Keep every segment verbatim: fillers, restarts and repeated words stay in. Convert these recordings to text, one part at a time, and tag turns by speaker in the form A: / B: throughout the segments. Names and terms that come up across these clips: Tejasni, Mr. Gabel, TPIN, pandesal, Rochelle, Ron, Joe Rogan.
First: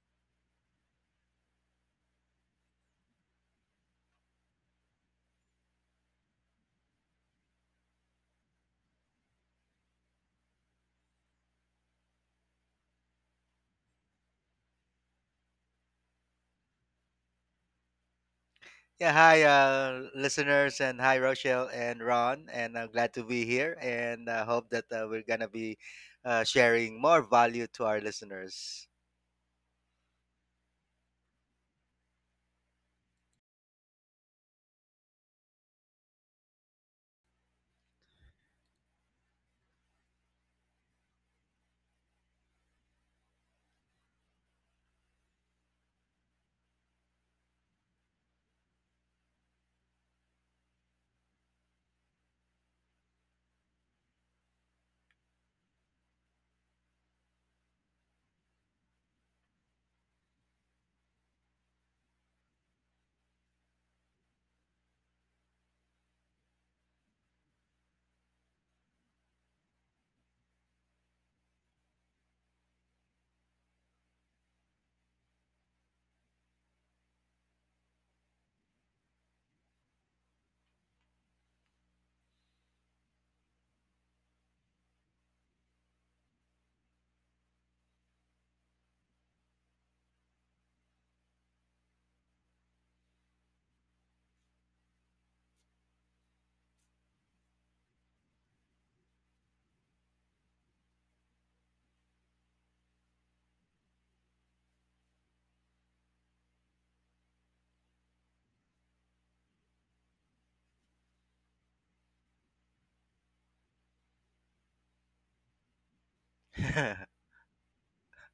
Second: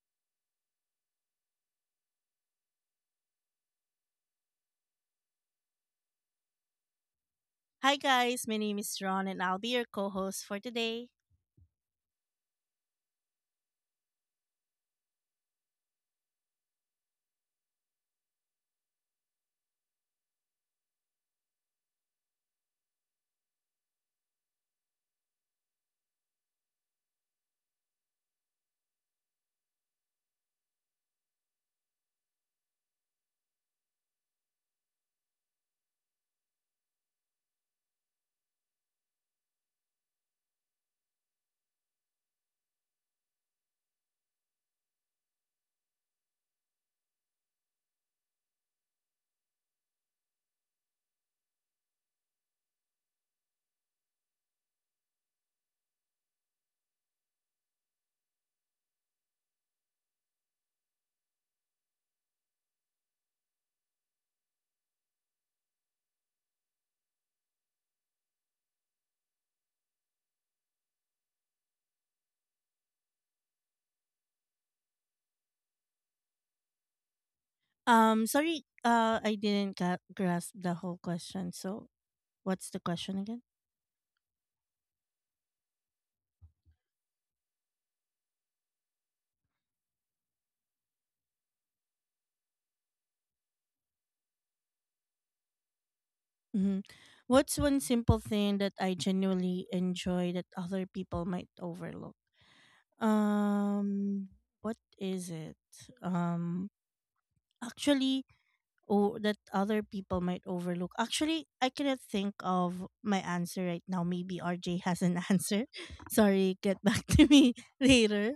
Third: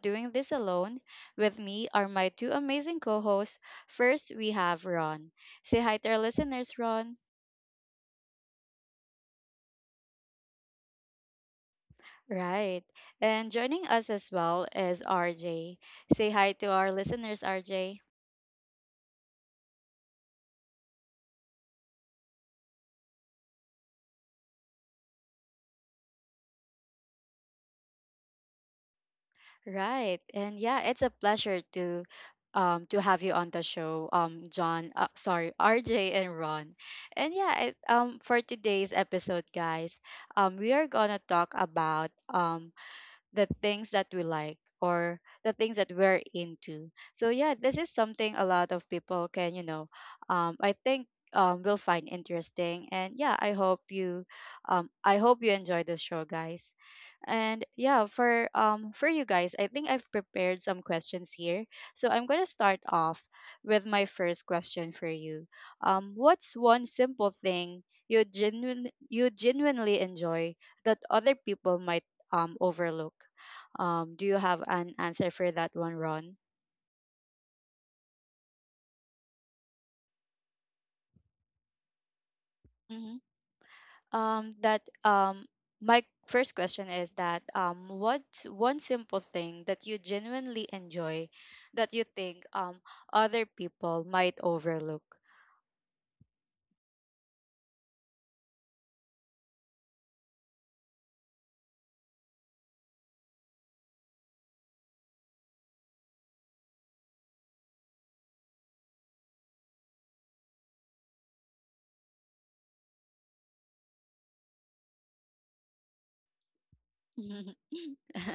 A: doing this alone. With me are my two amazing co hosts. First, we have Ron. Say hi to our listeners, Ron.
B: Hi guys, my name is Ron and I'll be your co-host for today.
A: Right. And joining us as well is R J. Say hi to our listeners, R J.
C: Yeah, hi, uh, listeners, and hi, Rochelle and Ron. And I'm glad to be here, and I hope that uh, we're going to be uh, sharing more value to our listeners.
A: Right. And yeah, it's a pleasure to um to have you on the show, um John, uh, sorry, R J and Ron. And yeah, it, um for today's episode, guys, um we are going to talk about um the things that we like or the things that we're into. So yeah, this is something a lot of people can, you know, um, I think um, will find interesting. And yeah, I hope you, um, I hope you enjoy the show, guys. And yeah, for um for you guys, I think I've prepared some questions here. So I'm gonna start off with my first question for you. Um, what's one simple thing you genuine you genuinely enjoy that other people might um, overlook? Um, do you have an answer for that one, Ron?
B: Um sorry, uh I didn't ga- grasp the whole question. So, what's the
A: Hmm.
B: question again?
A: Um, that um, My first question is that um, what's one simple thing that you genuinely enjoy that you think um, other people might overlook?
B: Mm-hmm. What's one simple thing that I genuinely enjoy that other people might overlook? Um what is it? Um Actually, or that other people might overlook. Actually, I cannot think of my answer right now. Maybe R J has an answer. Sorry, get
C: uh,
B: back to me later.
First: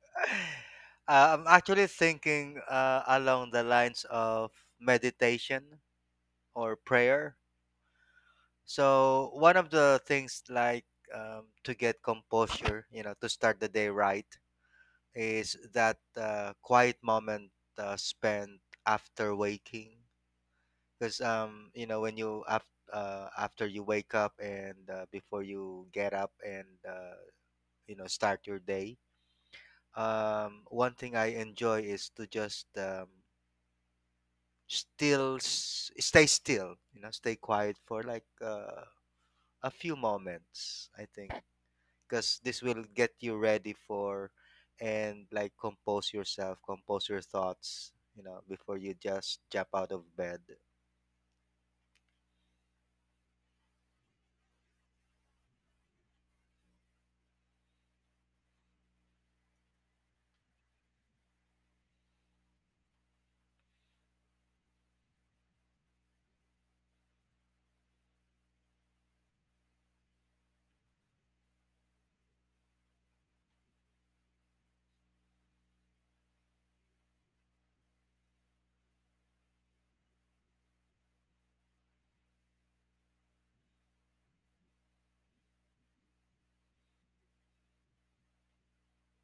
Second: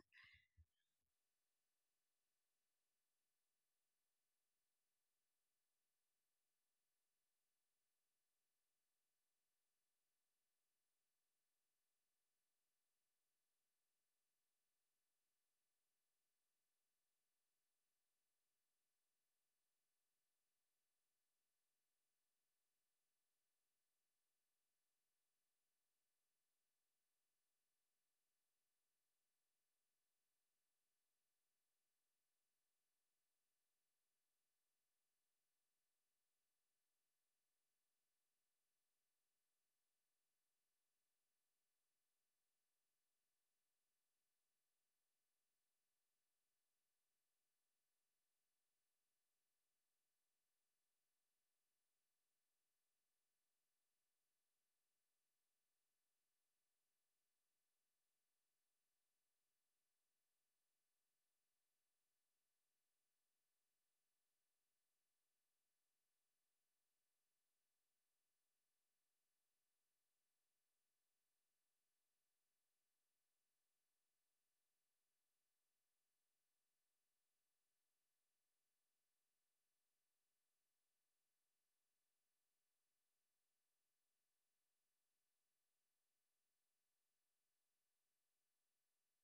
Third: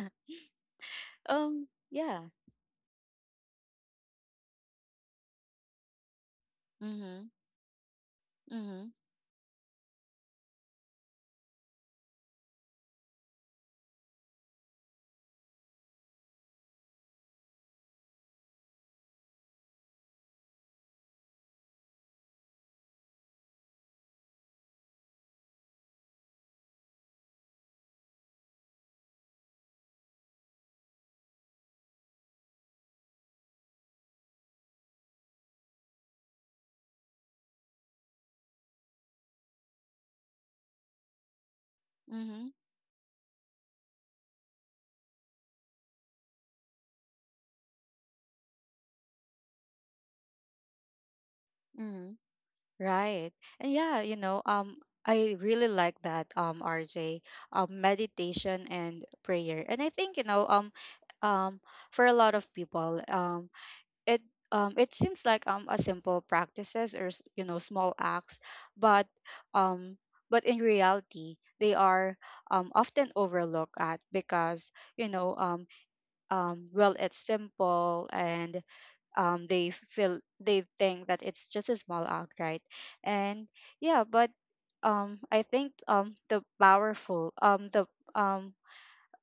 C: I'm
A: um,
C: actually
A: Yeah.
C: thinking uh, along the lines of meditation or
A: Mm-hmm.
C: prayer.
A: Mm-hmm.
C: So, one of the things like um, to get composure, you know, to start the day right, is that uh, quiet moment uh, spent after waking because um you know when you after uh, after you wake up and uh, before you get up and uh, you know start your day. Um one thing I enjoy is to just um still s- stay still, you know, stay quiet for like uh, a few moments, I think, because
A: Mm-hmm.
C: this will get you ready for and like compose yourself, compose your thoughts, you know, before you just jump out of bed.
A: Mm-hmm. Right. And yeah, you know, um I really like that um R J, um meditation and prayer. And I think, you know, um um for a lot of people, um it um it seems like um a simple practices or s- you know, small acts, but um but in reality, they are um, often overlooked at because you know, um, um, well it's simple and um, they feel they think that it's just a small act, right? And yeah, but um, I think um, the powerful um, the um,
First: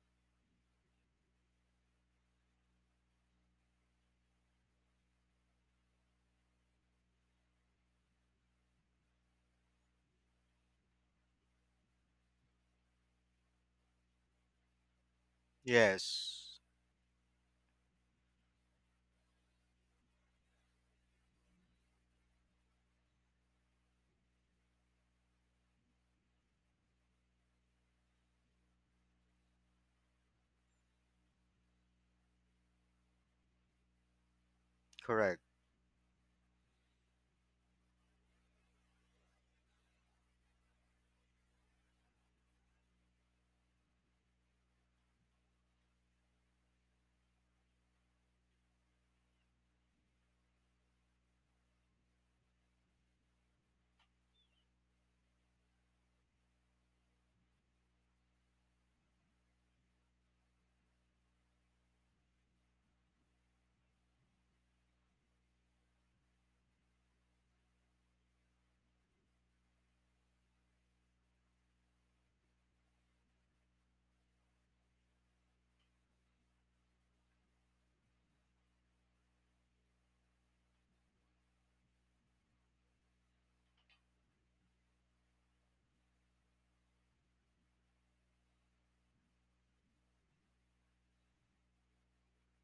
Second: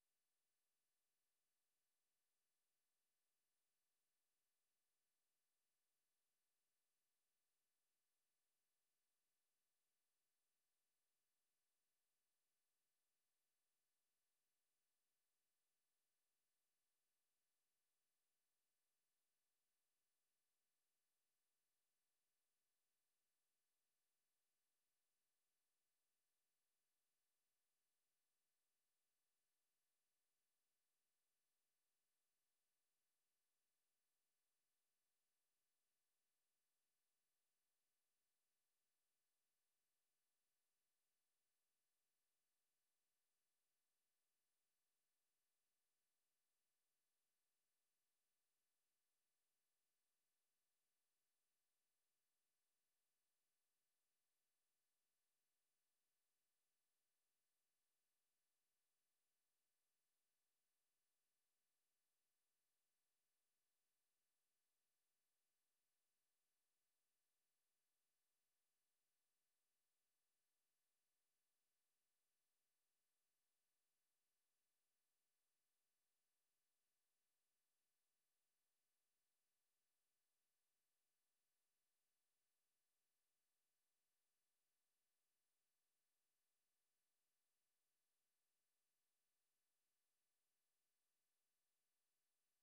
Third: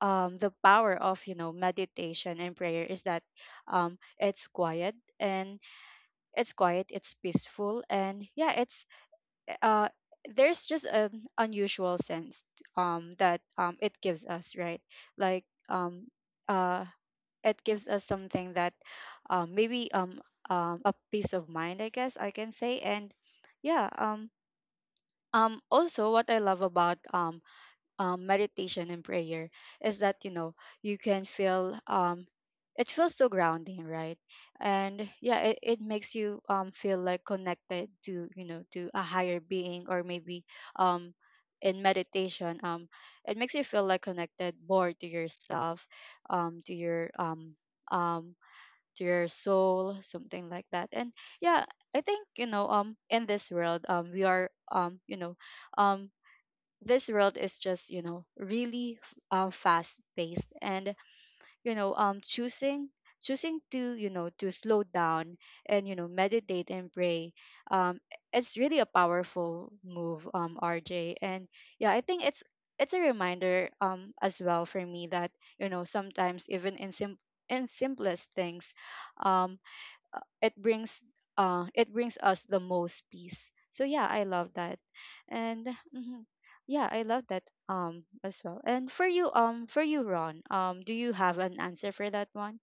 A: um, the power of you know meditation and prayer is that um, it's quiet and it's quiet it's peaceful and yeah it's uh, there's just an unusual sense um, that um, it gives us, right? like um,
C: Yes.
A: uh, it gives us something that um, maybe um, um a peace of mind I guess I can say, and yeah um um also what I love about um, um meditation and prayer is that you know you can feel um it feels so grounding, right? And yeah
C: Correct.
A: it, it makes you um feel like connected to you know to a higher being or maybe um in meditation um it makes you feel like connected more to yourself um to your um um to your soul, something like that, and yeah I think you know um in this world um we are um you know, um this world is just you know really f- uh, fast paced, and you know um choosing choosing to you know to slow down and you know meditate and pray. um it's really a powerful move, um RJ, and yeah I think it's it's a reminder um as well for me that you know sometimes even in sim in simplest things um it brings uh it brings us the most peace, so yeah I love that and mhm, yeah I love that um as well. And for you um for you Ron, um do you have an answer for that one,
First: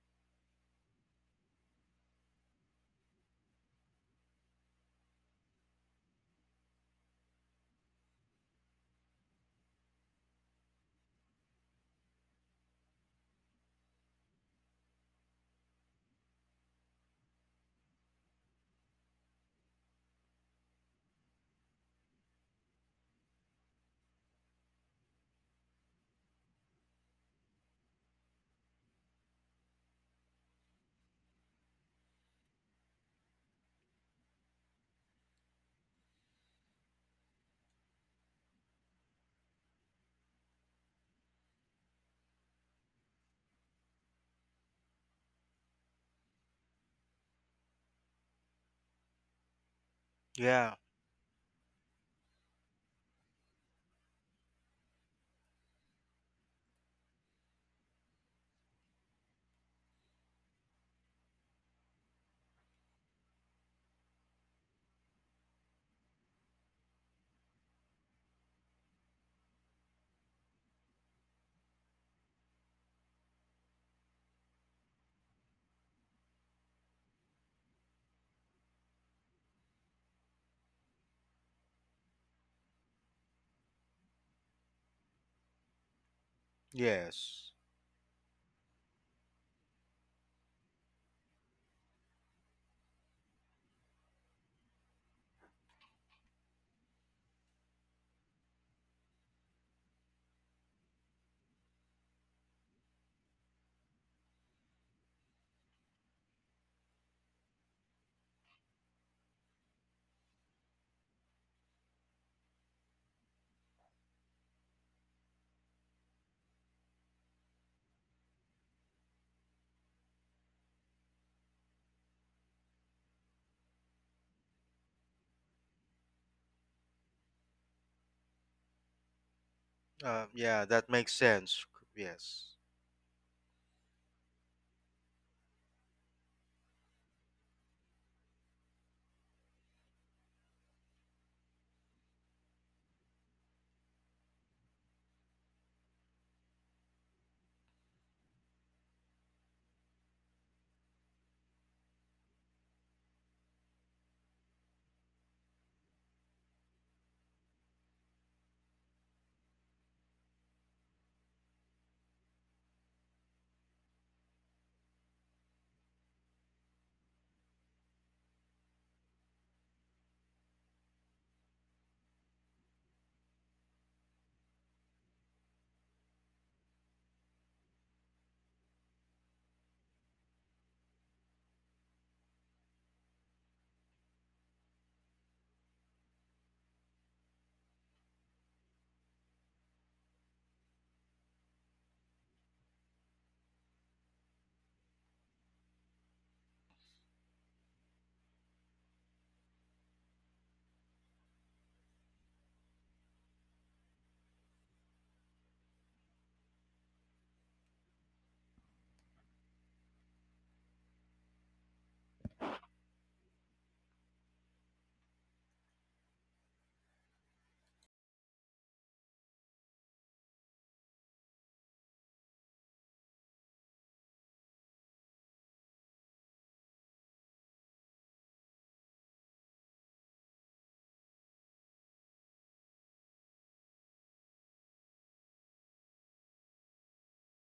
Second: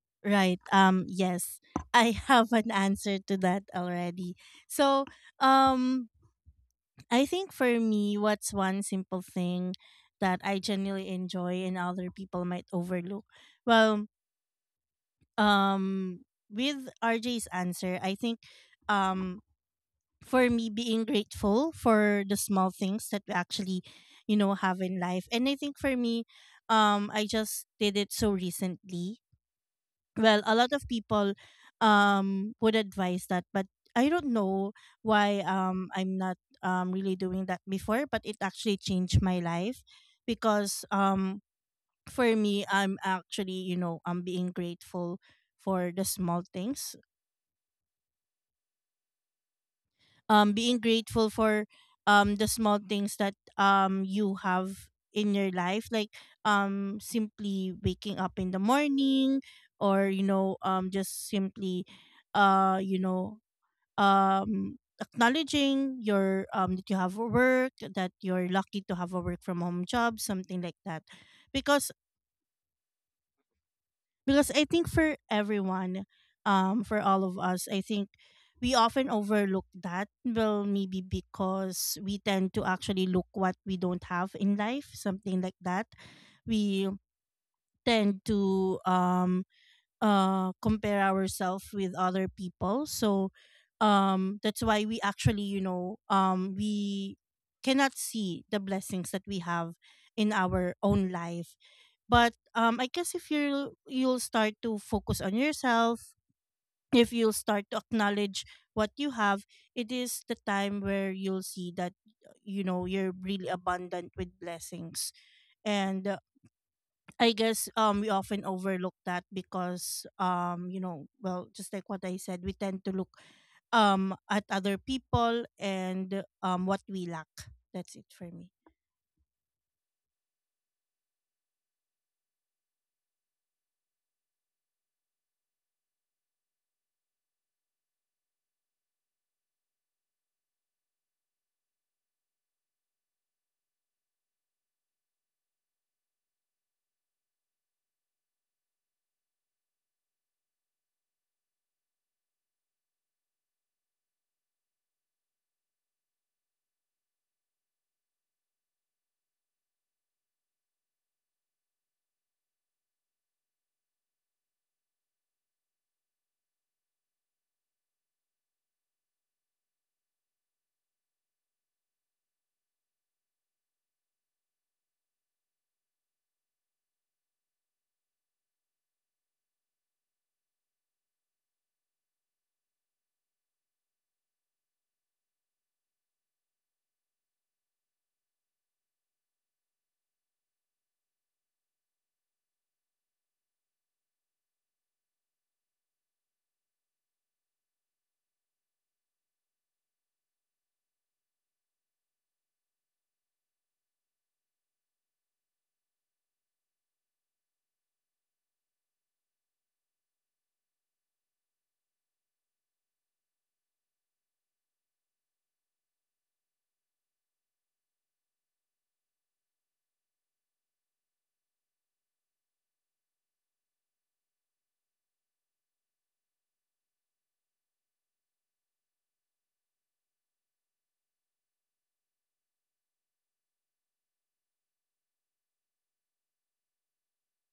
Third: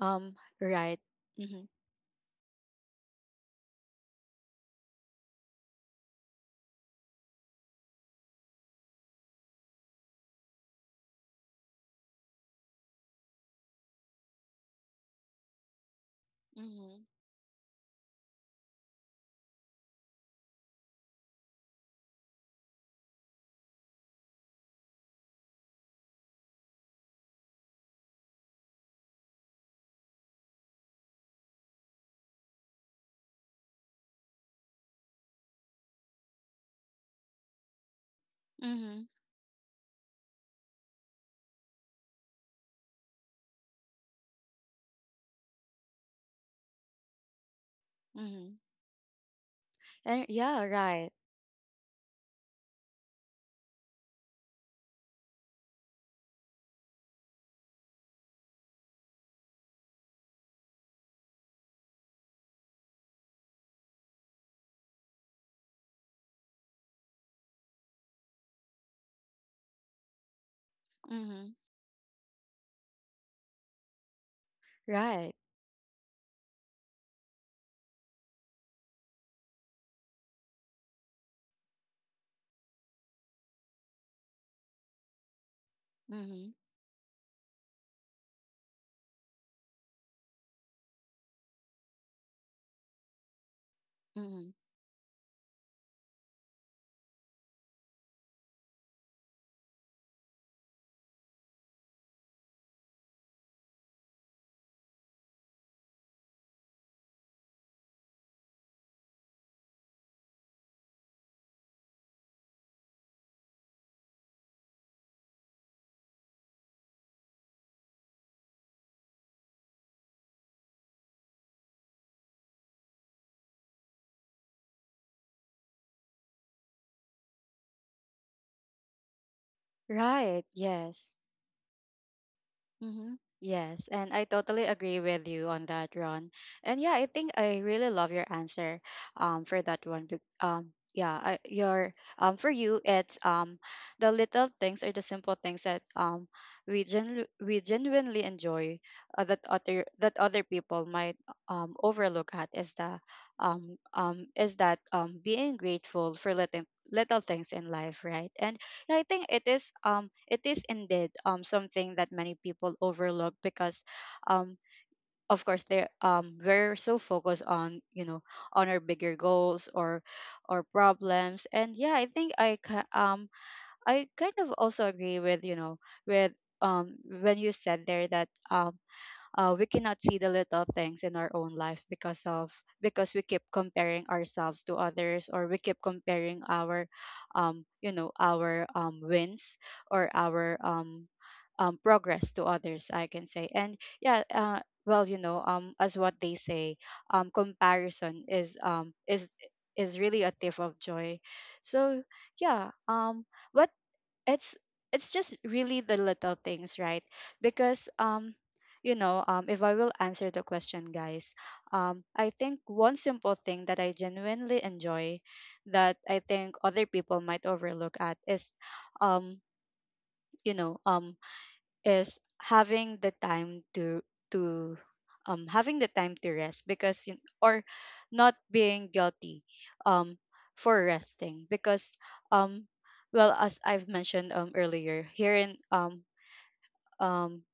A: um
B: Right.
A: right?
B: Um yes.
A: Mm-hmm.
B: I have an answer to that already. So, um I think for me, what's one simple thing that I genuinely enjoy and other people might overlook? Well, um with
A: Mm-hmm.
B: R J's answer, I think, um for me, being grateful for the small things that we actually, you know, have in life. And I think for me, um I just did it so recently. Well, a lot of people um would advise that, but I don't know why um I'm not um really doing that before, but it actually
A: Mm-hmm.
B: changed my life. Because um for me, I'm actually, you know, I'm being grateful for the small things.
A: Hmm. And
B: Um
A: yeah,
C: Yeah.
B: being
A: right.
B: grateful for um the small things that um you have in your life, like um simply waking up in the morning, or you know um just simply uh you know um acknowledging your um that you have a work, that you're lucky to have a work from home job, something like that.
A: Mm-hmm.
B: Because because I think for
A: Right.
B: everyone, um for all of us, I think we often overlook that. Well, maybe because we tend to actually look what we don't have in life, something like that.
A: Mm-hmm.
B: We
C: Yes.
B: tend to um uh compare ourselves with other people. So um
A: Mm-hmm.
B: that's why we actually, you know um we cannot see the blessings that we have in our own life. But um I guess if you you'll start to focus on yourself, if you'll start to acknowledge what you have, it is the time where you'll see that, you know, you're really abundant with blessings. And I guess um we often overlook that because, um you know well, just like what I said, we tend to look um at other people and um what we lack. That's it for me.
C: Uh,
A: Right.
C: yeah, that makes
A: Yes.
C: sense. Yes.
A: Mm-hmm. Yes, and I totally agree with you on that, Ron. And yeah, I think I really love your answer um for that one. Bec- Um yeah, I, your um for you it's um the little things or the simple things that um we genu- we genuinely enjoy, uh, that other that other people might um overlook at, is the um um is that um being grateful for little little things in life, right? And yeah, I think it is um it is indeed um something that many people overlook because um of course they um we're so focused on you know on our bigger goals or or problems. And yeah I think I ca- um I kind of also agree with you know with um when you said there that um uh, we cannot see the little things in our own life because of because we keep comparing ourselves to others, or we keep comparing our um, you know our um, wins or our um, um, progress to others, I can say. And yeah, uh, well you know, um, as what they say, um, comparison is um, is is really a thief of joy. So yeah um what it's it's just really the little things, right? Because um you know um if I will answer the question guys, um I think one simple thing that I genuinely enjoy that I think other people might overlook at is um you know um is having the time to to um having the time to rest because you, or not being guilty um for resting, because um well, as I've mentioned um earlier here in um um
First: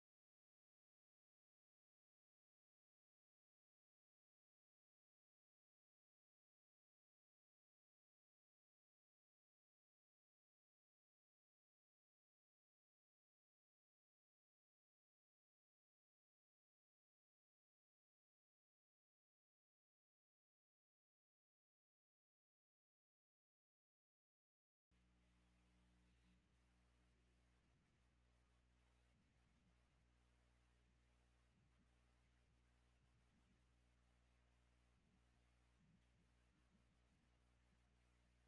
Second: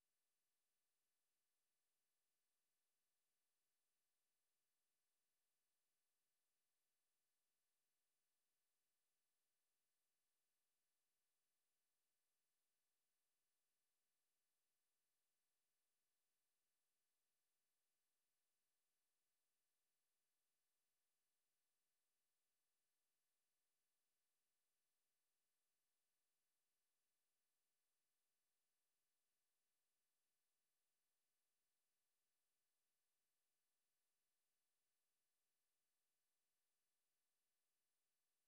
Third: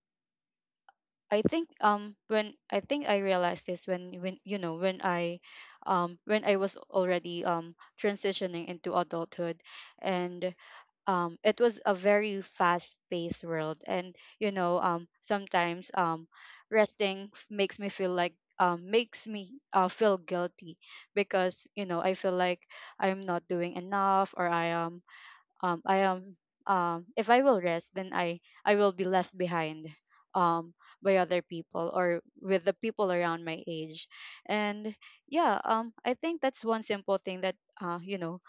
A: I think um when I think I realized this when when you know when I um when I was already um transitioning into adulthood, and um it was a very fast paced world, and you know um sometimes um resting f- makes me feel like um makes me uh, feel guilty, because you know I feel like I'm not doing enough, or I am um I am um if I will rest then I I will be left behind um by other people, or with the people around my age. And yeah, um I think that's one simple thing that uh you know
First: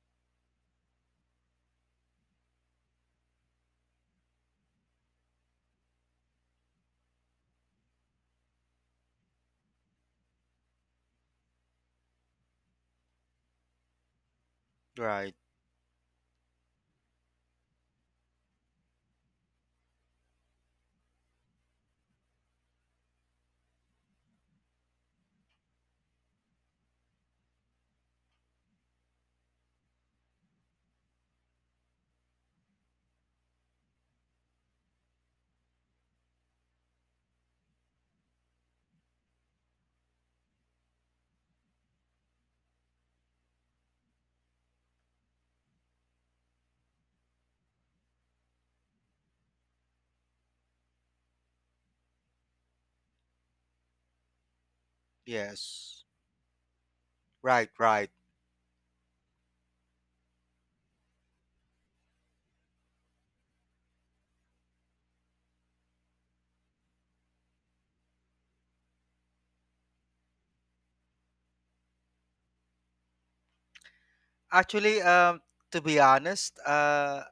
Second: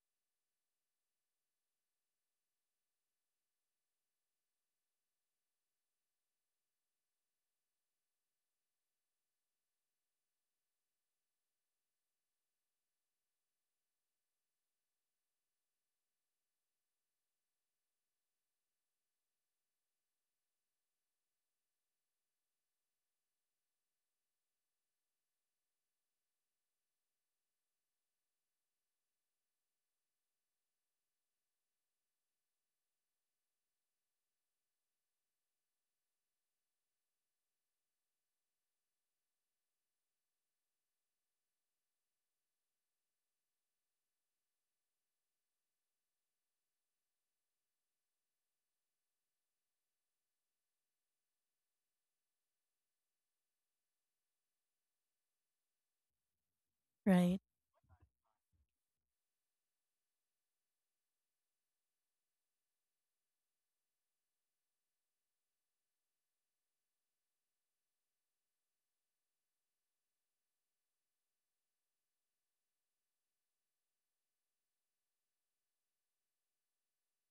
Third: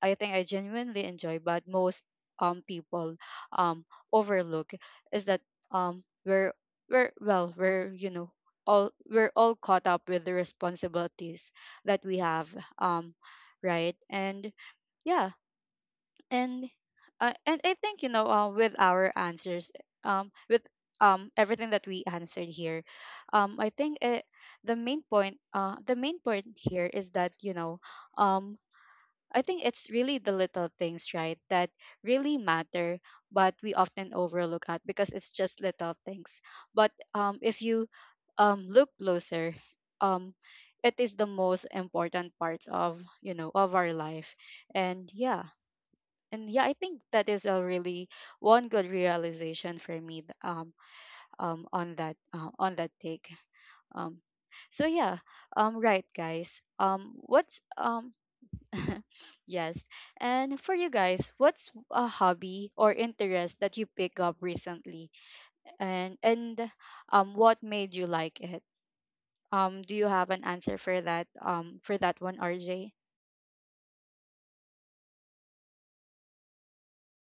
A: I think I genuinely enjoy, but most um people um overlook, is that um we're we're well we're you know all we're all caught up with the responsibilities that we have, um right? And yeah,
C: Right.
A: and uh, and I think you know, uh, with our answers, um with um everything that we answered here, um I think it, the main point, uh the main point here is that you know, um I think it's really the little things, right, that really matter, but we often overlook at because it's just little things. But um, if you um, look closer, um, it is the most important part of you know of our life, and yeah, and yeah, I think that is a really one good realization for me th- um, um, on that uh, on that take. Um, so yeah, um,
C: Yes.
A: right, guys. Um,
B: Right.
A: what's
C: Right, right.
A: um yes. And for you guys, what's a hobby or interest that you pick up recently, and and um, what made you like it? Um, do you have an answer for that? Um, for that one, R J.
C: Actually, um, to be honest, uh,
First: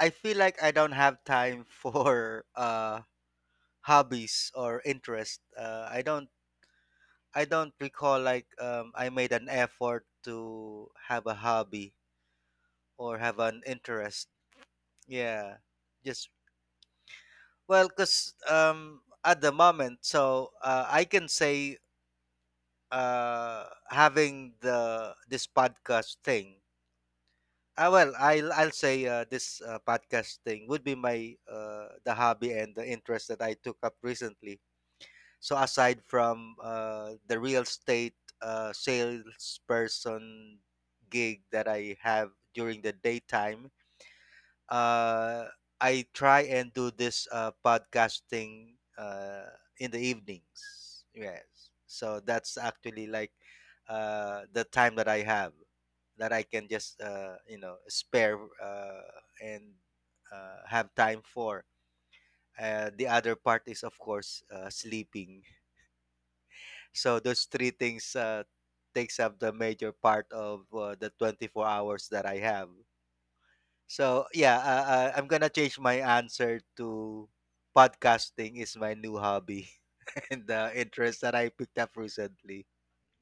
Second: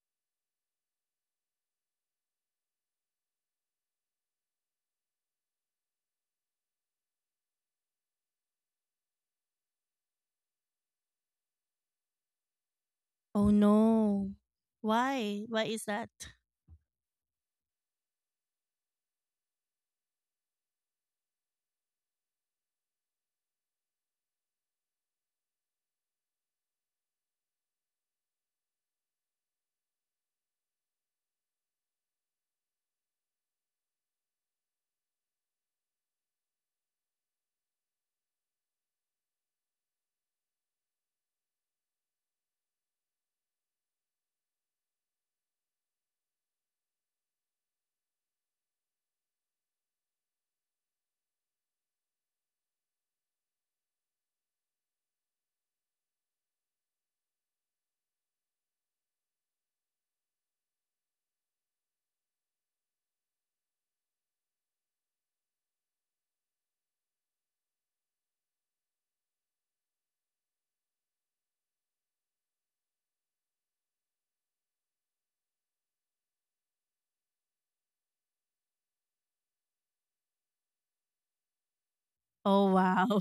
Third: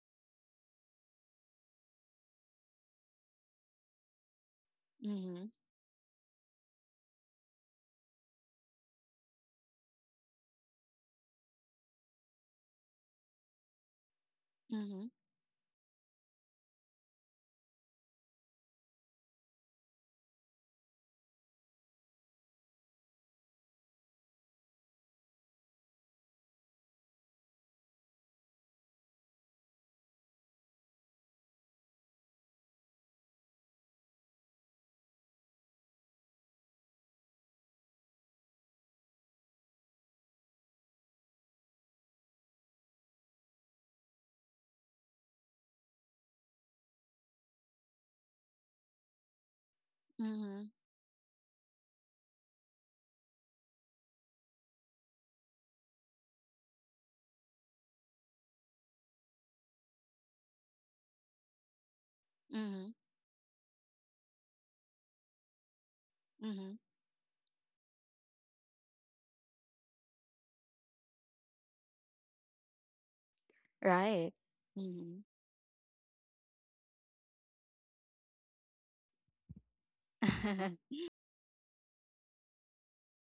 C: I feel like I don't have time for uh hobbies or interest.
A: Mhm.
C: Uh, I don't I don't recall like um I made an effort to have a hobby or have
B: Oh
C: an interest.
B: no.
A: Mhm.
B: Why?
C: Yeah.
B: Why is that?
C: Just well, cause um at the moment, so uh, I can say uh, having the this podcast thing. Uh, well, I'll I'll say uh, this uh, podcast thing would be my uh, the hobby and the interest that I took up recently. So aside from uh, the real estate uh, salesperson gig that I have during the daytime, uh, I try and do this uh, podcasting uh, in the
A: Mhm.
C: evenings. Yes, so that's actually like uh, the time that I have that I can just uh, you know, spare, uh, and uh, have time for. Uh,
A: Mhm.
C: the other part is of course uh, sleeping.
A: Mhm.
C: So those three things uh, takes up the major part of uh, the twenty-four hours that I have. So
A: Right.
C: yeah, uh, uh,
A: Mhm.
C: I'm gonna change my answer to podcasting is my new hobby and the interest that I picked up recently.
B: Oh wow.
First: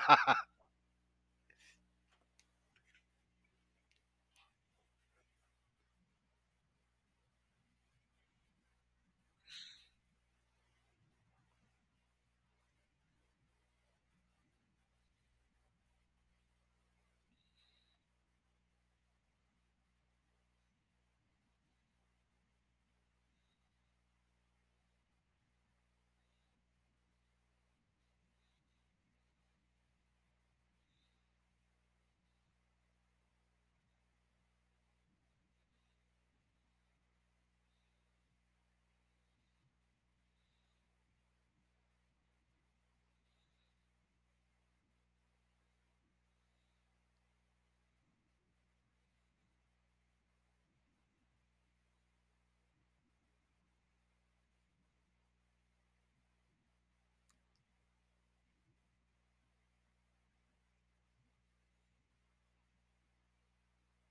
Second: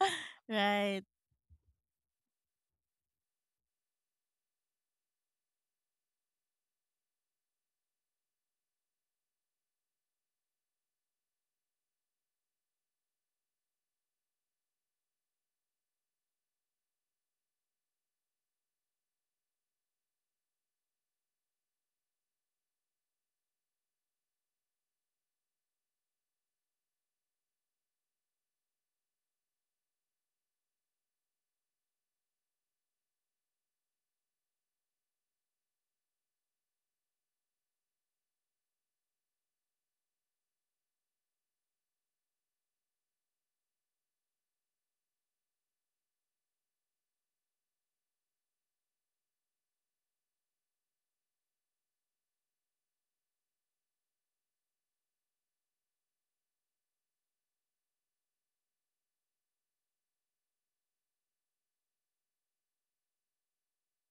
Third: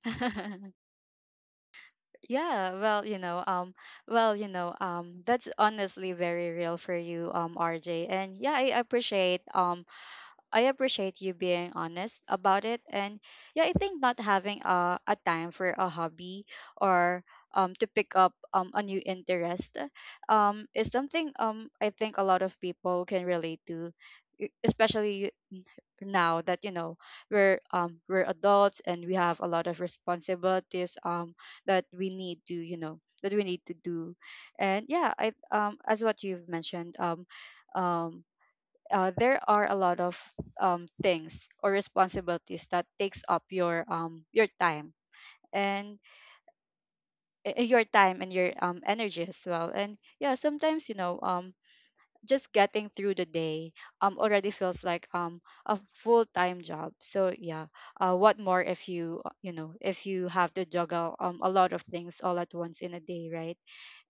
B: Right.
A: yeah. Well, you know. Um. Well, you know. Um. That's honestly very real for you, um, R J. And yeah, I appreciate um I appreciate you being honest about it. And yeah, I think not having a, a time for a hobby or um, to pick up um, a new interest um, is something, um, I think a lot of people can relate to, e- especially now that you know we're um we're adults and we have a lot of responsibilities um that we need to you know that we need to do. And yeah I um as what you've mentioned um um uh, there are a lot of um, things or responsibilities that takes up your um your time, and uh, your time and your um energy as well. And yeah sometimes you know um just getting through the day um already feels like um a full-time job, so yeah uh, what more if you uh, you know if you have to juggle um a lot of things all at once in a day, right?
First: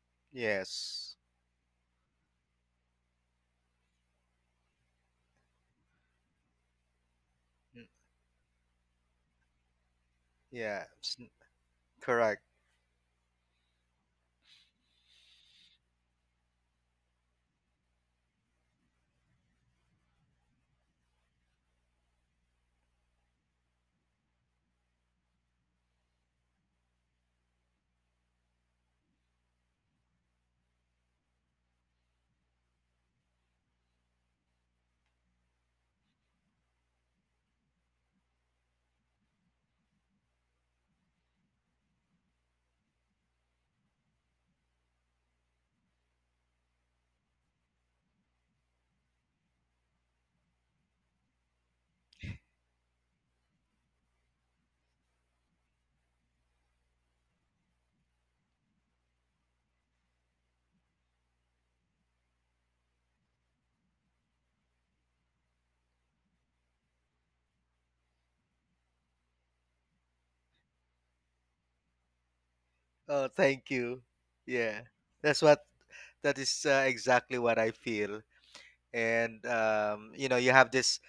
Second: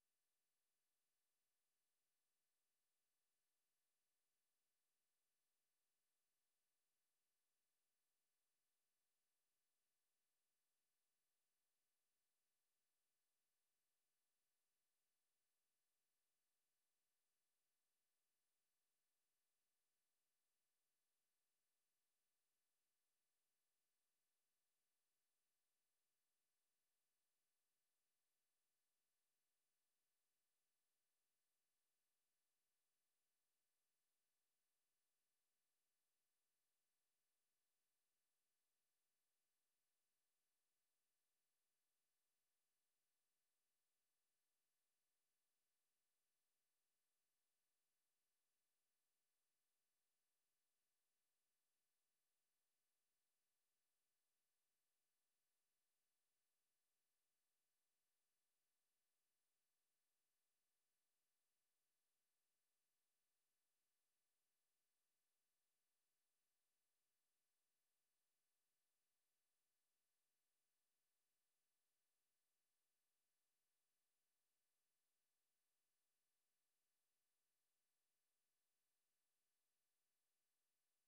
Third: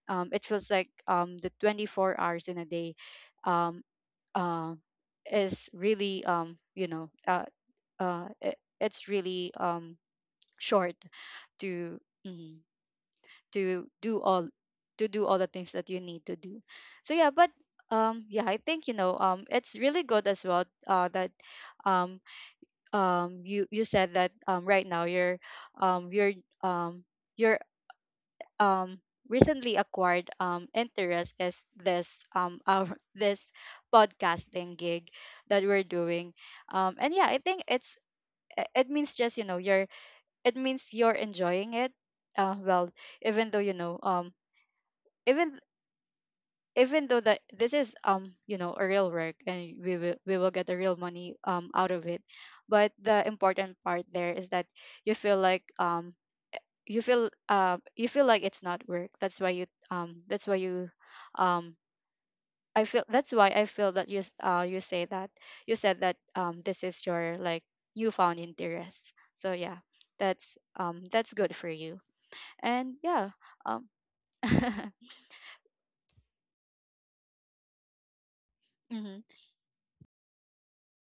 A: um It feels like
C: Yes.
A: um the twenty-four hours in a day um uh, is really um you know, uh,
C: Mm,
A: uh it, it's really um
C: Yeah.
A: short
C: s-
A: to
C: Correct.
A: mhm, to do all to do all the things that you need to do. So yeah, but um yeah I think you know um it's really good as well uh that um um you, you said that um right now you're um you're um you're um recently acquired um interest is this um our this podcasting gig that we're doing. Um and yeah I think it's i- it means just you know you're it means you're enjoying it. Uh well, even though you know um even even though that this is um you know a real work, and we will we will get the real money um out of it. But the important part there is that you feel like um you feel uh you feel like it's not work, that's why you um that's why you um I feel that's why I feel that you s- uh you say that you said that um this is your like newfound interest, so yeah, that's um that's good for you. And
C: Oh,
A: yeah.
C: thank
A: um
C: you. Yeah. That's what. That is uh, exactly what I feel.
A: mhm.
C: And um, you know, you have this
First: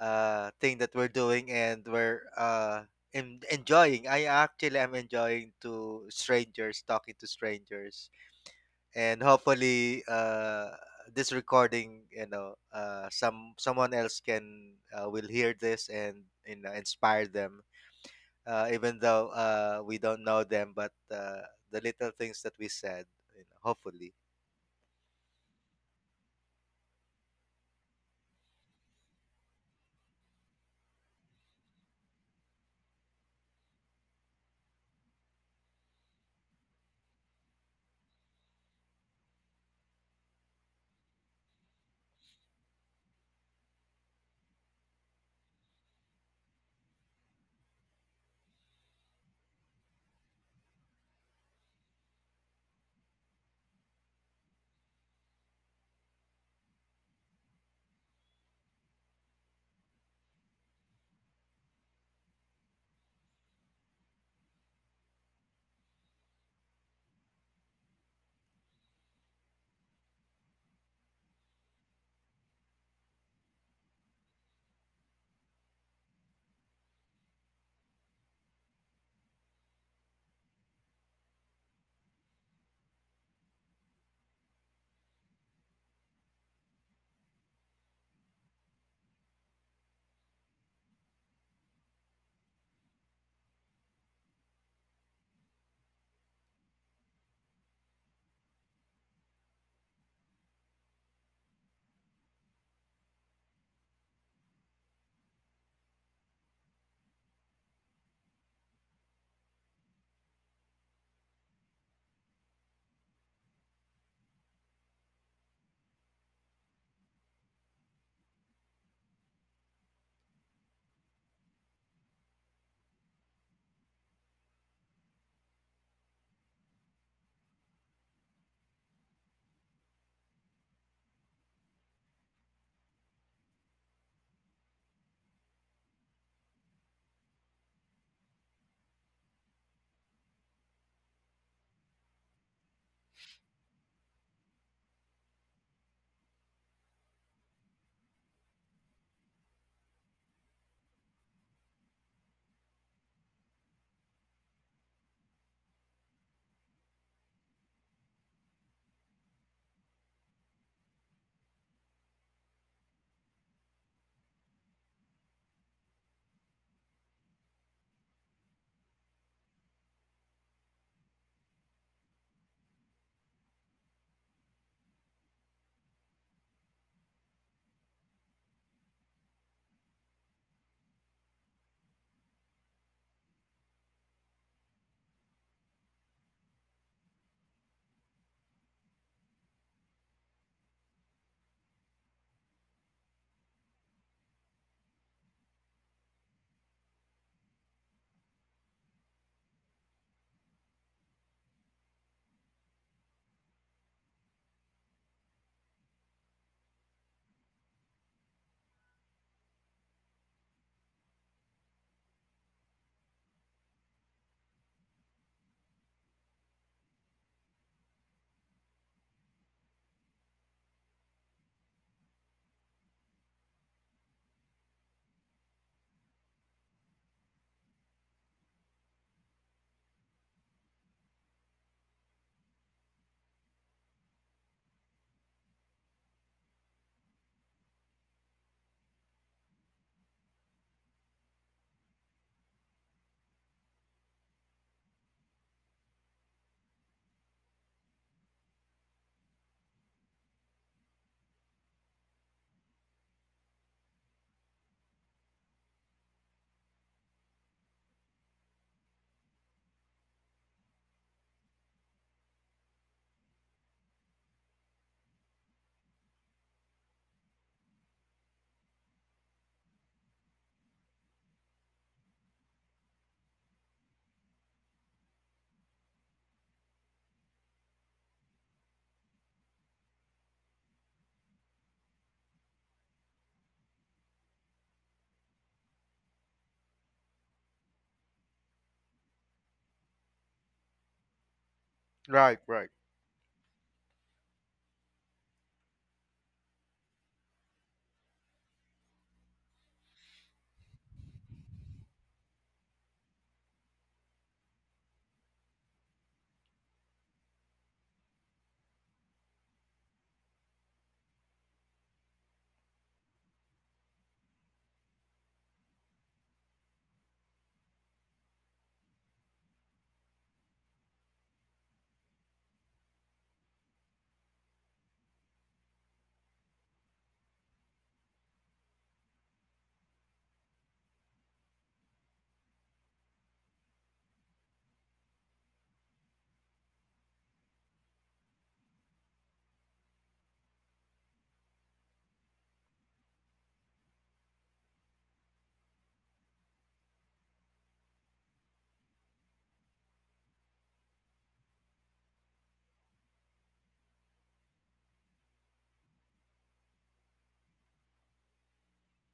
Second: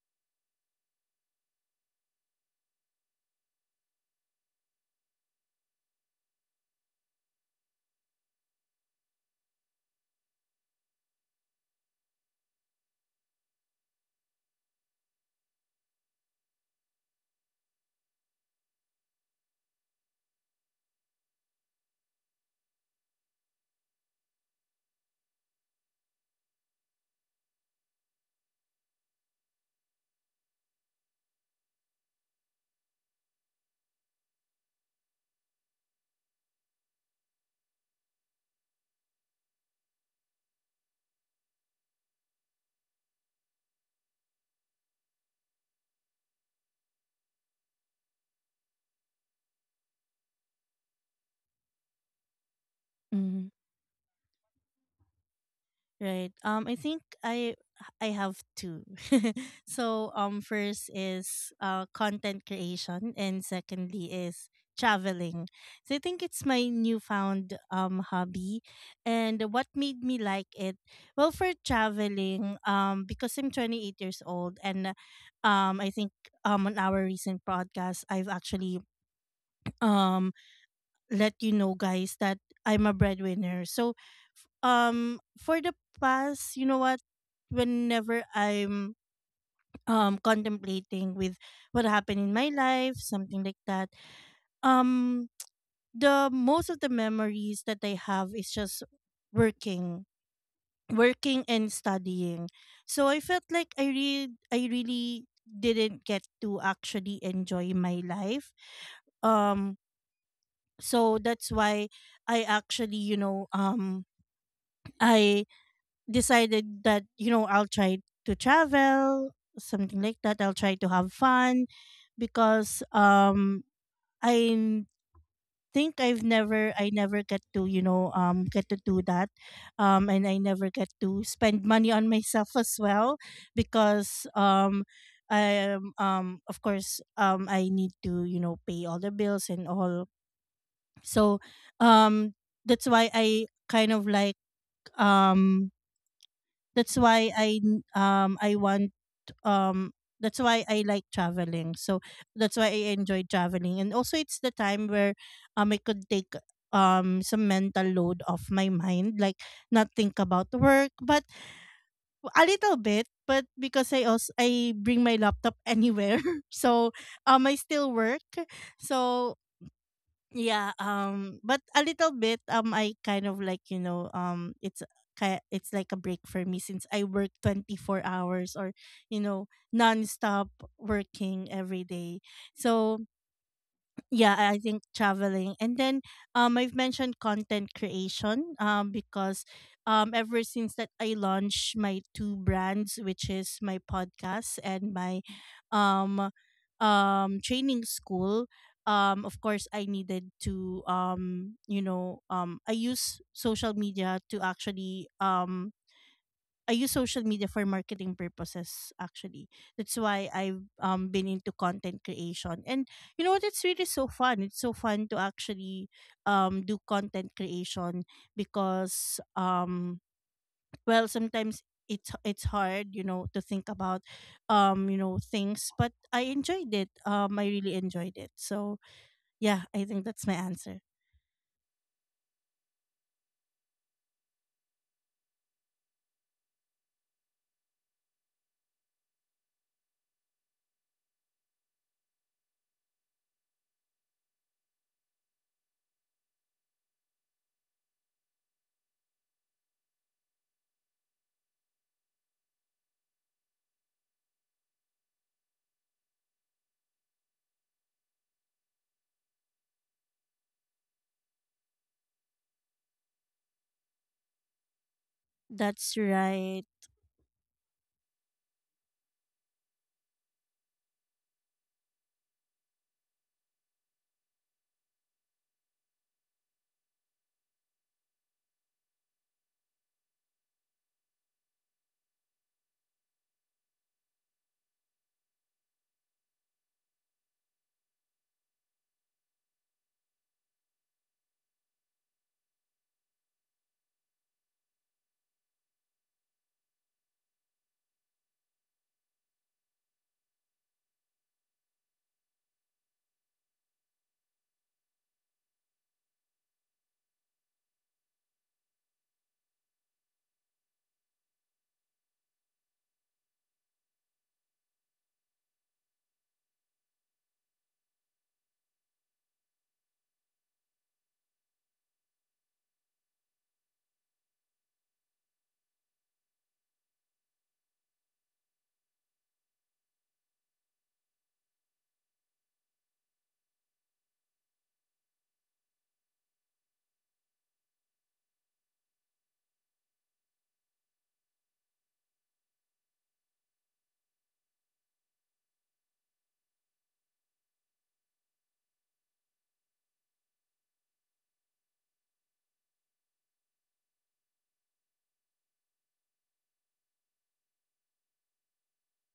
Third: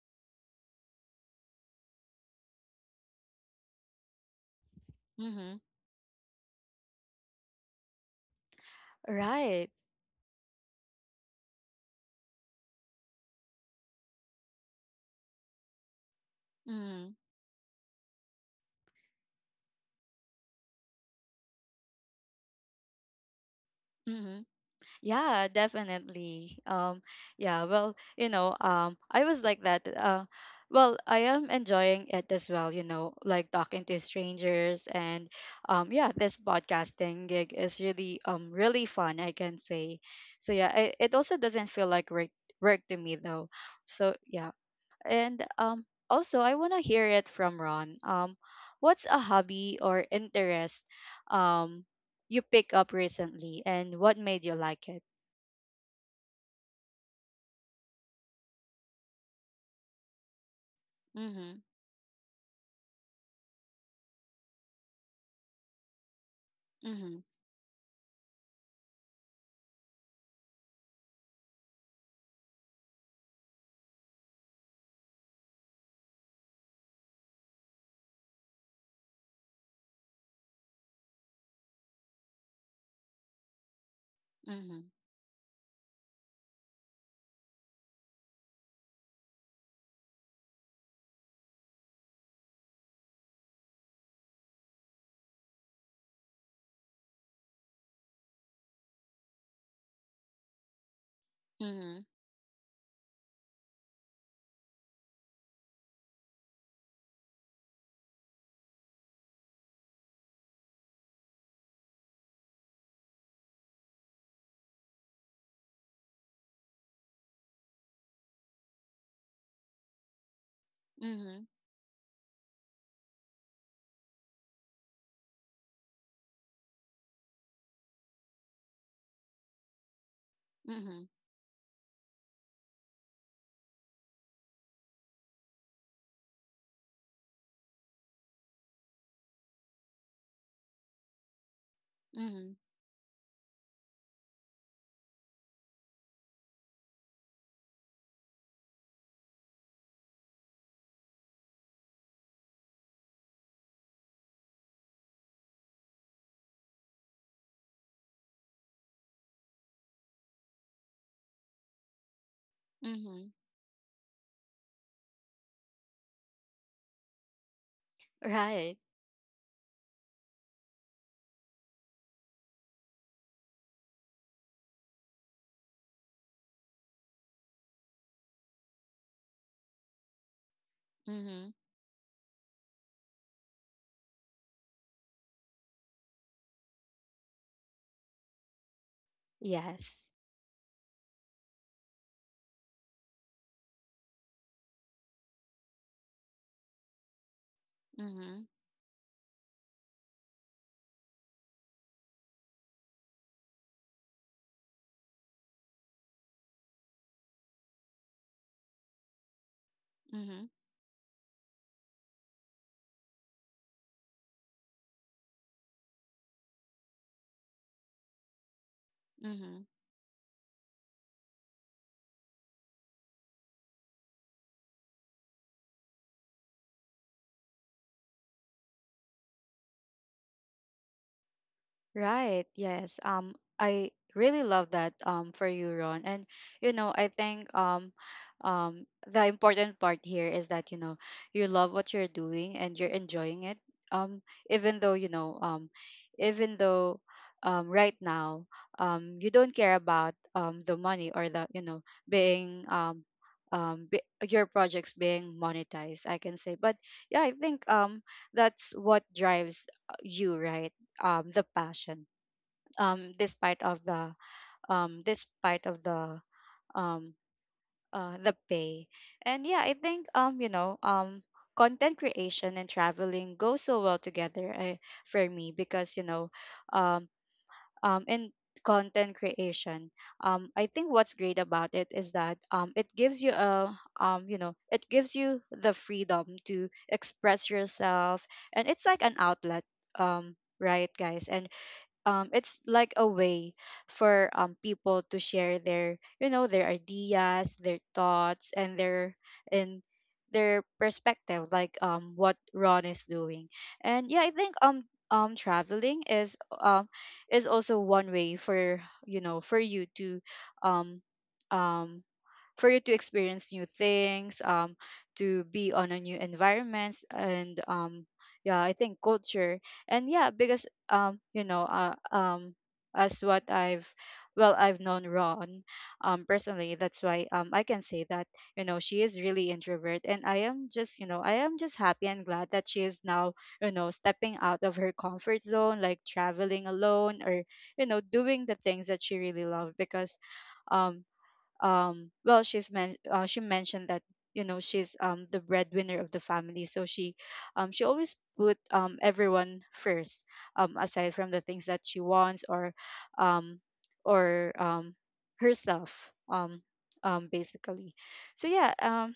C: uh thing that we're doing, and we're uh en- enjoying. I actually am enjoying
A: Mhm.
C: to strangers talking to strangers, and
A: Right.
C: hopefully uh, this recording, you know, uh, some someone else can uh, will hear this and, you know,
A: Mhm.
C: inspire them, uh, even though uh, we don't know them, but uh, the little things that we said, you know, hopefully.
A: Mhm. Yeah, definitely. Um, yeah, well, you know, um, I was like that. Uh, well, I am enjoying it as well, you know, like talking to strangers and, um, yeah, this podcasting gig is really um really fun, I can say. So yeah, it, it also doesn't feel like work work to me though. So yeah, and um, also I want to hear it from Ron. Um, what's a hobby or interest um you pick up recently, and what made you like it?
B: Right. Um, I think I I have two. So, um, first is
A: Mhm.
B: uh content creation, and secondly is traveling. So I think it's my
A: Mhm.
B: newfound um hobby. And what made me like it? Well, for traveling, um, because I'm twenty-eight years old, and um, I think um on our recent podcast, I've actually um let you know guys that I'm a breadwinner. So,
A: Mhm.
B: um for the past, you know what, whenever I'm um contemplating with what happened in my life, something like that. Um the most of the memories that I have is just working, working and
A: Mhm.
B: studying. So I felt like I re- I really didn't get to actually enjoy my life. Um so that's why i actually you know um i decided that, you know, I'll try to travel, something like that. I'll try to have
A: Mhm.
B: fun. Because um i n- think i've never i never get to, you know, um get to do that. Um and I never get
A: Mhm.
B: to spend money on myself as well. Because um I um um, of course, um I need to, you know, pay all the bills and all. So um
A: Mhm.
B: that's why I kind of like, um that's why I n- um I want, um that's why I like traveling. So that's why I enjoy traveling. And also, it's the time where um I could take um some mental load off my mind, like not think about work but a little bit,
A: Mhm.
B: but because I also I bring my laptop anywhere so um I still work.
A: Right.
B: So yeah, um but a little bit, um I kind of like, you know, um it's ki- it's like a break for me since I work twenty-four hours or, you know, non-stop
A: Mhm.
B: working every day. So yeah, I think traveling. And then um I've mentioned content creation, um because
A: Yes.
B: um ever since that I launched my two brands, which is my podcast and my um um training
A: Mhm.
B: school, um of course I needed to, um you know um I use social media to actually, um I use social media for marketing purposes actually. That's why
A: Mhm.
B: I've um been into content creation. And you know what, it's really so fun. It's so fun to actually um do content creation because,
A: Mhm.
B: um well, sometimes it's it's hard, you know, to think about, um, you know, things. But I enjoyed it. Um I really enjoyed it. So yeah, I think that's my answer.
A: Right. Yes. Um, I really love that um for you, Ron. And you know, I think um um the important part here is that, you know, you love what you're doing and you're enjoying it. Um, Even though, you know, um even though um right now, um you don't care about um the money or the, you know, being um um be, your projects being monetized, I can say. But yeah, I think um that's what drives, uh, you, right? Um, the passion, um, despite of the um, despite of
B: That's
A: the
B: right.
A: um, uh, the pay and yeah, I think um you know, um content creation and traveling go so well together, uh, for me, because you know, um, um in content creation, um I think what's great about it is that um it gives you a, um you know it gives you the freedom to express yourself. And it's like an outlet, um right guys? And um
C: Right,
A: it's
C: right.
A: like a way for um people to share their you know their ideas, their thoughts and their and their perspective, like um what Ron is doing. And yeah, I think um um traveling is, um is also one way for, you know, for you to, um um for you to experience new things, um, to be on a new environment, and um, yeah, I think culture. And yeah, because um, you know, uh, um, as what I've, well I've known Ron um personally, that's why um I can say that, you know, she is really introvert. And I am just, you know, I am just happy and glad that she is now, you know, stepping out of her comfort zone, like traveling alone, or you know, doing the things that she really loved. Because um um well, she's men- uh, she mentioned that, you know, she's um the breadwinner of the family, so she, um she always put um everyone first, um aside from the things that she wants, or, um or um herself, um um basically. So yeah, um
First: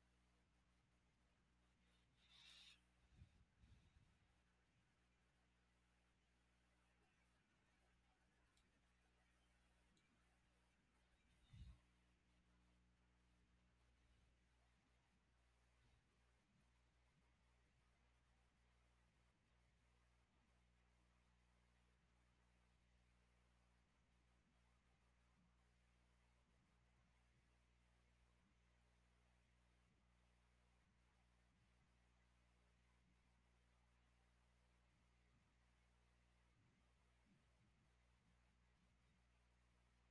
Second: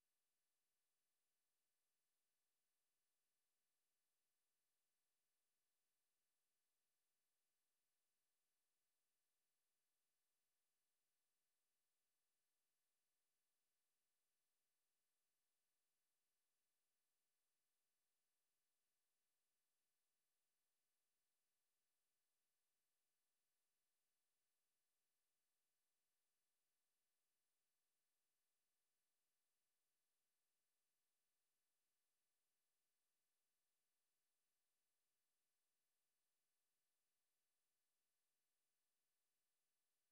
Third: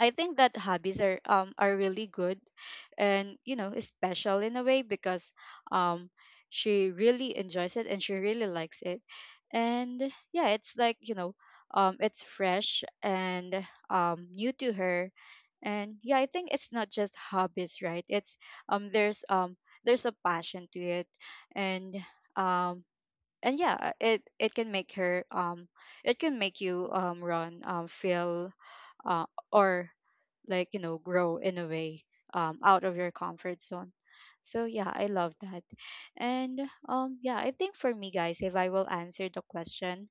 A: I think that hobbies are, um are really good, and you know, special in a way, because um she really enjoys it and she really likes it. And yeah, it's like, you know, um it's fresh and um new to her. And yeah, I think it's not just hobbies, right? It's, um there's um there's a passion to it. And um and yeah, it it can make her, um it can make you, um run, um feel, uh or like, you know, grow in a way, um, out of your comfort zone. So yeah, I love that. And um yeah, I think for me, guys, if I will answer the question,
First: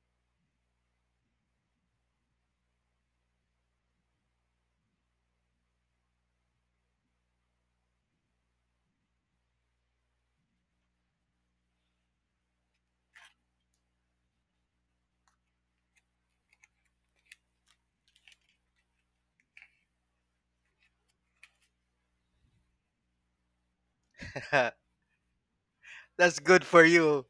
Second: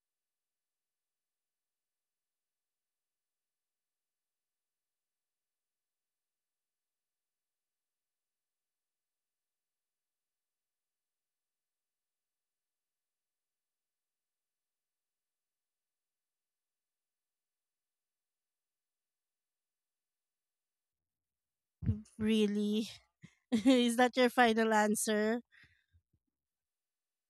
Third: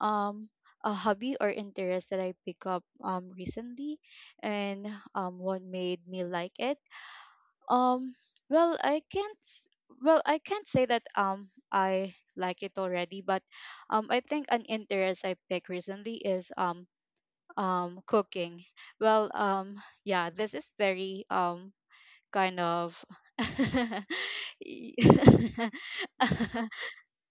A: um a hobby or interest that I pick up um recently, and um what made me like it, um well, i can't s- well I can't say that um I like it already. But um I think an interest I picked recently is, um um cooking. Well, um yeah, this is very, um kind
B: Really.
A: of,
B: Is that your final
A: y-
B: answer?
C: That's good for you.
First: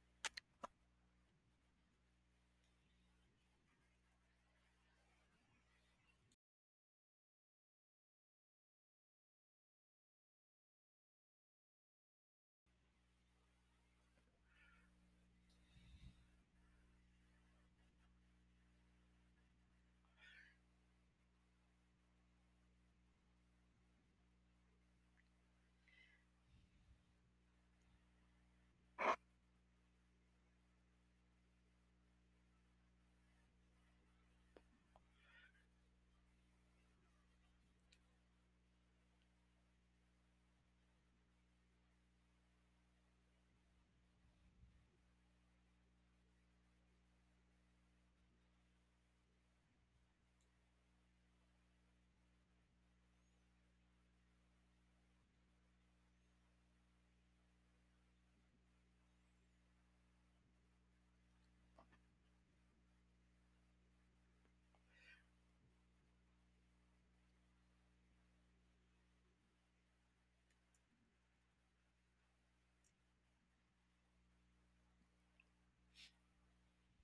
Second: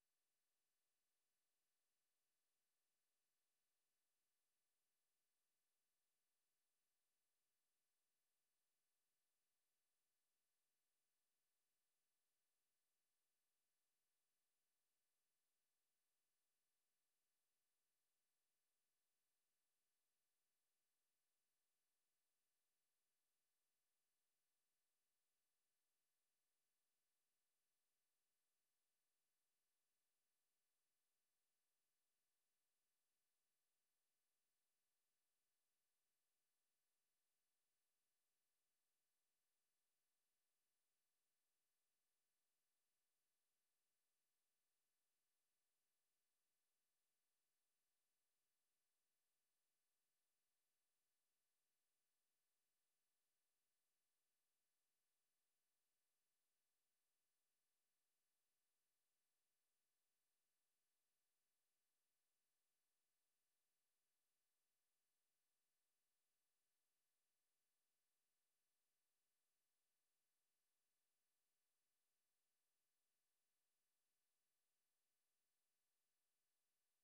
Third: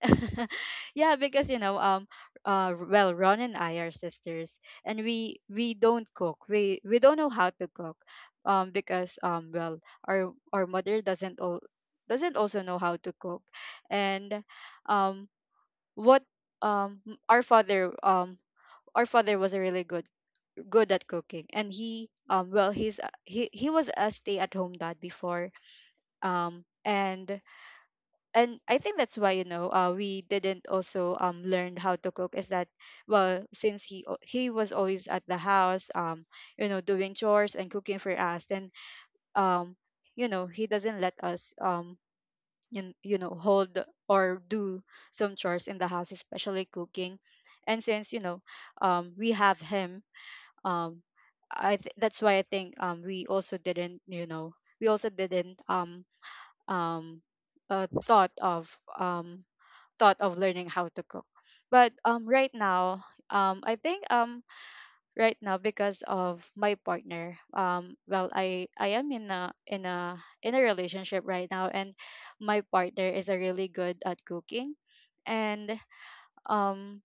A: yeah, because you know, um uh well, Ron and I are sisters, and we we don't cook, we we don't know how to cook. Um because, um well, our our mother doesn't al- doesn't also know how to cook. And um what um m- our father um our father was a really good good at cooking. And he, um well, he's a- he he was a stay-at-home dad before. um and and I think that's why, you know, uh, we didn't also um learn how to cook, is that, well, since he o- he was always at the house, um you know, doing chores and cooking for us. Then, um you know, he doesn't let us, um you, you know hold or do some chores in the house, especially cooking. And since you know, um we have him, um i th- that's why I think, um we also didn't you know we also didn't, um um uh, thought of um thought of learning how to cook. But um right now, um I think, um right now because of my partner, um well, i i am in a, in a in a relationship right now. And my partner is a really good at cooking. And um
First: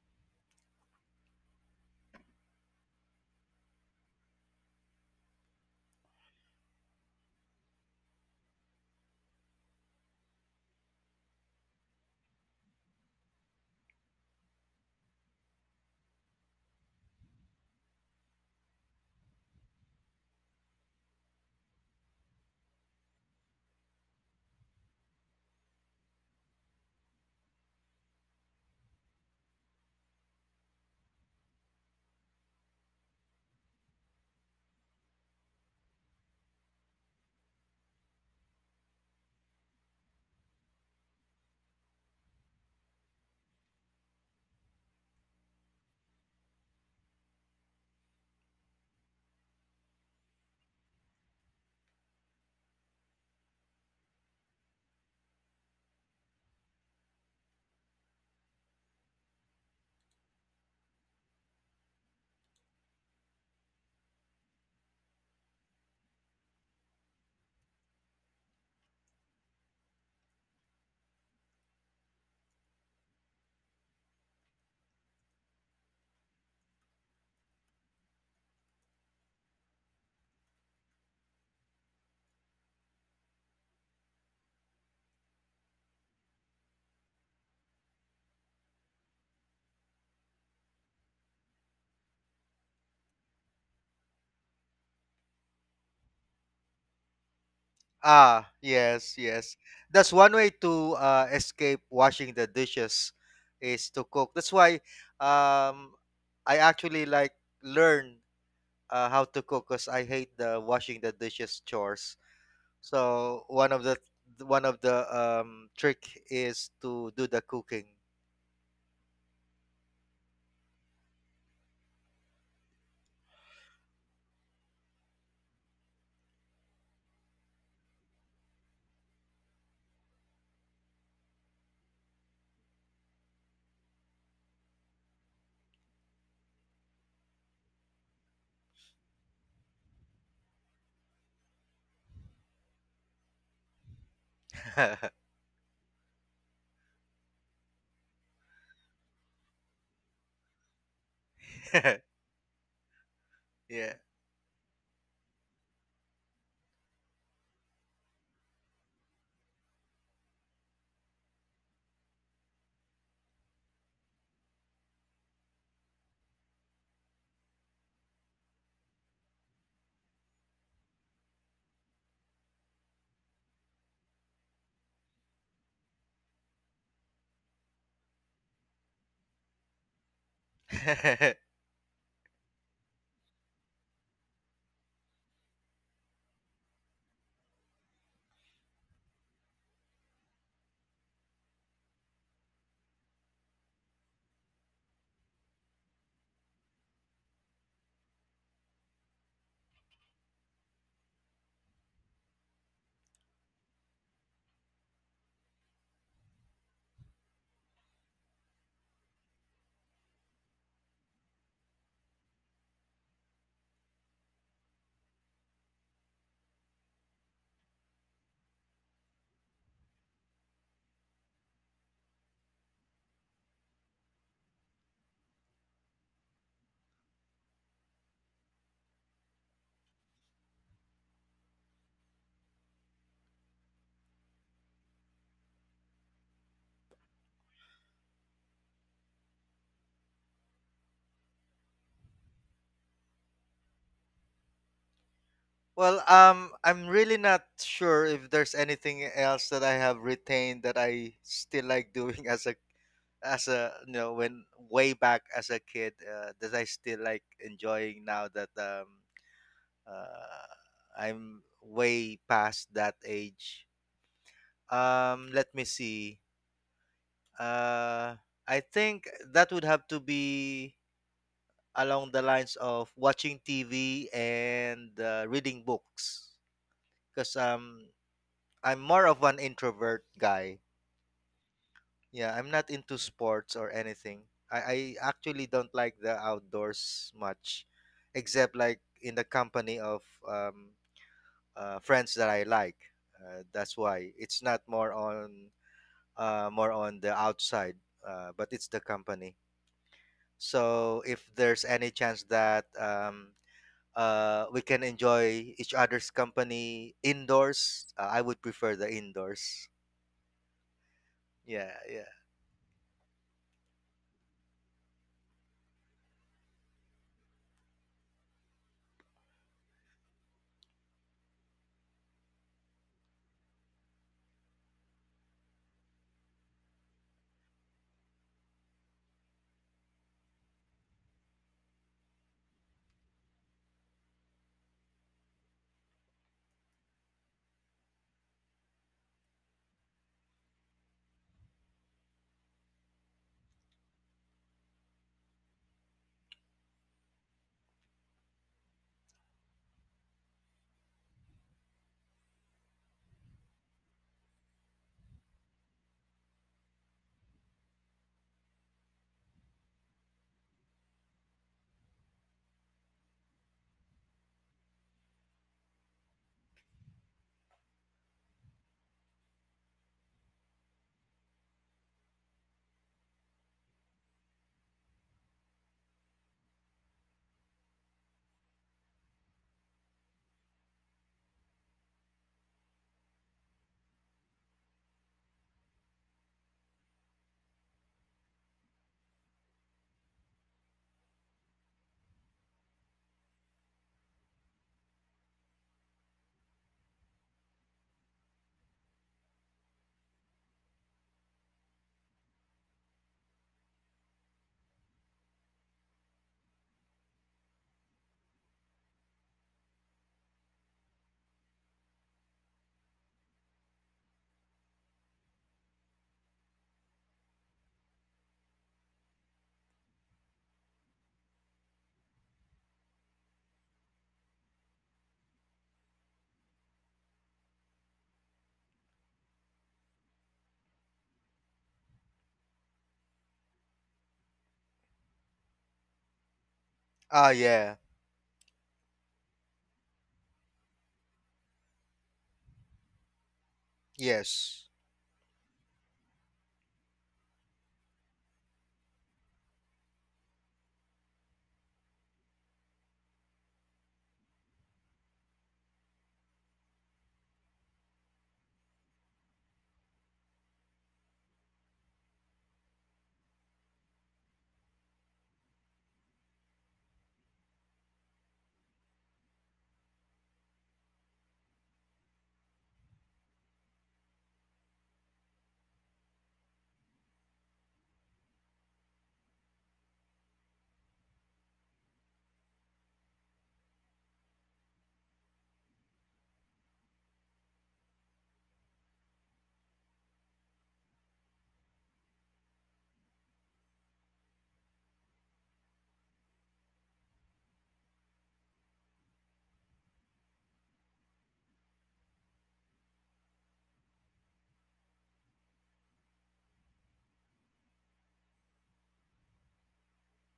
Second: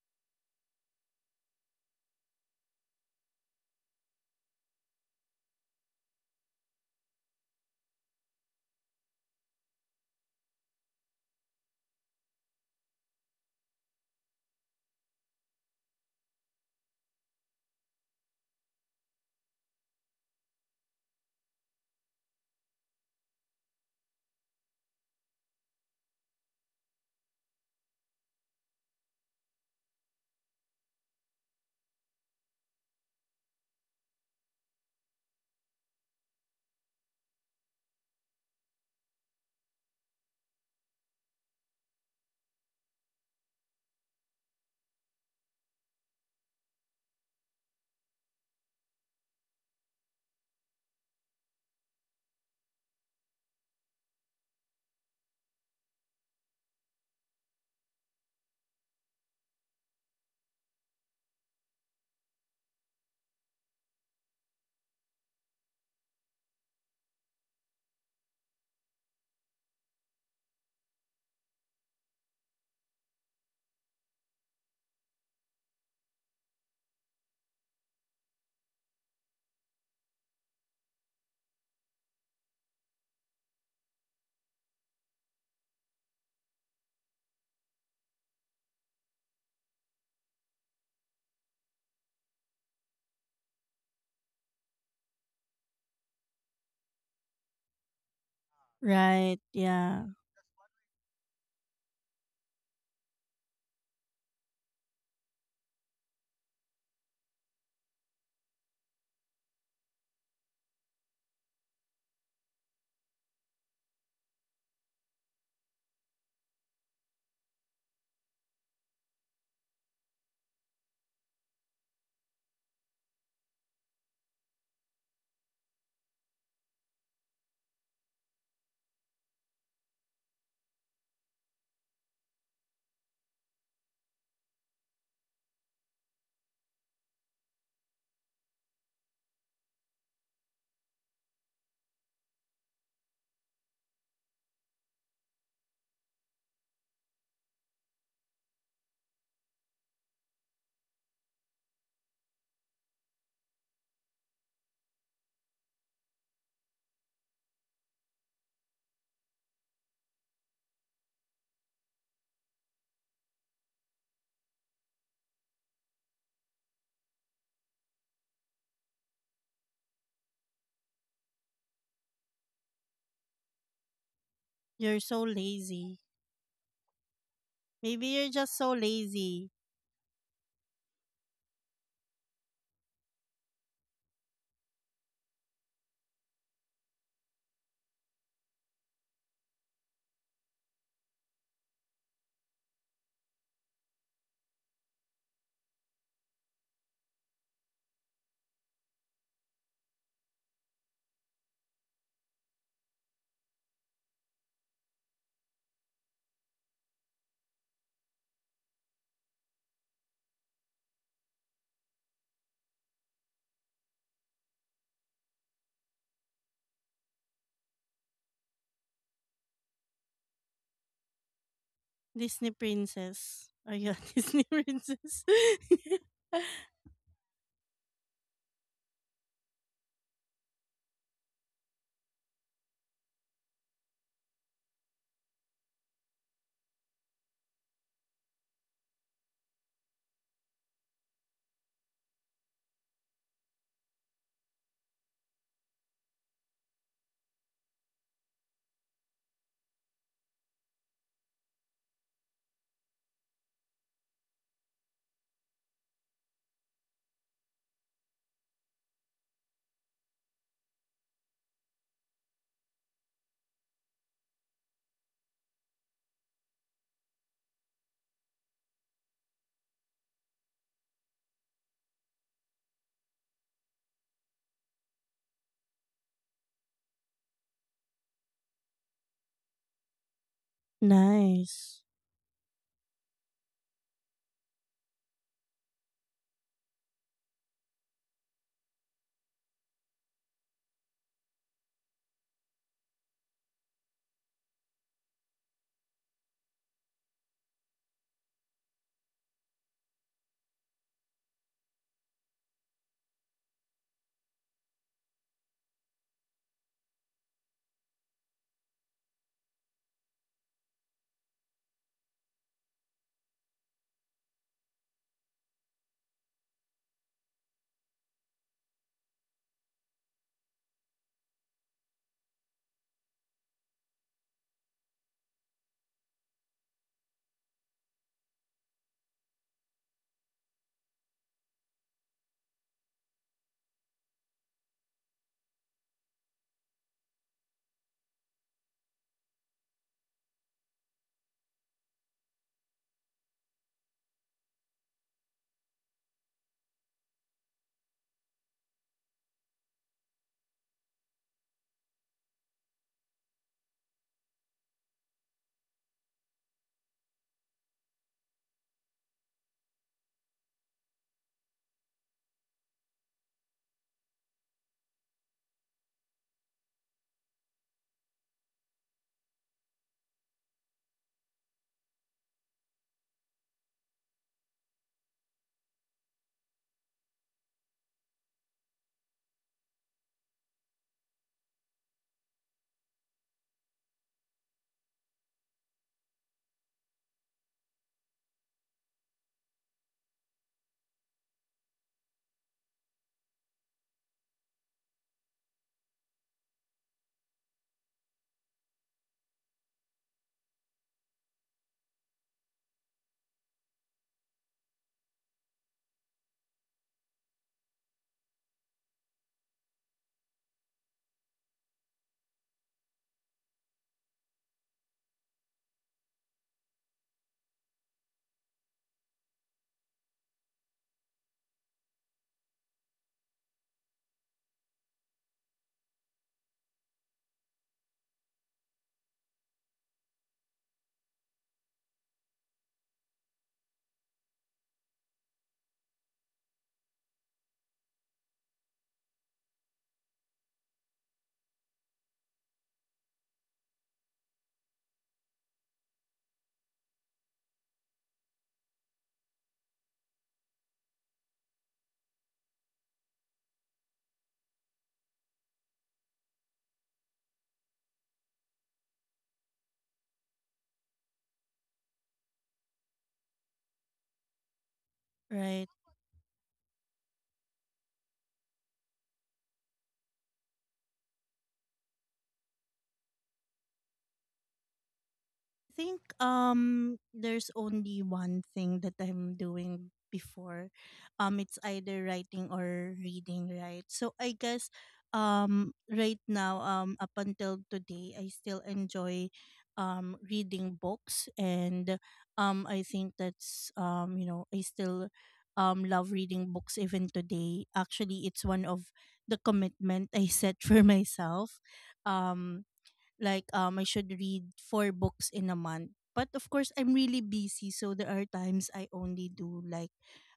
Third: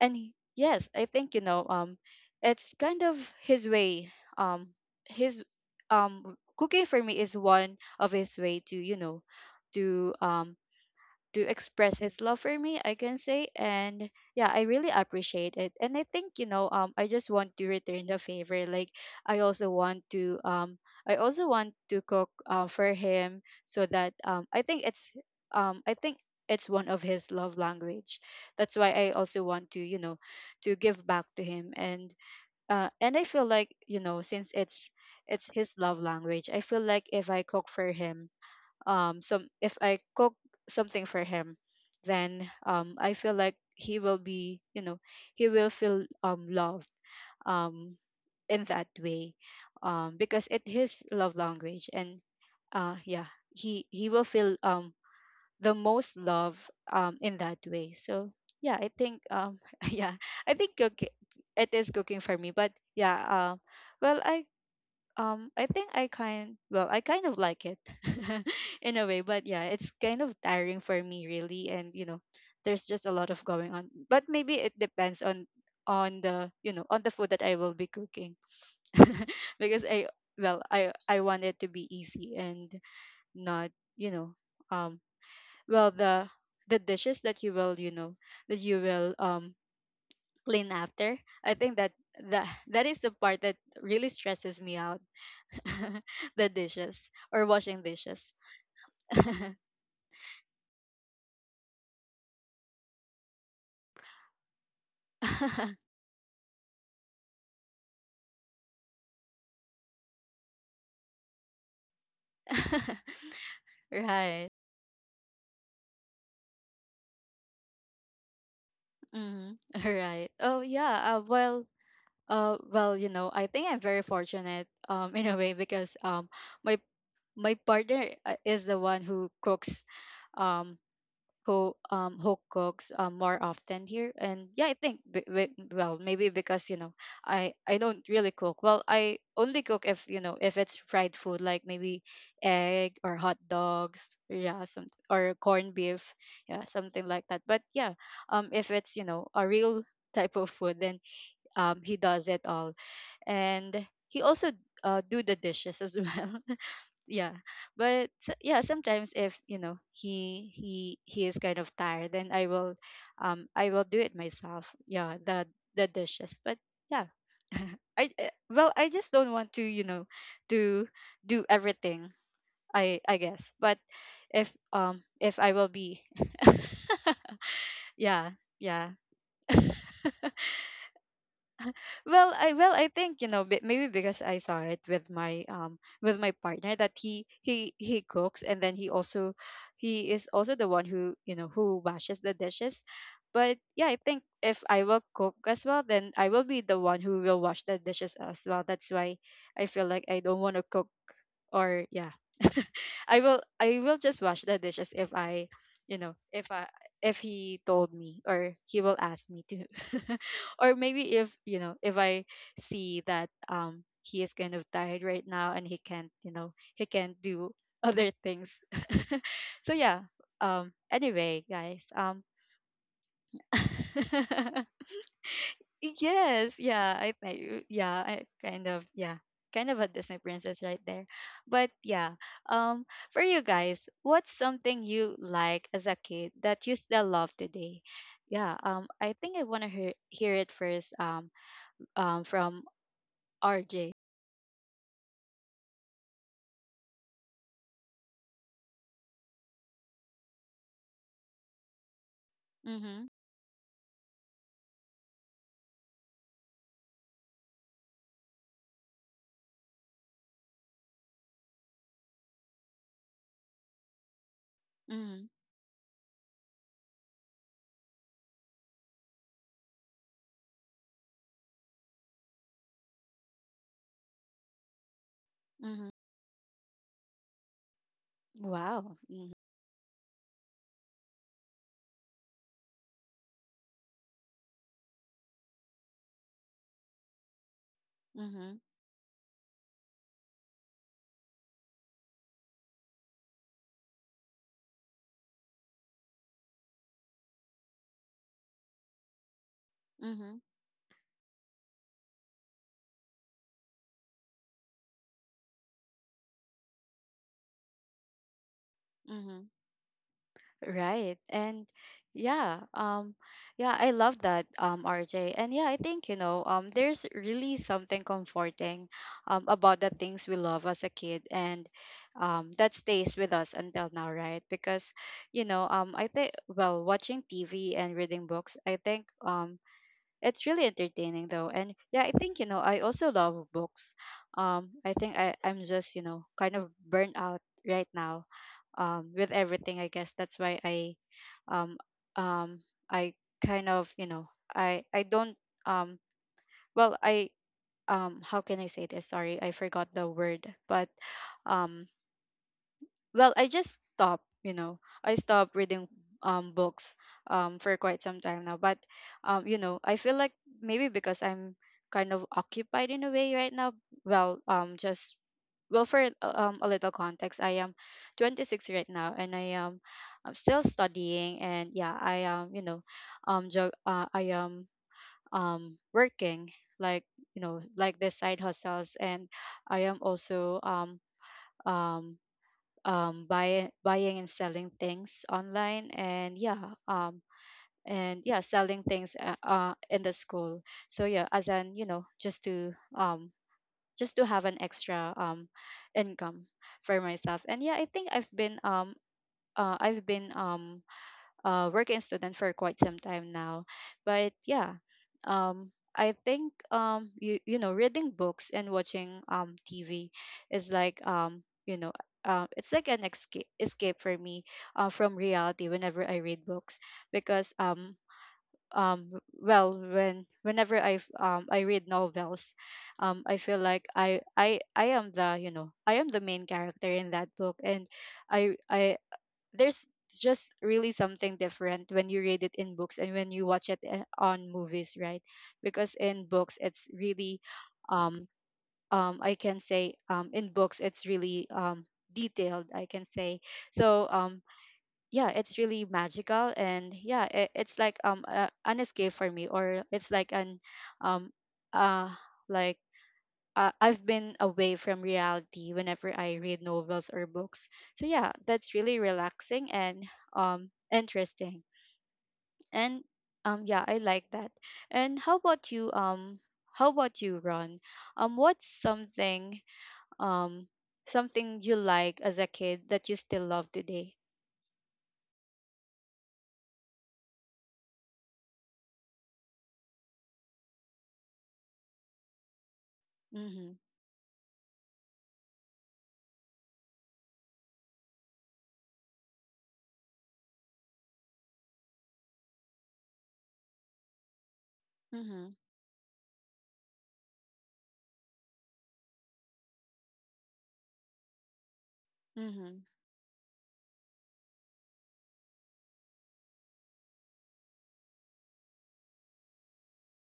A: and he- yes, I think, you know, um it's kind of his way, um his um cooking for me is one of his way to, you know, to, um to express his love for me, I can say. And yeah, I really appreciate it. And I think, you know, um I just want to return the favor, like, i also want to um I also want to cook, uh, for him. So that, um I think it's, um I think it's one of his love language. That's why I also want to, you know, to give back to him. And uh and I feel like, you know, since it's it's his love language, I feel like if I cook for him, um some if I cook something for him, then um I feel like he will be, you know, he will feel um loved, um in that way. Um because it is love language. And uh yeah, he he will feel um the most love, um in that way. So yeah, I think um yeah, I think cook it is cooking for me. But yeah, um well, i um, I think, I kind well, I kind of like it in a way, but yeah, it's kind of tiring for me really. And you know, there's just a lot of going on. But maybe it depends on on the you know on the food that I will be cooking, because I well I I want it to be easy and not, you know, um well the the dishes that you will, you know, that you will um clean after. I think that, that that is the part that really stresses me out. The dishes, or washing dishes.
C: Ah, yes,
B: Right.
C: yes,
B: Yeah.
C: that's one way to uh, escape washing the dishes is to cook. That's why, um, I actually like learn uh, how to cook because I hate the washing the dishes chores. So one of the
A: right.
C: one of the um trick is to do the cooking.
A: Mm. Right. Oh yeah. Uh, well. Uh, well, you know, I think I'm very fortunate. Um, in a way, because um, my my partner, uh, is the one who cooks. Um, who um who cooks, um, more often here. And yeah, I think, b- b- well, maybe because you know, i i don't really cook well, I only cook if, you know, if it's fried food, like maybe egg or hot dogs. Yeah, some or corned beef. Yeah, something like that. But yeah, um if it's, you know, a real type of food, then um he does it all. And
C: Yeah.
A: he also, uh, do the dishes as well. Yeah. But s- yeah, sometimes if you know he he he is kind of tired, then i will um I will do it myself. Yeah, the the dishes. But yeah, i uh, well I just don't want to, you know, to do everything, i i guess. But if, um
B: You're so
A: if I will
B: lazy.
A: be,
B: Maybe
A: yeah.
B: you're just so
A: Yeah.
B: lazy.
A: Well, I well I think, you know, bi- maybe because I saw it with my, um with my partner, that he he he cooks, and then he also, he is also the one who, you know, who washes the dishes. But yeah, I think if I will cook as well, then I will be the one who will wash the dishes as well. That's why I feel like I don't want to cook, or, yeah. I will I will just wash the dishes if I, you know, if I if he told me or he will ask me to. Or maybe if you know, if I see that, um he is kind of tired right now, and he can't you know he can't do other things. So yeah, um anyway guys, um
B: Disney princess. Are you a Disney princess?
A: yes, yeah, I think, yeah, I kind of, yeah, kind of a Disney princess right there. But yeah, um for you guys, what's something you like as a kid that you still love today? Yeah, um I think I want to hear, hear it first, um um, from R J.
C: Well, um, I'm really not sure if there's anything else that I have retained that I still like doing as a
A: Mhm.
C: as a you know, when way back as a kid, uh, that I still like enjoying now that um uh, I'm way past that age.
A: Mhm.
C: Um, let me see. Uh, I think that would have to be along the lines of watching T V and uh, reading
A: Mhm.
C: books, because um, I'm
A: Wow.
C: more of
A: Mhm.
C: an introvert guy.
B: Nice.
C: Yeah, I'm not into sports or anything. I, I actually don't like the outdoors much,
A: Mhm.
C: except like in the company of um, uh, friends that I like. Uh, that's why it's not more on uh, more on the outside, uh, but it's the company.
A: Mhm.
C: So if there's any chance that um, uh, we can enjoy each other's company indoors, uh, I would prefer the
A: Mhm.
C: indoors.
A: Right. And
C: Yeah, yeah.
A: yeah, um yeah, I love that, um R J. And yeah, I think you know, um there's really something comforting um about the things we love as a kid, and um that stays with us until now, right? Because you know, um I think well, watching T V and reading books, I think um it's really entertaining though. And yeah, I think, you know, I also love books. Um, I think I, I'm just, you know, kind of burnt out right now um, with everything, I guess. That's why I um, um, I kind of, you know, I, I don't, um, well, I, um, how can I say this? Sorry, I forgot the word. But um, well I just stopped you know I stopped reading um books um for quite some time now, but um you know, I feel like maybe because I'm kind of occupied in a way right now. Well um just well For uh, um, a little context, I am twenty-six right now, and i am I'm still studying. And yeah, I am, you know um jo- uh, I am um working, like, you know, like the side hustles. And I am also um um um, buy, buying and selling things online, and yeah, um, and yeah, selling things uh, uh, in the school. So yeah, as an you know just to um, just to have an extra um, income for myself. And yeah, I think I've been um, uh, I've been um, uh, working student for quite some time now. But yeah, um, I think um, you you know, reading books and watching um, T V is like, um, you know uh, it's like an escape escape for me uh, from reality whenever I read books. Because um um well when whenever I f- um I read novels, um I feel like I I I am the, you know I am the main character in that book. And I I there's just really something different when you read it in books and when you watch it uh, on movies, right? Because in books, it's
C: Ah,
A: really
C: yeah.
A: um um I can say, um in books, it's really um detailed, I can say. So um
C: Yes.
A: yeah, it's really magical. And yeah, it, it's like um a, an escape for me, or it's like an um uh like uh, I've been away from reality whenever I read novels or books. So yeah, that's really relaxing and um interesting. And um yeah, I like that. And how
B: Right.
A: about you, um how about you, Ron? Um what's something um something you like as a kid that you still love today?
B: think um there's only one thing that I'm doing before. Um it's either writing or reading,
A: Mhm.
B: right? So I guess um right now um up until today I still enjoy um reading books. And um I think that's, um you know, I still
A: Mhm.
B: um love reading books even today. Actually, it's one of the commitment I set for myself. Um
A: Mhm.
B: like um I should read four books in a month. But of course, I'm really busy, so there are times I only do like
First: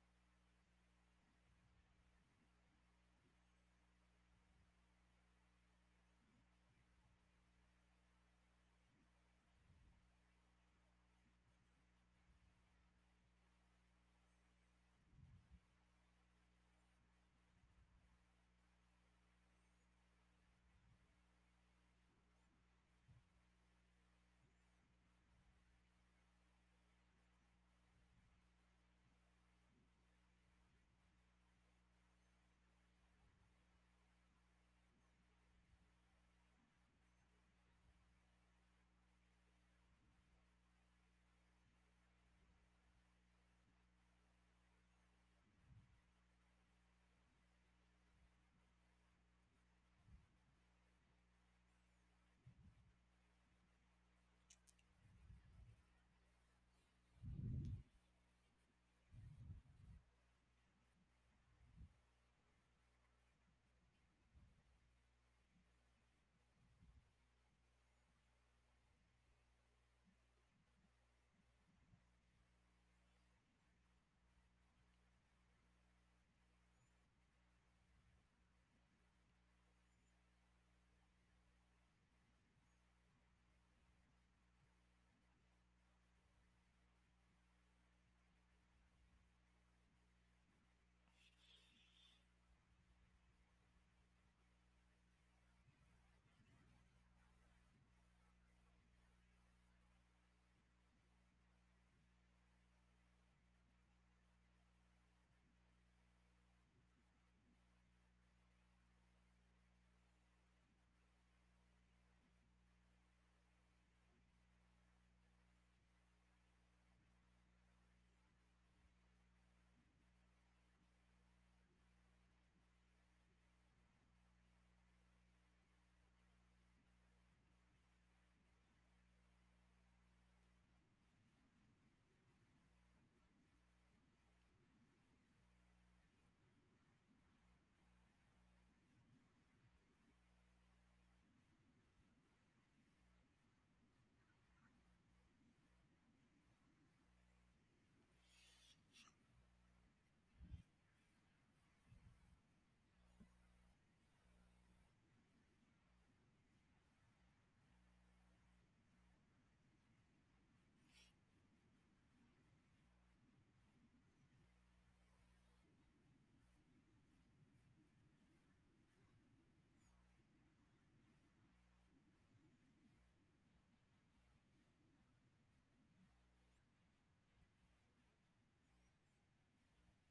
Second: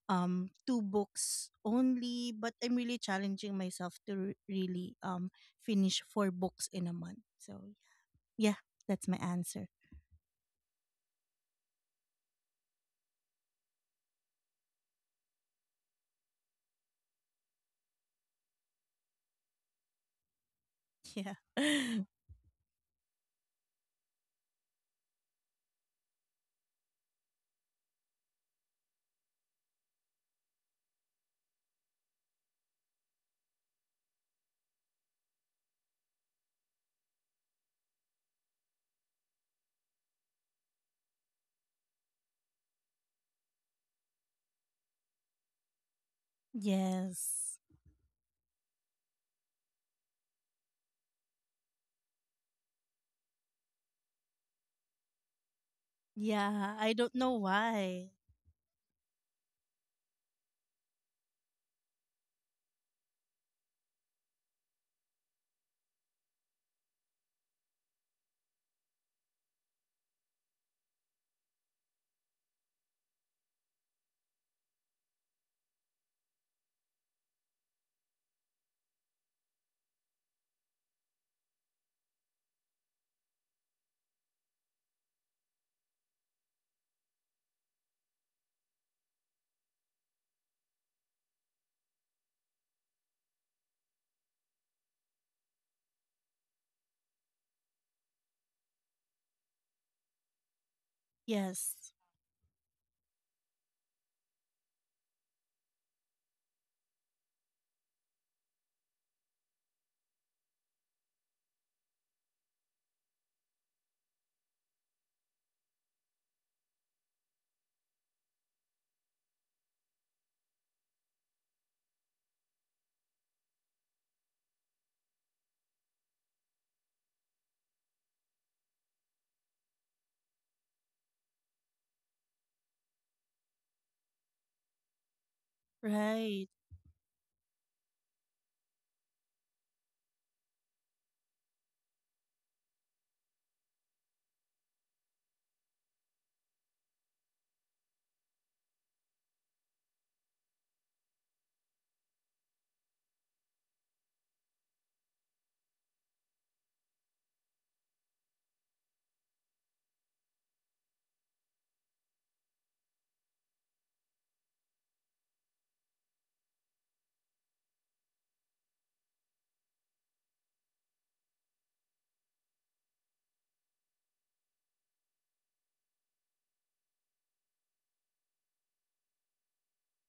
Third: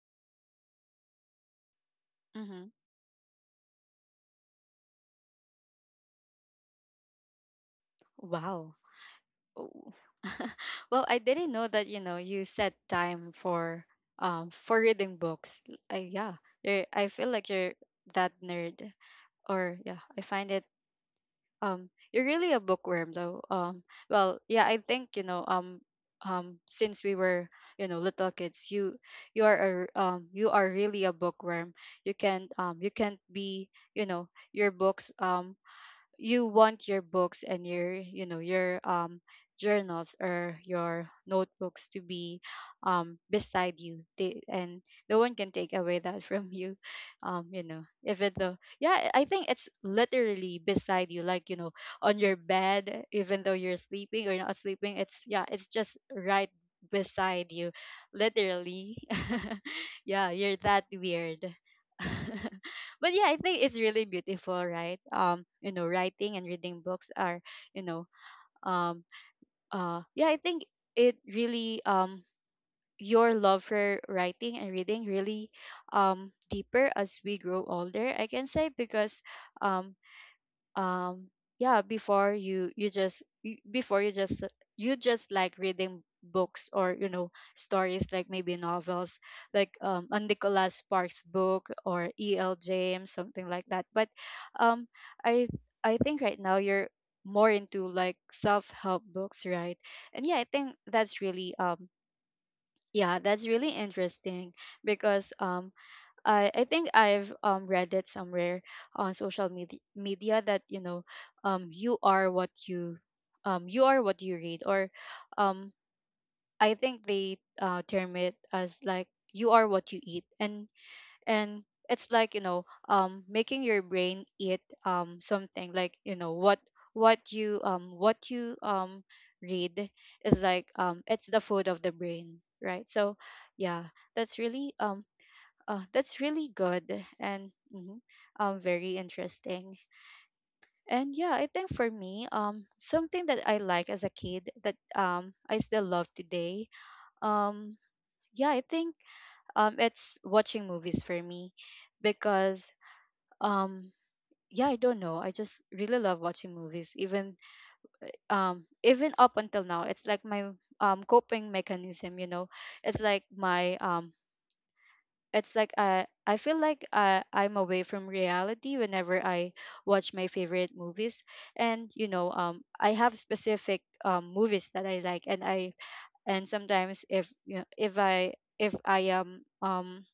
B: um two books only, but
A: Mhm.
B: I'm really challenging myself to re- really um finish four books in a month. So yeah,
A: Wow.
B: that's my answer.
A: Oh. Well, I didn't know that, you know, you set time for um for reading books. I, yeah. You're, I feel like you're that nerd, or yeah, I find it
B: Yeah.
A: um you're really a bookworm though. Um well, yeah, I think, you know, um um since we were, you know, little kids, you you are a, um you are really a bookworm. You can um you can't be, you know, your books um you want your books and your you know your um journals or your notebooks to be um beside you they, and no one can take away that from you. um
B: Yes.
A: you know if it though yeah I I think it's literally beside you, like, you know, on your bed, even though you're sleeping or not sleeping, it's, yeah, it's just right
B: Yeah, I don't know
A: beside you,
B: why.
A: literally. Yeah, you're that weird. But yeah, I think it's really beautiful, right? Um, you know, writing and reading books are, you know, um, uh, yeah, I think it really um your love for writing and reading really um deeper as we grow older, I can say. Because um um yeah, before you you just you- before, you just, you just like reading books, or, you know, stories like maybe novels, like um a Nicholas Sparks book or E L. James, something like that. But um I I think right now you're more into like self-help books, right? And yeah, I think that's really
B: Yes.
A: um yeah, that's really interesting. Because um I I think I've um read it somewhere on social media media that, you know, um you are what you um you are what you read. Or um I think they uh term it as like you are what you eat. And and it's like, you know, um making your brain eat um something, like, you know, what what you um what you um read is like um it's the food of the brain, right? So yeah, that's really um oh, that's really
B: Right.
A: good. And mhm, um, very interesting. And yeah, I think for me, um, something that I like as a kid that um I still love today, um, yeah, I think um it's watching movies for me. Because um yeah, I don't know, I just really love watching movies, even um even up until now. It's like my um coping mechanism, you know. It's like my um it's like uh, I feel like uh, I'm away from reality whenever I watch my favorite movies. And you know, um, I have specific um, movies that I like. And I and sometimes, if you know, if I if I am um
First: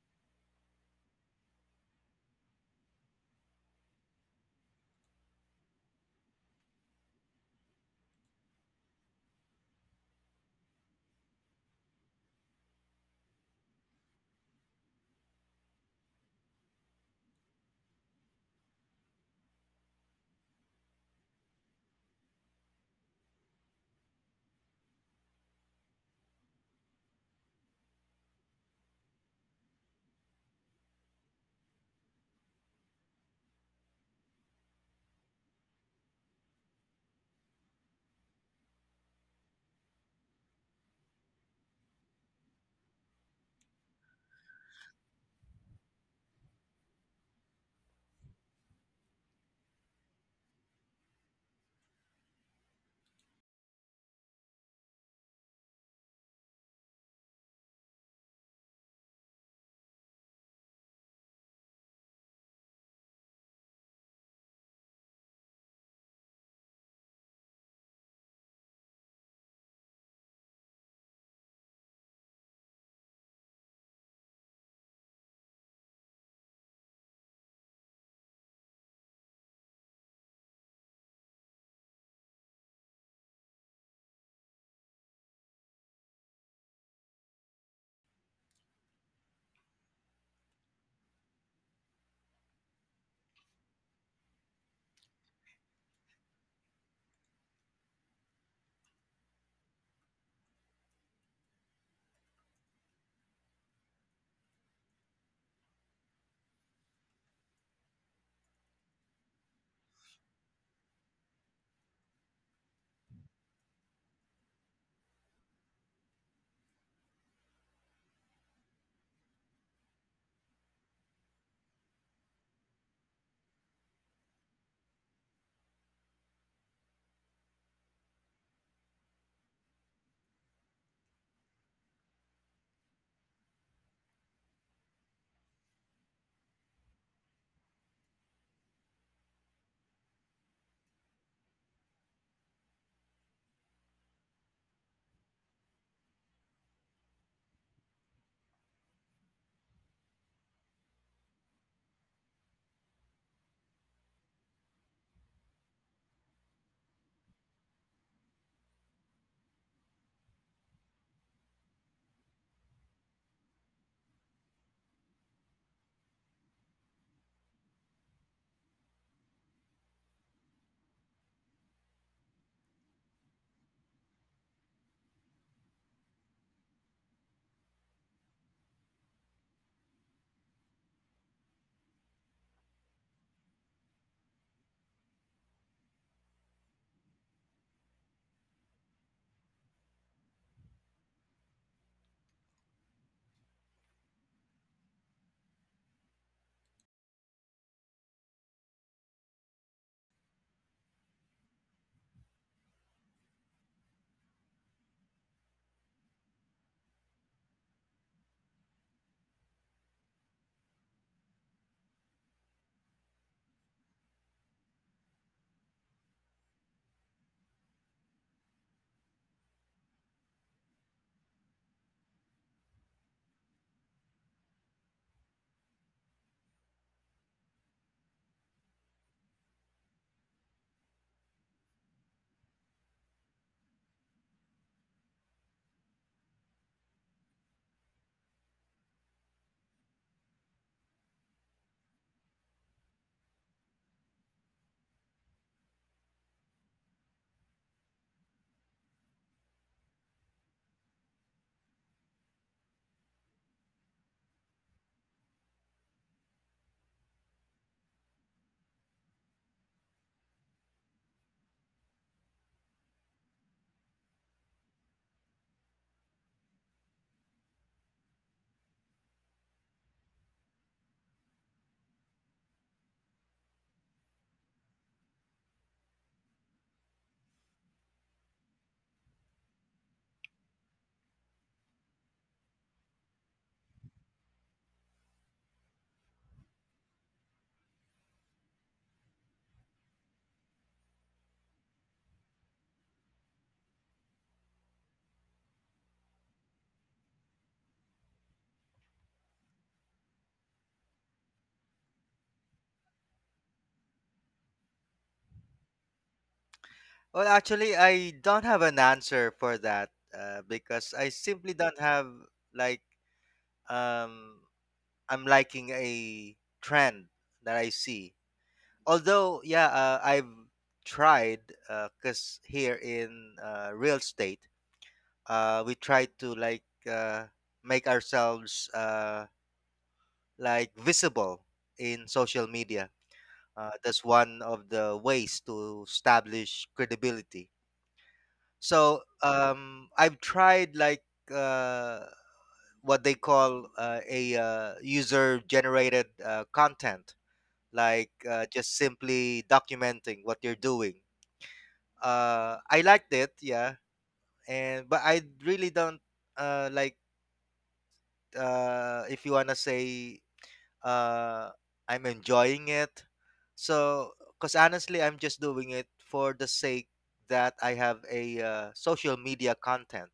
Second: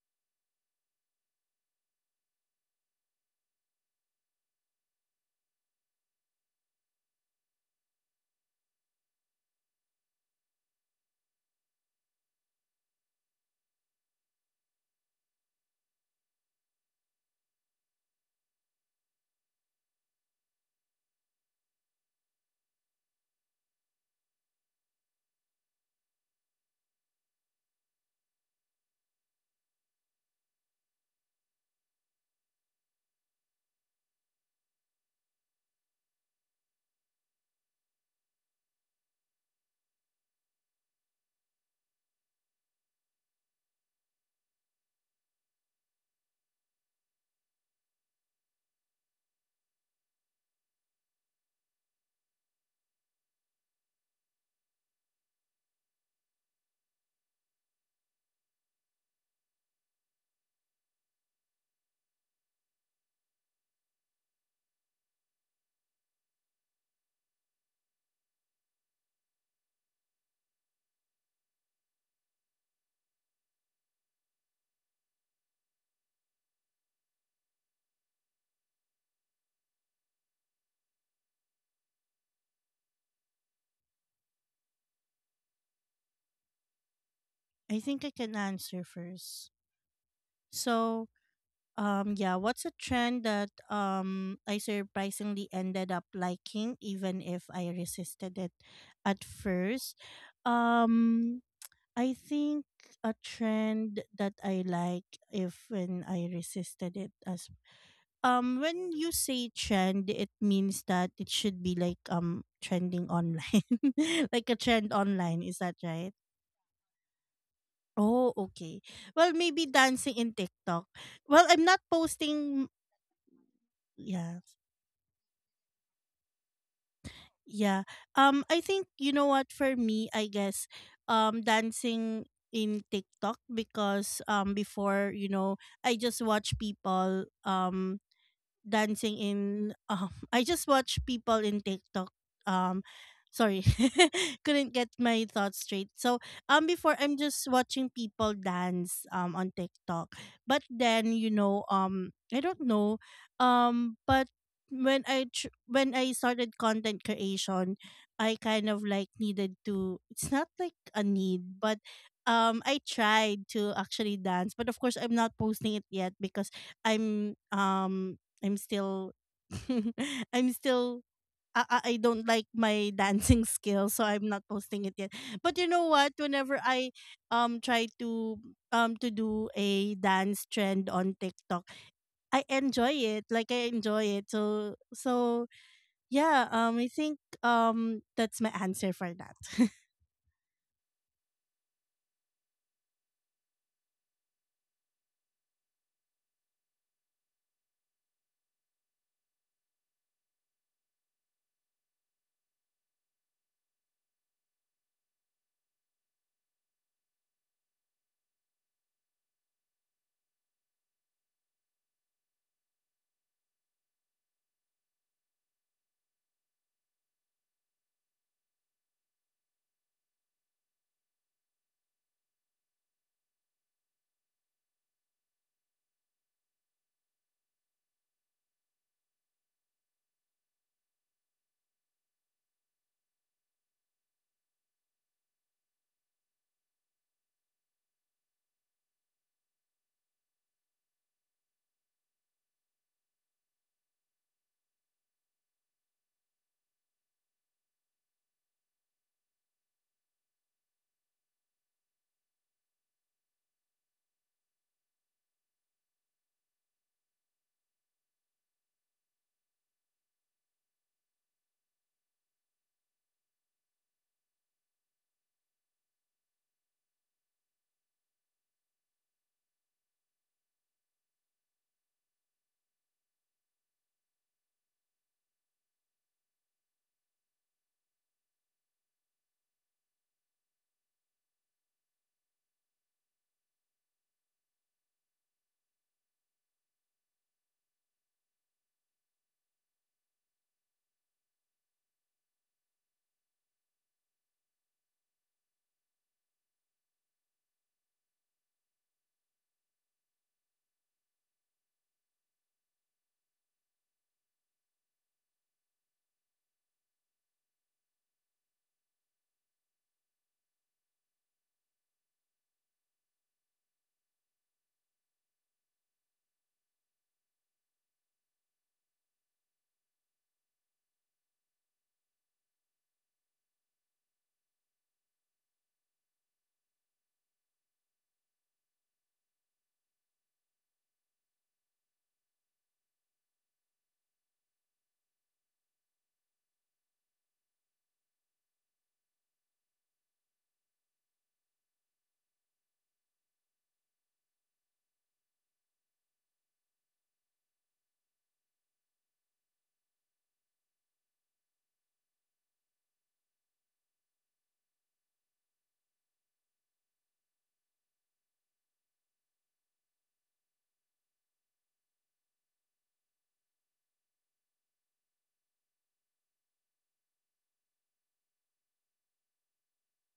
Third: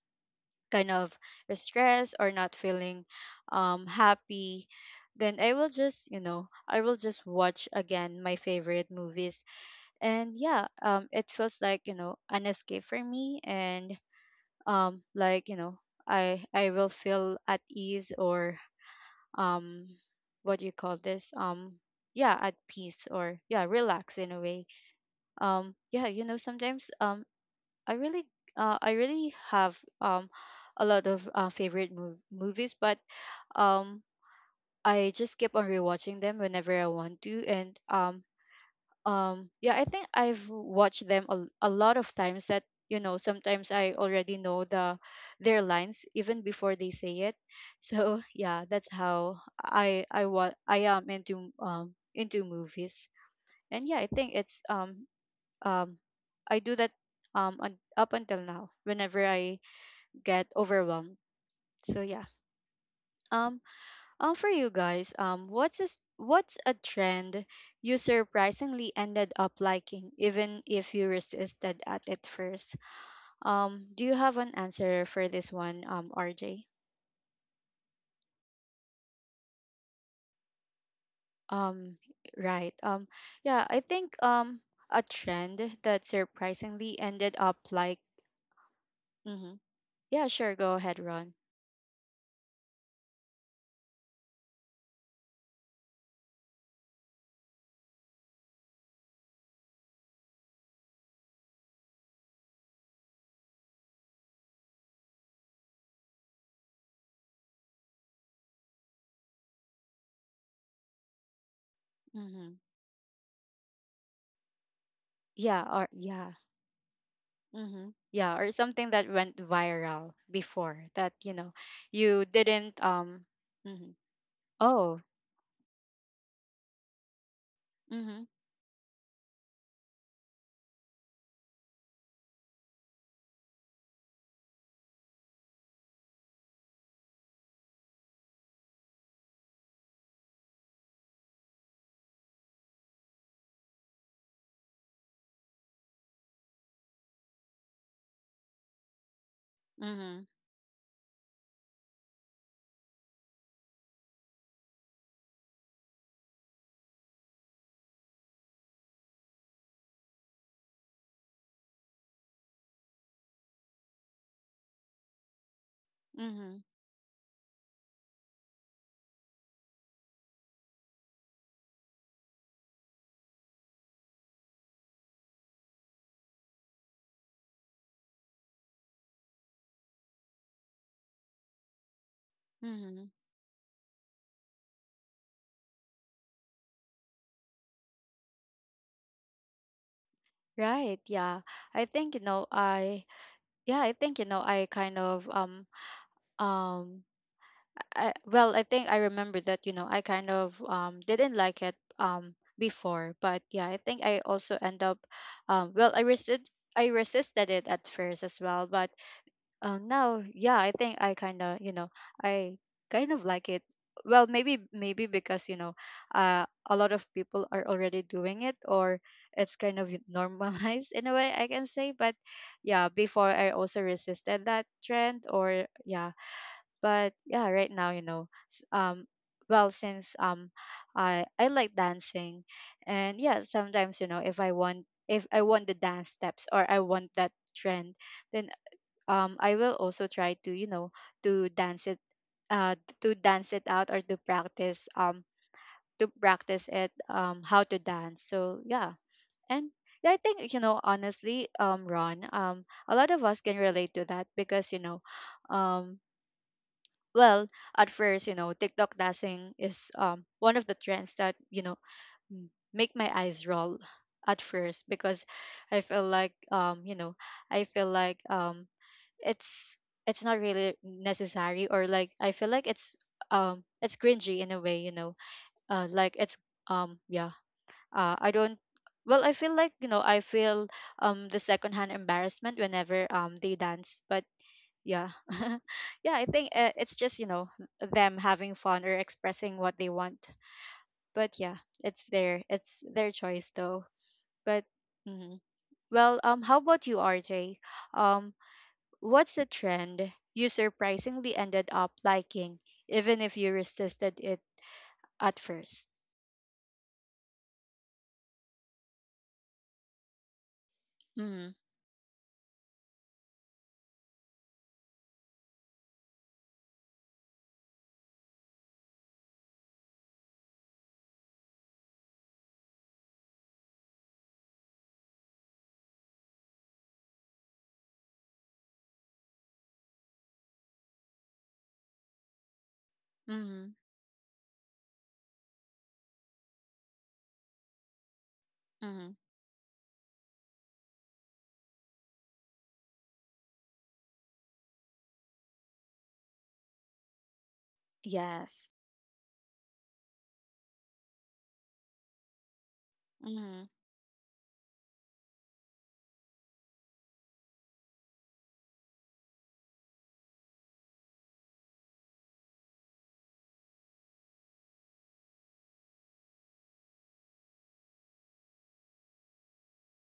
A: kind of stressed or not feeling um happy, then I will just, you know, I will just watch again my favorite movies. And yeah, um, it feels like, you know, an escape for me. And um like, you know, I I will feel at ease, or um what do you call this, um yeah, at peace or yeah, relax in a way. Um yeah, you know, sometimes um I really uh I really have um a lot of uh, favorite mov- movies. But um I just keep on rewatching them whenever I want to. And um um yeah, I think I've watched them a, a lot of times, that, you know, sometimes I already know the their lines even before they say it. So yeah, that's how I I what I am into, um into movies. And yeah, I think it's um um I do that um un- up until now, whenever I get overwhelmed. So yeah, um um, for you guys, um, what's a, s- what's a trend you surprisingly ended up liking, even if you resisted at it first? Um, do you have an answer for this one, um, R J? Um, right. Um, yeah, I think um a trend that surprisingly ended up
B: I
A: like,
B: think I can answer first.
A: mm-hmm. Yeah, sure, go ahead,
B: So,
A: Ron.
B: Um yeah, what's a trend that um I surprisingly ended up liking even if I resisted it at first? Um I think a trend that I like, if when I resisted it, as um when you say trend, it means that it should be like um
A: Mm-hmm.
B: trending online, like a trend online, is
A: Yeah,
B: that
A: or
B: right?
A: yeah. Mm-hmm.
B: Oh
A: Yeah, or
B: okay,
A: something that
B: well
A: went
B: maybe dancing
A: viral
B: in TikTok.
A: before, that, you
B: Well,
A: know,
B: I'm not
A: you
B: posting.
A: didn't um. Mhm.
B: Yeah.
A: Oh.
B: Yeah.
A: Mhm.
B: Um I think, you know what, for me I guess um dancing in TikTok, because um before, you know, I just watch people um dancing in, um I just watch people in TikTok, um sorry, couldn't get my thoughts straight. So um before, I'm just watching people dance um on TikTok.
A: Mhm.
B: But then, you know, um I don't know, um but when I tr- when I started content creation, I kind of like needed to, it's not like a need, but um I tried to actually dance. But of course I'm not posting it yet because
A: Mhm.
B: I'm um I'm still, I'm still, I, I I don't like my dancing skill, so I'm not posting it yet. But you know what? Whenever I um try to, um to do a dance trend on TikTok, I enjoy
A: Mhm.
B: it. Like, I enjoy it. So so, yeah, um I think um that's my answer for that.
A: Right. Yeah. I think you know I yeah, I think you know, I kind of um um I, well, I think I remember that, you know, I kind of um didn't like it um before. But yeah, I think I also end up um well, I resisted I resisted it at first as well. But Um, now, yeah, I think I kind of, you know, I kind of like it. Well, maybe maybe because, you know, uh, a lot of people are already doing it, or it's kind of normalized in a way, I can say. But yeah, before I also resisted that trend, or yeah, but yeah, right now, you know, s- um, well, since um, I I like dancing. And yeah, sometimes, you know, if I want if I want the dance steps, or I want that trend, then um I will also try to, you know, to dance it, uh to dance it out, or to practice um to practice it, um how to dance. So yeah, and yeah, I think, you know, honestly, um Ron, um a lot of us can relate to that. Because you know, um well at first, you know, TikTok dancing is um one of the trends that, you know m- make my eyes roll at first. Because I feel like um you know, I feel like um it's it's not really necessary, or like I feel like it's um it's cringy in a way, you know. Uh like it's um yeah. Uh I don't well I feel like, you know, I feel um the secondhand embarrassment whenever um they dance. But yeah. Yeah, I think uh, it's just, you know, them having fun or expressing what they want. But yeah, it's their it's their choice though. But mhm. Well, um how about you, R J? Um What's a trend you surprisingly ended up liking, even if you resisted it at first?
C: Well, actually, I don't have an answer for that uh, because I
A: Mm-hmm.
C: simply don't have like um, I'm liking a trend that I see. Although yeah, uh, I've tried because here in uh, real estate uh, we try to like uh, make ourselves uh, like visible in social media, uh,
A: Mm-hmm.
C: that's one of the ways to establish credibility. So
A: Mm-hmm.
C: um, I've tried like uh, what they call uh, a uh, user generated uh, content, like uh,
A: Yes.
C: just simply documenting what you're doing. Uh, I liked it,
A: Mm-hmm.
C: yeah, and but I really don't uh like uh if you wanna say uh I'm enjoying it. So, cause honestly, I'm just doing it for the sake that I have a uh, social media content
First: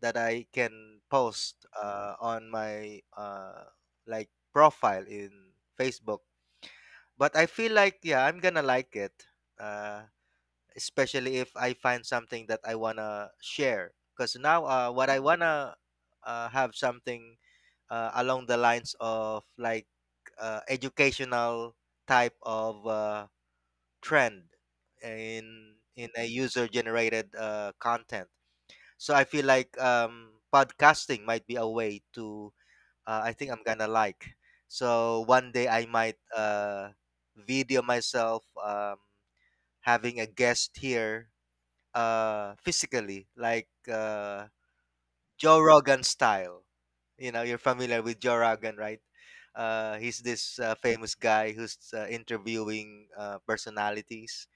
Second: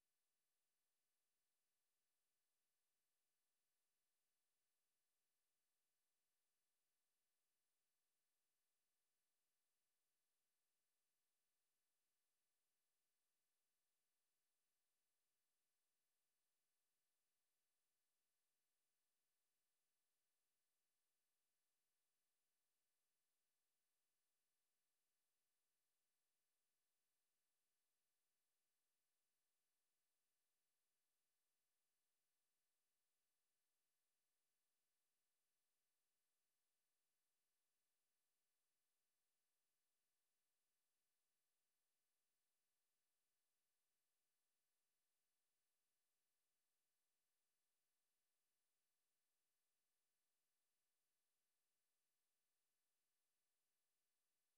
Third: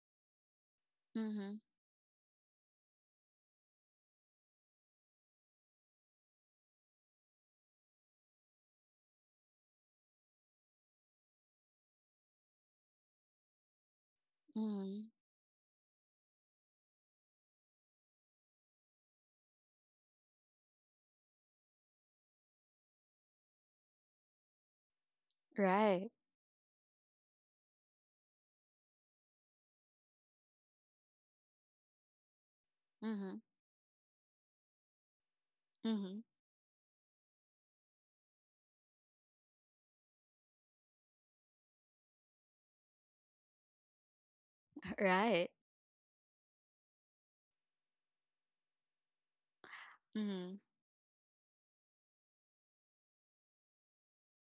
C: that I can
A: Mm-hmm.
C: post uh on my uh like profile in Facebook. But I feel like yeah, I'm gonna like it, uh, especially if I find something that I wanna share. Because now, uh,
A: Mm-hmm.
C: what I wanna uh, have something uh, along the lines of like uh, educational type of uh, trend in
A: Right.
C: in a user generated uh, content. So I feel like um, podcasting might be a way to. Uh, I
A: Mm-hmm.
C: think I'm gonna like. So one day I might
A: Mm-hmm.
C: uh, video myself, um, having a guest here uh, physically, like uh,
A: Right.
C: Joe Rogan style. You know, you're familiar with Joe Rogan, right? Uh, he's
A: Mm-hmm.
C: this uh, famous guy who's uh, interviewing uh, personalities,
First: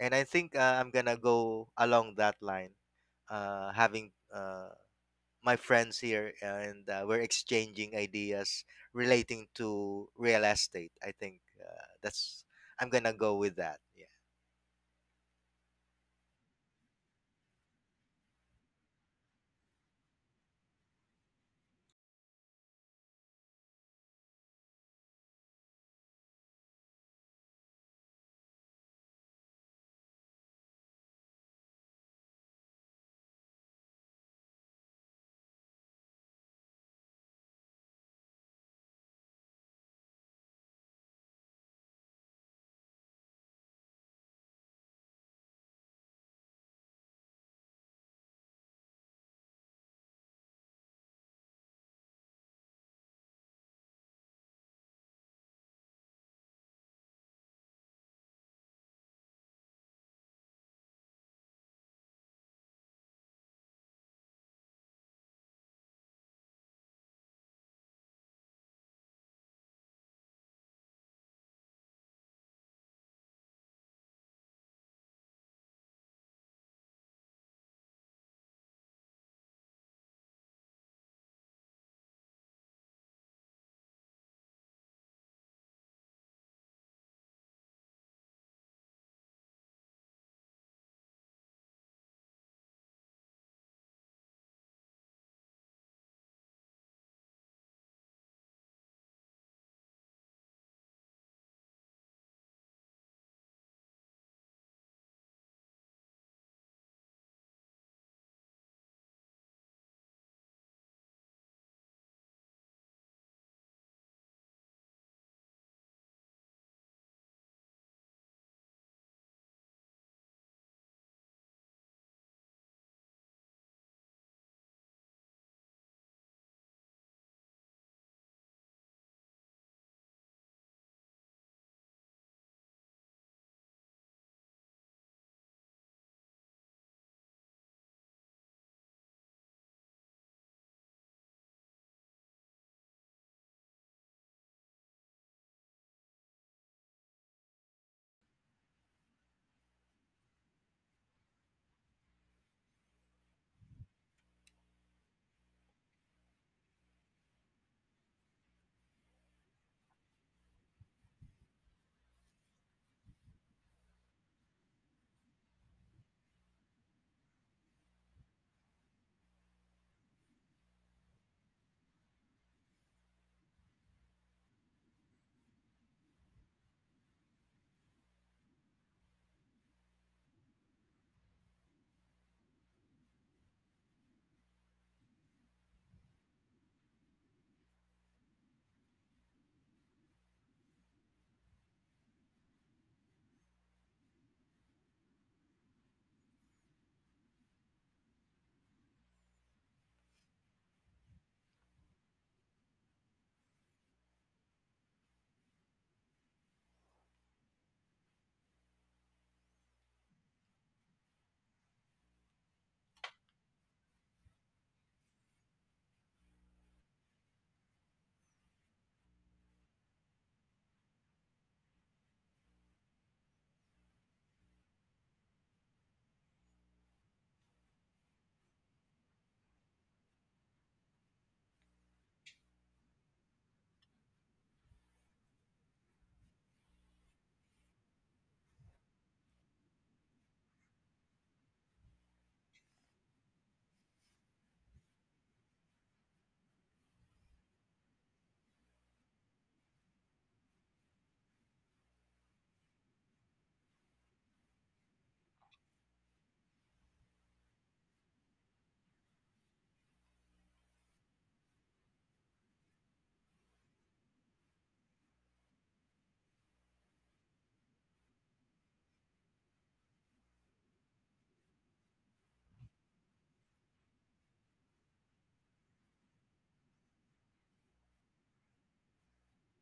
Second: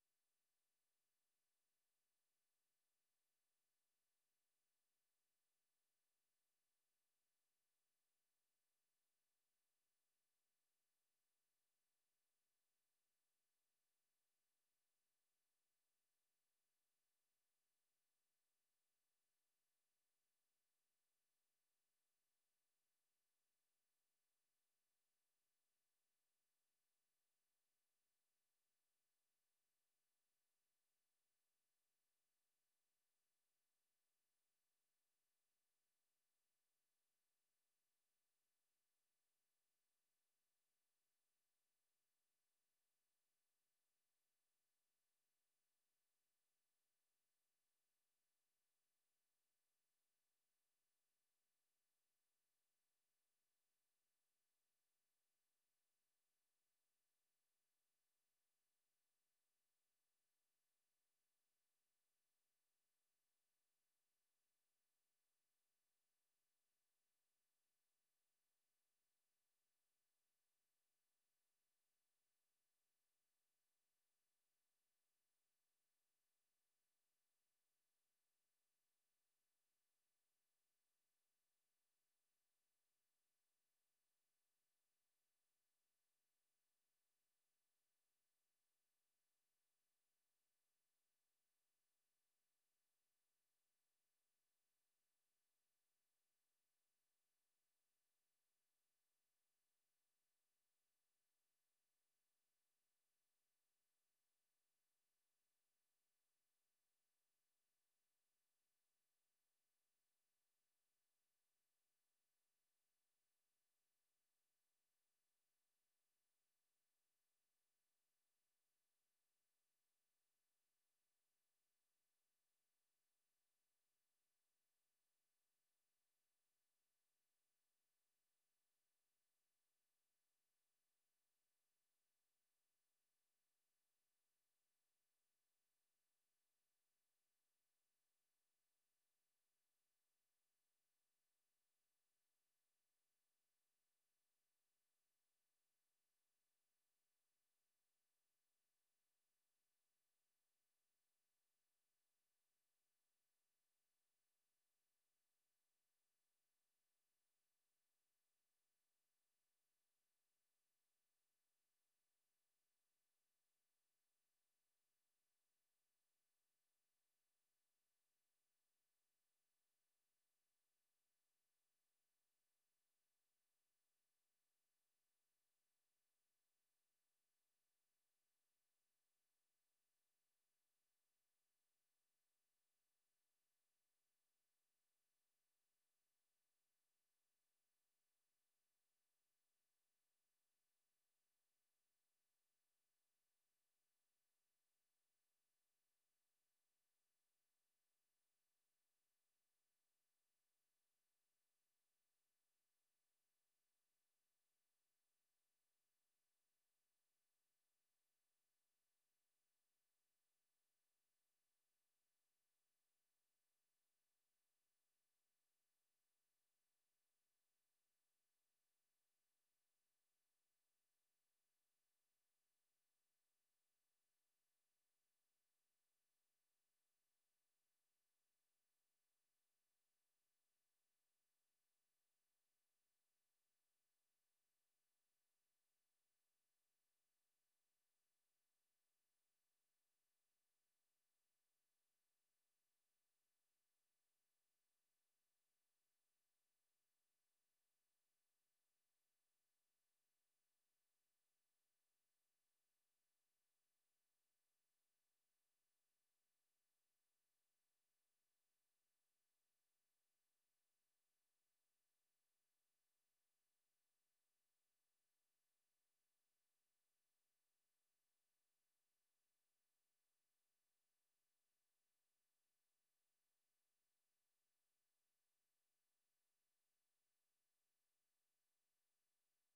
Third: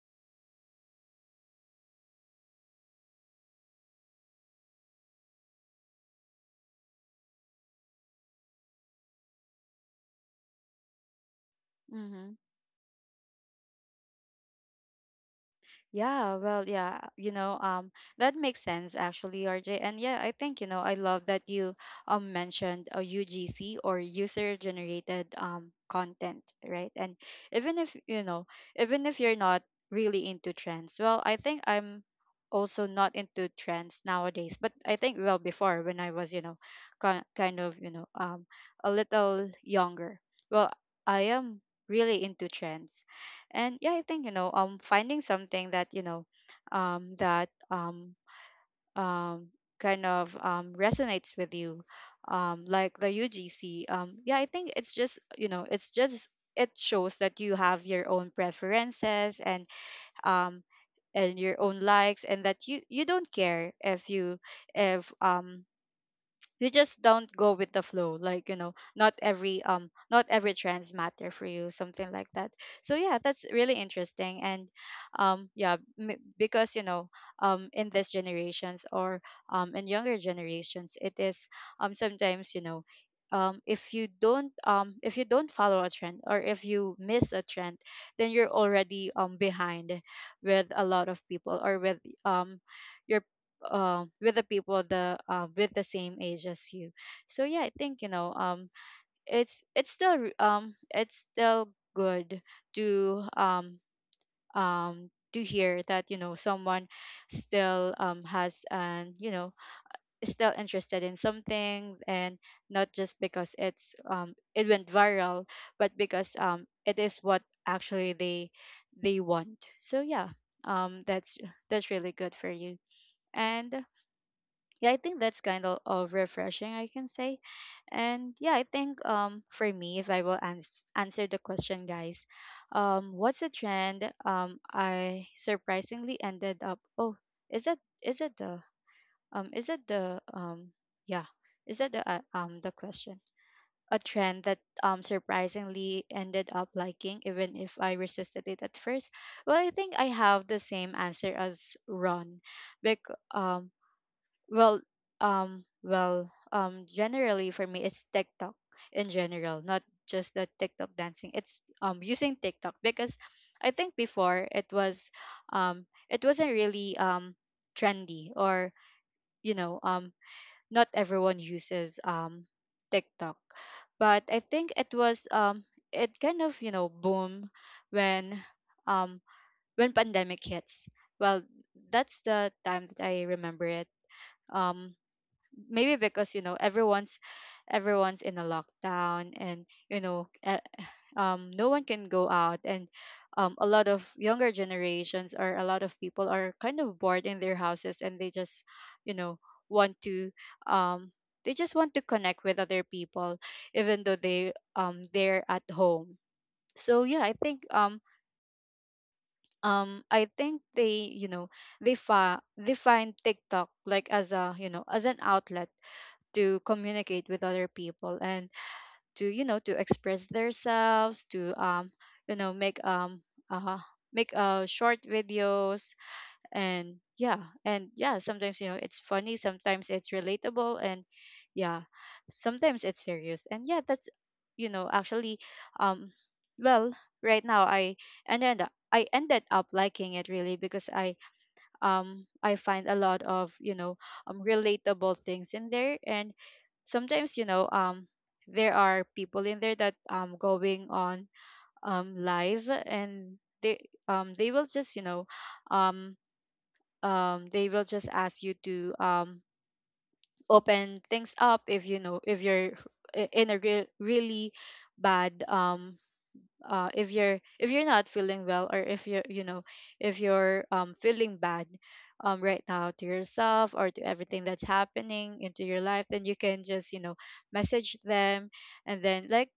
C: and I think uh, I'm gonna go along that line, uh, having uh, my friends here, and uh, we're exchanging ideas relating to real estate. I think uh,
A: Mm-hmm.
C: that's I'm gonna go with that. Yeah.
A: Yeah, well, yeah, you know, um, that makes sense actually, R J. And yeah, I think, you know, I love that you um mentioned a U G C or user generated um content, right? And even if, you know, even if you're not really into trends, well, I think I'm also not into trends nowadays, but I think well before when I was, you know, ki- kind of, you know, um a little younger. Well, I am really into trends and yeah, I think, you know, um finding something that, you know, um that um um kind of um resonates with you, um like the U G C. Um yeah, I think it's just, you know, it's just it shows that you have your own preferences and um and your own likes and that you you don't care if you if um you just don't go with the flow, like, you know, not every um not every trends matter for you, something like that. So yeah, that's really interesting and um yeah, m- because you know, um in these generations or um in younger generations, it is um sometimes, you know, um if you don't um if you don't follow a trend or if you miss a trend, then you're already um behind with a lot of people or with um your um with the people the uh, with the same age as you. So yeah, I think, you know, um it's it's still re- um it's still good to um um to hear that, you know, someone still um has, and, you know, is still interested in something and not just because it's um it went viral, but because um it is what actually they they want. So yeah, um that's that's really good for you. And yeah, I think that's kind of, of refreshing, I can say. And yeah, I think um for me, if I will ans- answer the question, guys, um, what's a trend um I surprisingly ended up? Oh, is that is that the um is that the um yeah is that the uh, um the question? A trend that um surprisingly ended up liking, even if I resisted it at first. Well, I think I have the same answer as Ron, because um well, um, well, um, generally for me, it's TikTok in general, not just the TikTok dancing. It's um using TikTok because I think before it was, um, it wasn't really um trendy or, you know, um not everyone uses um TikTok, but I think it was um it kind of, you know, boom when um when pandemic hits. Well, that's the time that I remember it. Um, Maybe because, you know, everyone's everyone's in a lockdown and, you know, uh, um no one can go out and um a lot of younger generations or a lot of people are kind of bored in their houses and they just, you know, want to um they just want to connect with other people even though they um they're at home. So yeah, I think um um I think they, you know, they fi- they find TikTok like as a, you know, as an outlet to communicate with other people and to, you know, to express themselves, to um you know, make um uh make uh short videos. And yeah, and yeah, sometimes, you know, it's funny, sometimes it's relatable, and yeah, sometimes it's serious. And yeah, that's, you know, actually, um well right now I ended up I ended up liking it really because I um I find a lot of, you know, um relatable things in there, and sometimes, you know, um there are people in there that um going on um live, and they um they will just, you know, um um they will just ask you to um open things up if, you know, if you're i- in a real really bad um uh, if you're if you're not feeling well, or if you're, you know, if you're um, feeling bad um, right now, to yourself or to everything that's happening into your life, then you can just, you know, message them and then like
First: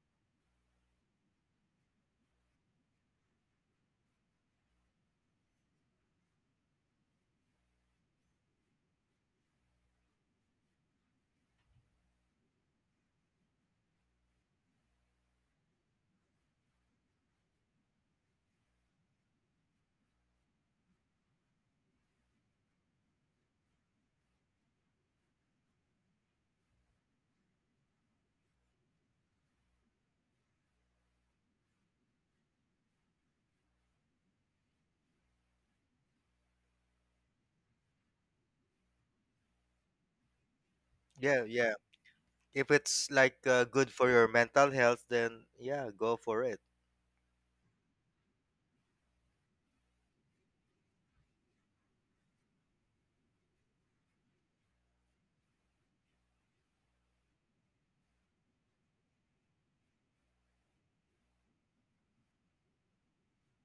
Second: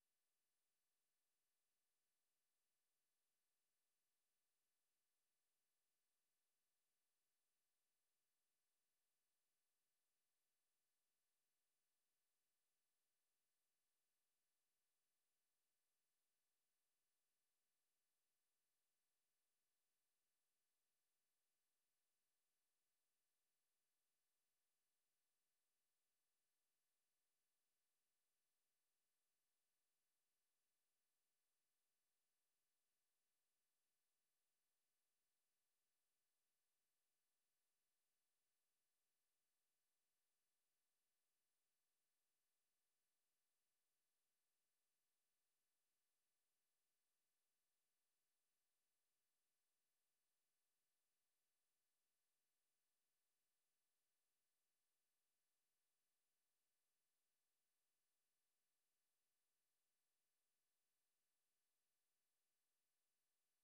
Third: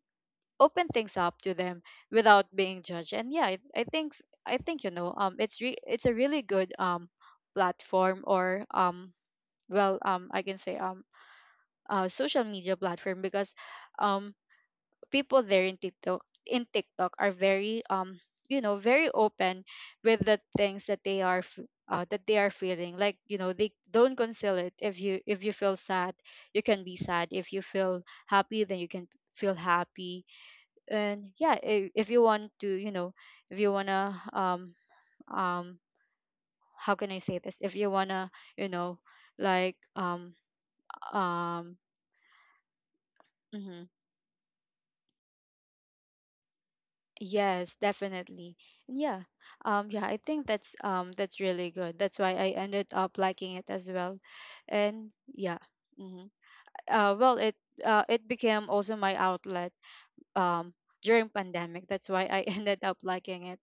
A: open things up to them without being judged. And yeah, i, I think s- I think, you know, um it's re- it's a really good um platform or um well um I can say, um uh, social media platform because um people there in TikTok in TikTok are very um you know, very open with the things that they are f- uh, that they are feeling, like, you know, they don't conceal it. If you if you feel sad, you can be sad. If you feel happy, then you can feel happy. And yeah, if, if you want to, you know, if you want to um um how can I say this, if you want to, you know, like um
C: Yeah, yeah.
A: um
C: If it's like uh,
A: mhm.
C: good for your mental health, then yeah, go for it.
A: Yes, definitely. And yeah. Um yeah, I think that's um that's really good. That's why I ended up liking it as well. And yeah. Hmm. Uh well, it uh it became also my outlet um during pandemic. That's why I ended up liking it.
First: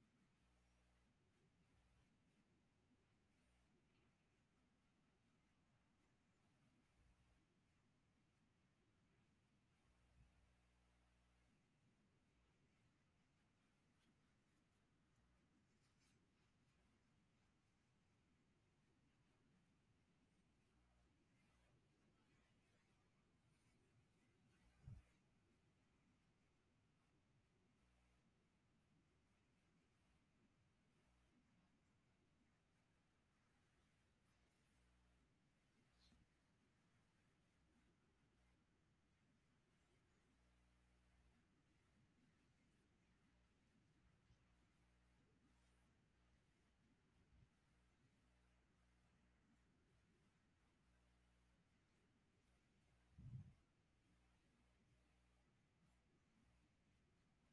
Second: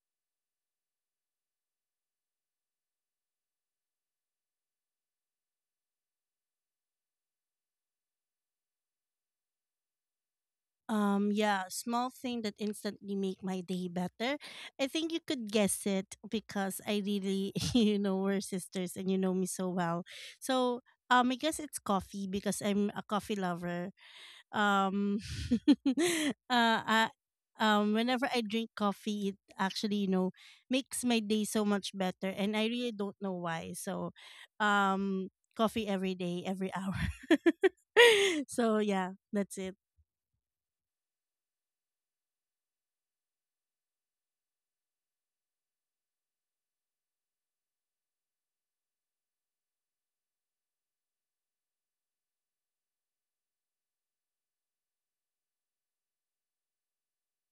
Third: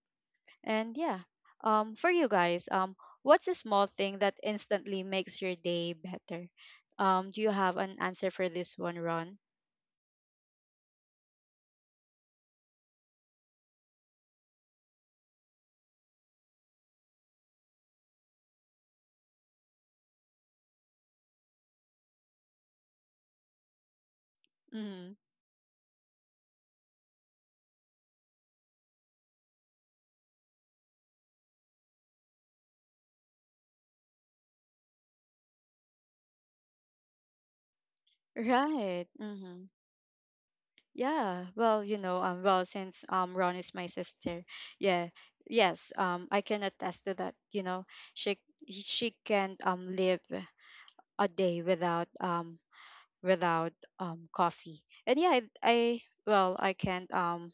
A: And yeah. Um for you guys, um, what's a small thing that instantly makes your day better? Um do you have an answer for this one, Ron?
B: Um, yeah, small thing that instantly make my day better. I think you could guess it because I really, you know, we're sisters and you know me so well. So, um, I guess it's coffee because I'm a coffee lover.
A: Mhm.
B: Um, uh, I, um, whenever I drink coffee, it actually, you know, makes my day so much better, and I really don't know why. So, um, coffee every day, every hour. So
A: Right.
B: yeah, that's
A: Mhm.
B: it.
A: Yeah, well, you know, um, well, since um, Ron is my sister, yeah, yes, um, I can attest to that. You know, she she can't um live a day without um without um coffee. And yeah, I, I well, I can't um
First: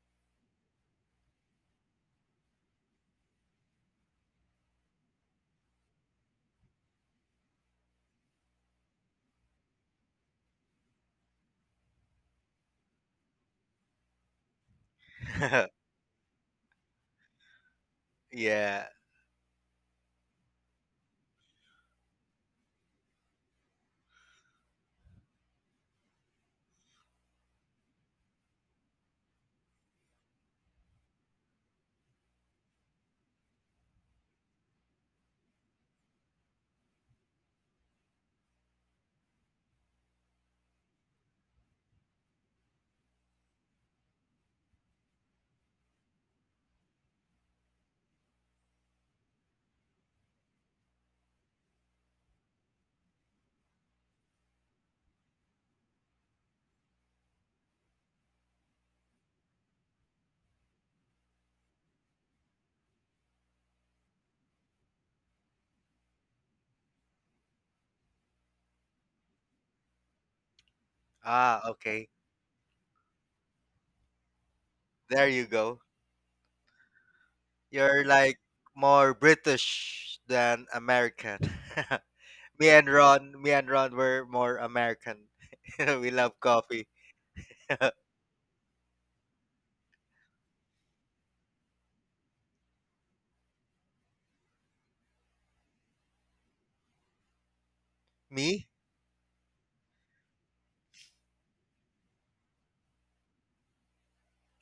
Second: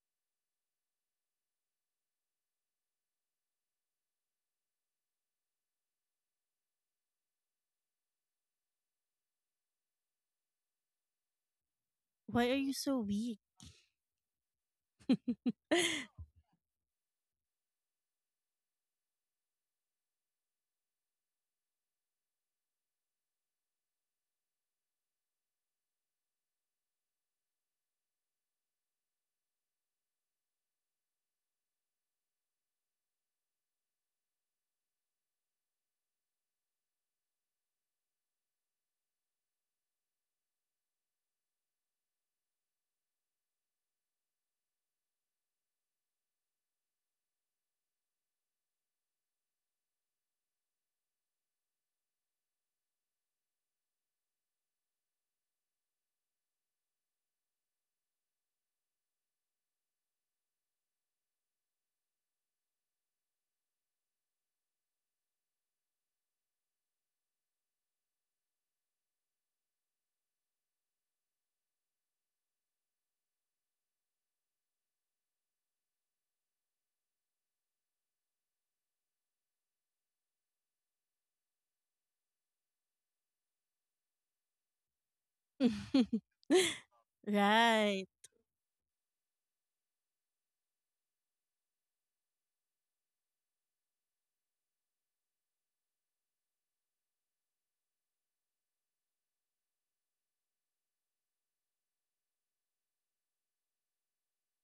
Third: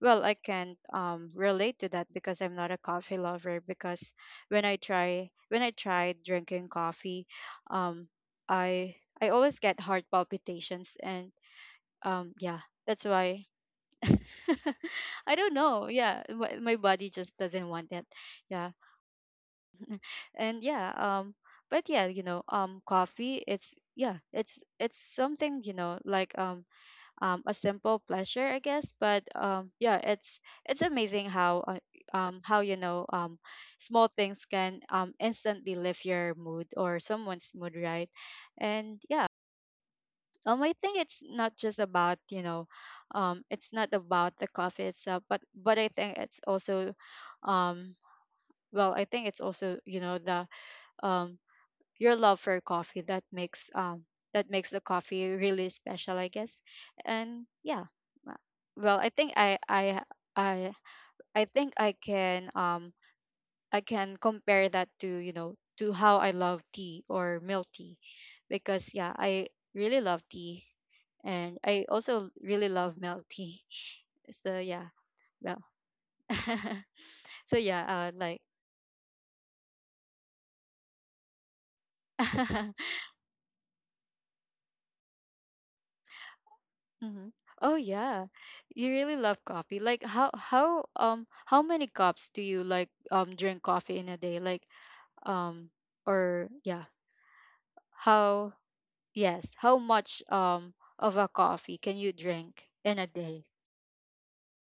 A: well, I can't um relate to that because I'm not a coffee lover. Because when I try when I tried drinking coffee, um, I I always get heart palpitations, and um,
B: Why are
A: yeah,
B: you so
A: that's
B: weak?
A: why. I don't know. Yeah, my my body just doesn't want it. Yeah,
C: Yeah.
A: and yeah. Um, but yeah, you know, um, coffee. It's yeah, it's it's something, you know, like um, um, a simple pleasure, I guess. But um, yeah, it's it's amazing how uh, um how, you know, um small things can um instantly lift your mood or someone's mood, right? And yeah, um, I think it's not just about, you know, um, it's not about the coffee itself, but but I think it's also, um, well, I think it's also, you know, the um your love for coffee that makes um that makes the coffee really special, I guess. And yeah, uh, well, I think I I I I think I can um I can compare that to, you know, to how I love tea or milk tea, because yeah, I really love tea and
C: Ah,
A: I
C: okay.
A: also really love milk tea. So yeah,
C: There you
A: well,
C: go.
A: so yeah,
C: You're
A: uh,
C: like
A: like
C: more British than American. Me and Ron, me and Ron were more American. We love coffee.
A: Mhm. Oh
B: Right.
A: yeah, you really love coffee. Like, how how um how many cups do you like um drink coffee in a day, like um or yeah, how,
C: Me?
A: yes, how much um of a coffee can you drink in a day?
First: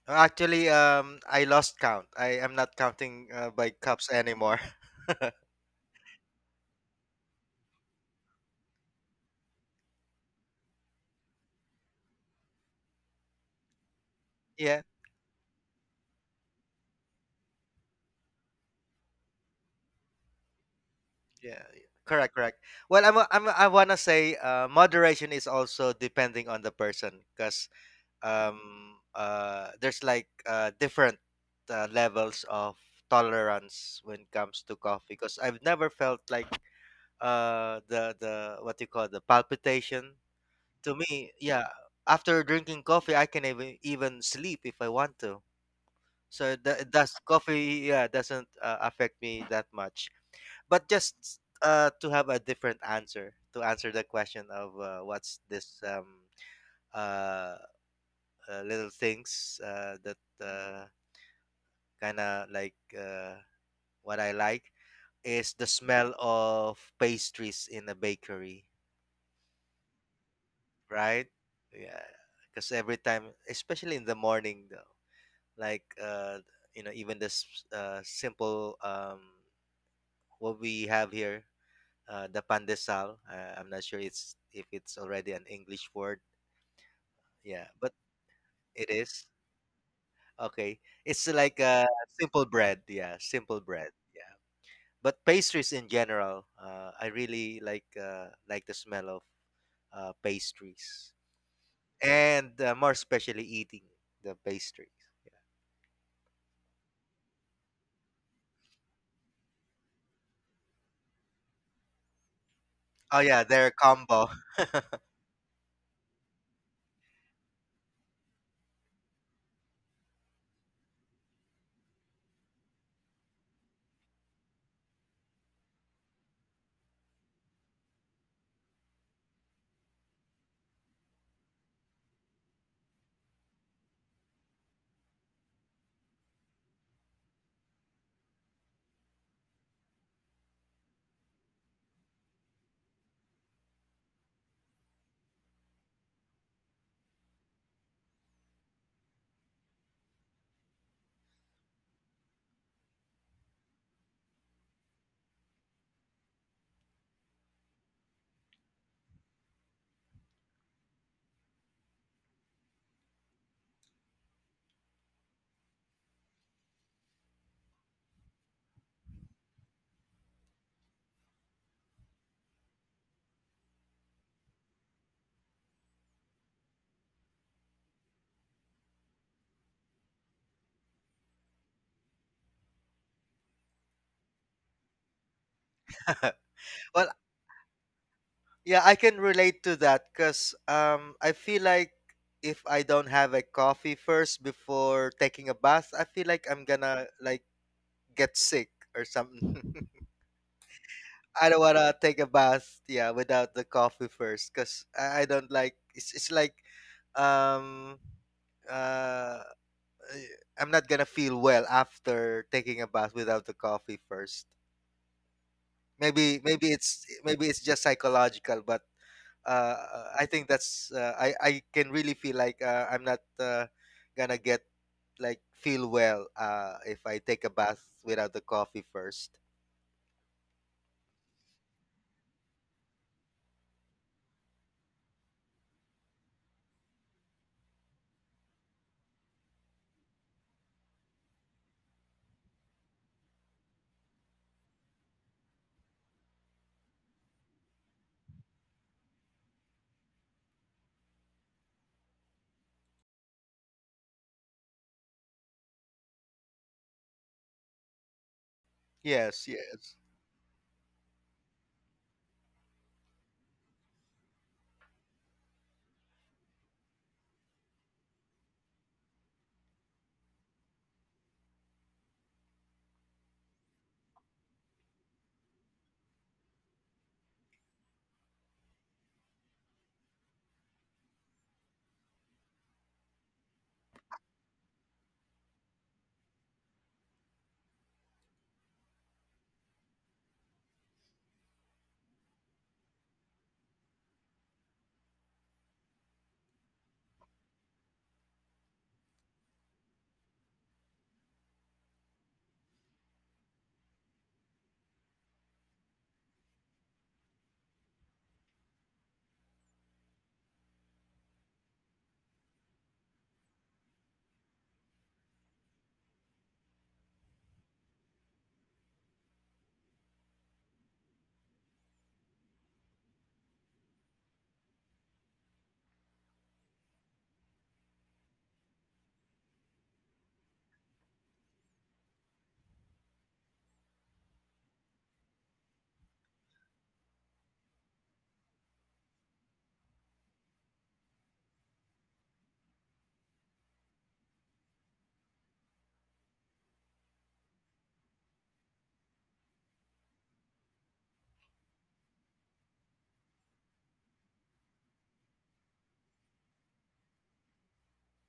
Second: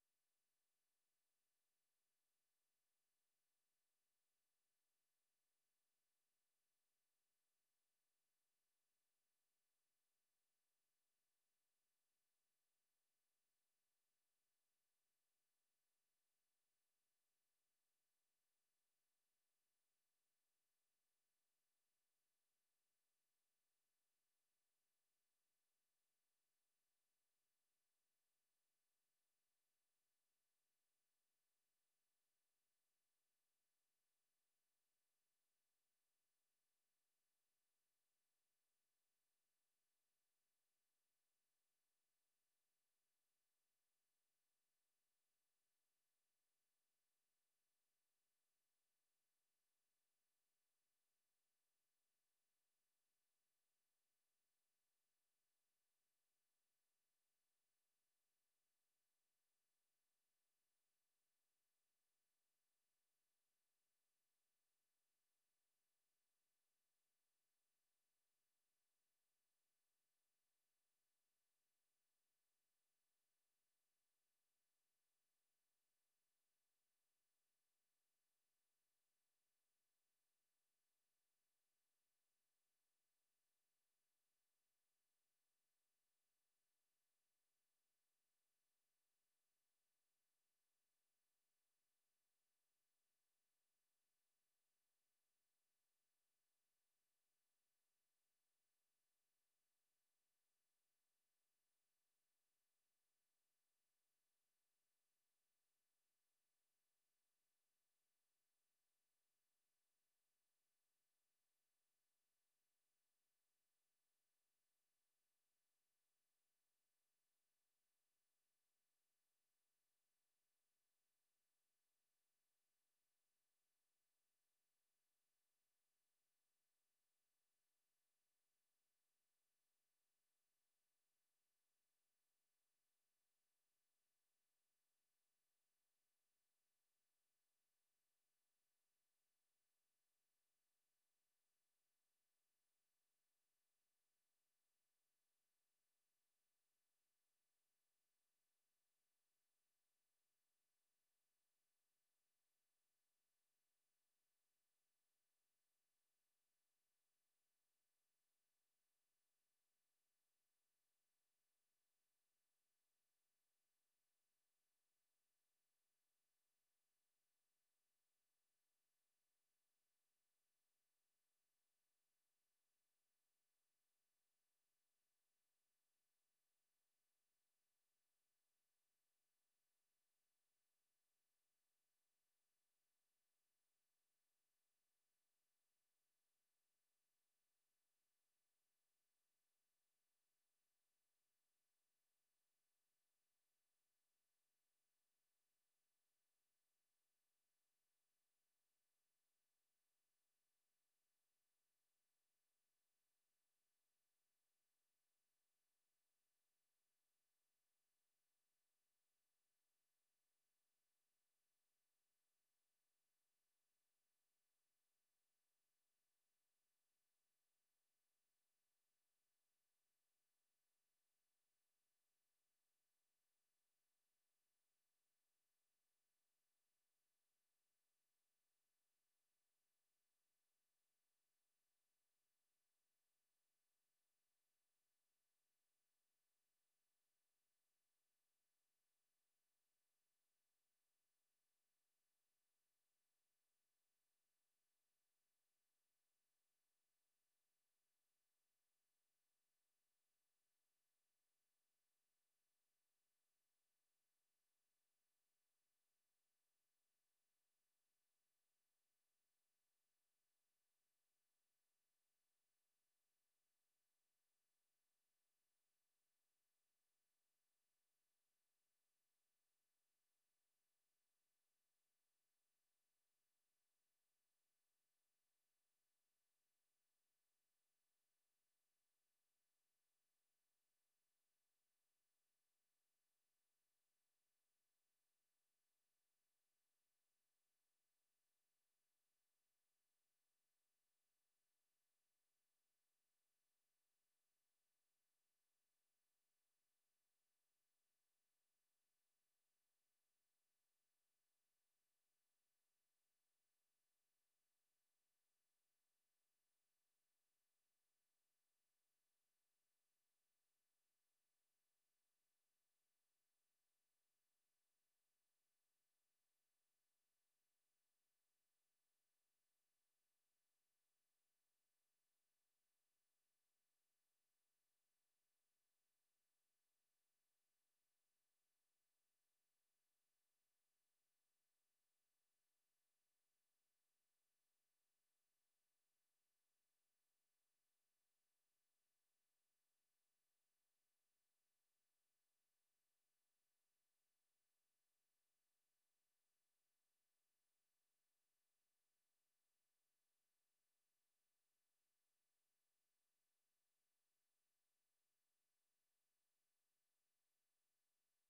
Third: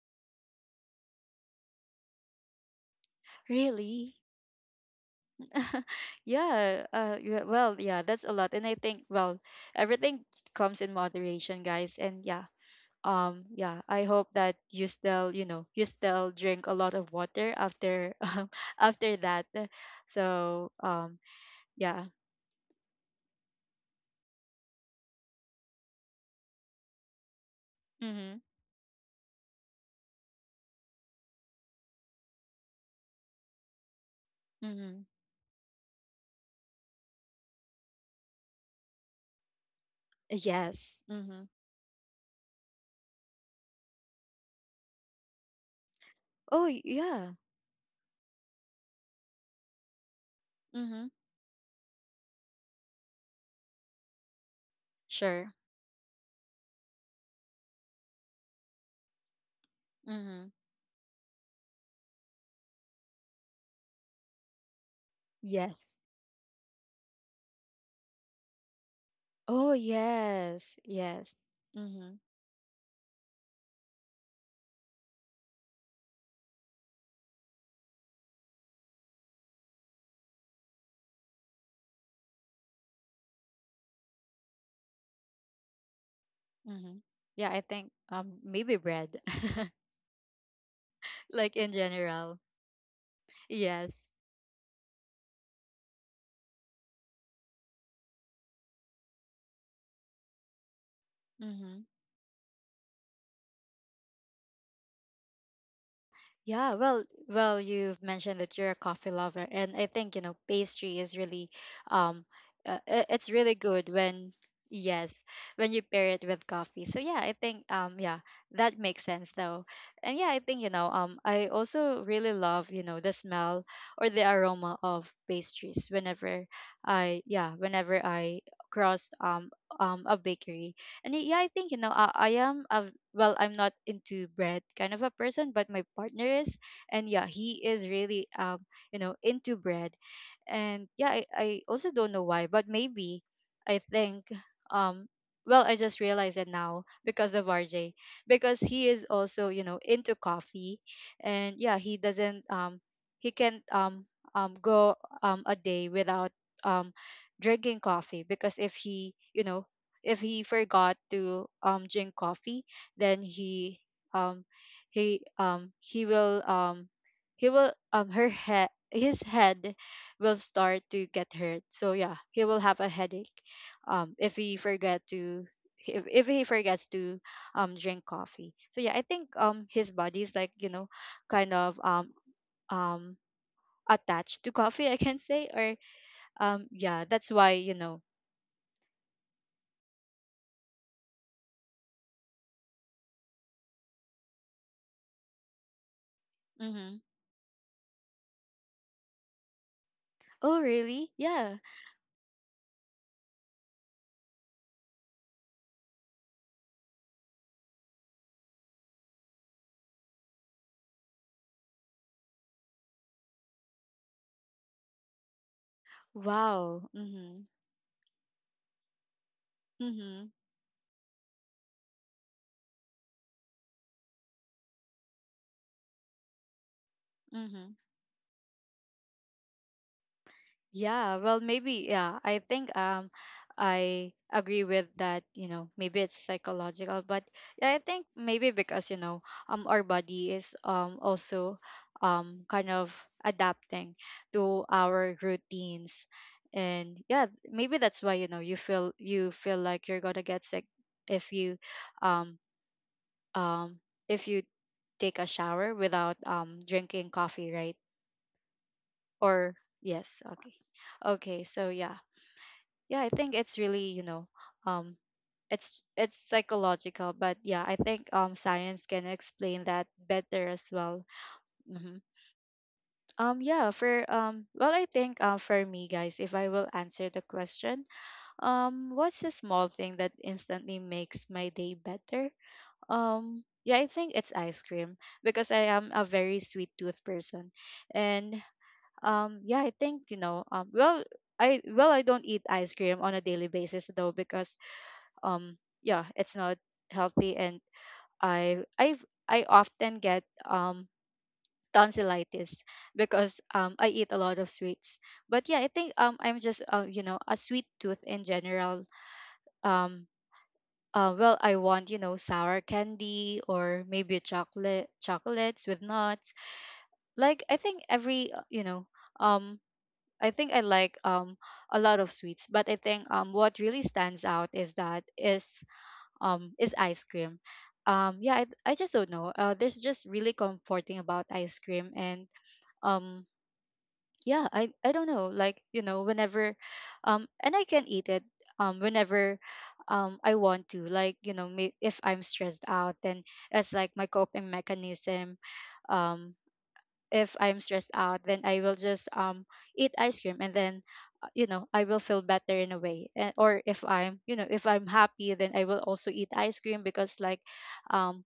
C: Actually, um, I lost count. I am not counting uh, by cups
A: Really?
C: anymore.
A: Yeah. Uh. Yeah. Well. Yeah. That's a lot, and I think well, everything comes in moderation, guys. And yeah. Um. Yeah. I hope that
C: Yeah,
A: you still, you know, you still drink a lot of water after um after that. So um.
C: yeah, yeah.
A: Yeah.
C: Correct, correct. Well, I'm, a- I'm, a- I wanna say, uh, moderation is also depending on the person, because
A: Mhm.
C: um uh there's like uh different uh, levels of tolerance when it comes to
A: Mhm.
C: coffee, because I've never felt like uh the the what you call the palpitation. To
A: Yes.
C: me,
A: Mhm.
C: yeah, after drinking coffee I can even even sleep if I want to, so
A: Oh
C: that does
A: yeah.
C: coffee, yeah, doesn't uh, affect me that much. But
A: Mhm.
C: just uh to have a different answer to answer the question of uh, what's
A: Sure.
C: this um uh uh, little things uh, that
A: Mhm.
C: uh, kind of like uh, what I like is the
A: Yes.
C: smell of pastries in a bakery,
A: Oh yes.
C: right?
A: Yes.
C: Yeah,
A: Mhm.
C: because every time, especially in the morning, though, like uh, you know, even this uh, simple um, what we have here, uh, the pandesal. Uh, I'm not sure it's if it's already an English word.
A: Mhm. Yeah. I
C: Yeah,
A: think
C: but
A: um maybe
C: it
A: bread.
C: is okay. It's
A: Like
C: like
A: in
C: a
A: general.
C: simple bread. Yeah, simple bread.
A: Yes.
C: Yeah. But pastries in general, uh, I really like uh, like the smell of uh, pastries,
A: Hmm.
C: and uh, more especially eating the pastries.
A: Yeah. Well, well, you've mentioned that you're a coffee lover, and I think, you know, pastry is really, um, uh, i-
C: Oh
A: it's
C: yeah,
A: really
C: their
A: good
C: combo.
A: when yes when you pair it with coffee. So yeah, I think um yeah, that makes sense though. And yeah, I think, you know, um I also really love, you know, the smell or the aroma of pastries whenever I yeah whenever I cross um um a bakery. And y- yeah, I think, you know, I, I am a, well, I'm not into bread kind of a person, but my partner is, and yeah, he is really um you know, into bread. And yeah, I, I also don't know why, but maybe I think um well, I just realized it now because of R J, because he is also, you know, into coffee, and yeah, he doesn't um he can't um um go um a day without um drinking coffee, because if he, you know, if he forgot to um drink coffee, then he um he um he will um he will um her head his head will start to get hurt. So yeah, he will have a headache um if he forget to, if, if he forgets to um drink coffee. So yeah, I think um his body is like, you know, kind of um um attached to coffee, I can say, or um yeah,
C: Well,
A: that's why, you know,
C: yeah, I can relate to that because um, I feel like if I don't have a coffee first before taking a bath, I feel like I'm
A: mm-hmm.
C: gonna like get sick or something.
A: Oh really,
C: I
A: yeah.
C: don't want to take a bath, yeah, without the coffee first, cause I, I don't like. It's it's like, um, uh, eh, I'm not gonna feel well after taking a bath without the coffee first. Maybe maybe
A: Wow.
C: it's
A: Mhm.
C: maybe it's just psychological, but uh, I
A: Mhm.
C: think that's uh, I I can really feel like uh, I'm not uh, gonna get like feel well uh, if I take a
A: Mhm.
C: bath without the coffee first.
A: Yeah, well, maybe yeah, I think um I agree with that, you know, maybe it's psychological, but yeah, I think maybe because, you know, um our body is um also um kind of adapting to our routines. And yeah, maybe that's why, you know, you feel you feel like you're going to get sick if you um um if you take a shower without um drinking coffee, right?
C: Yes,
A: Or
C: yes.
A: yes, okay. Okay, so yeah. Yeah, I think it's really, you know, um it's it's psychological, but yeah, I think um science can explain that better as well. hmm Um yeah, for um well I think um for me guys, if I will answer the question, um what's a small thing that instantly makes my day better? Um yeah, I think it's ice cream because I am a very sweet tooth person. And um yeah, I think you know um well i well I don't eat ice cream on a daily basis though because um yeah, it's not healthy, and i i i often get um tonsillitis because um I eat a lot of sweets. But yeah, I think um I'm just uh, you know a sweet tooth in general. um uh, well, I want, you know, sour candy or maybe chocolate chocolates with nuts. Like, I think every uh, you know um I think I like um a lot of sweets, but I think um what really stands out is that is um is ice cream. Um yeah, I, I just don't know. Uh there's just really comforting about ice cream. And um yeah, I I don't know. Like, you know, whenever um and I can eat it um whenever um I want to. Like, you know, may, if I'm stressed out, then it's like my coping mechanism. Um if I'm stressed out, then I will just um eat ice cream and then, uh, you know, I will feel better in a way. And or, if I'm, you know, if I'm happy, then I will also eat ice cream, because like um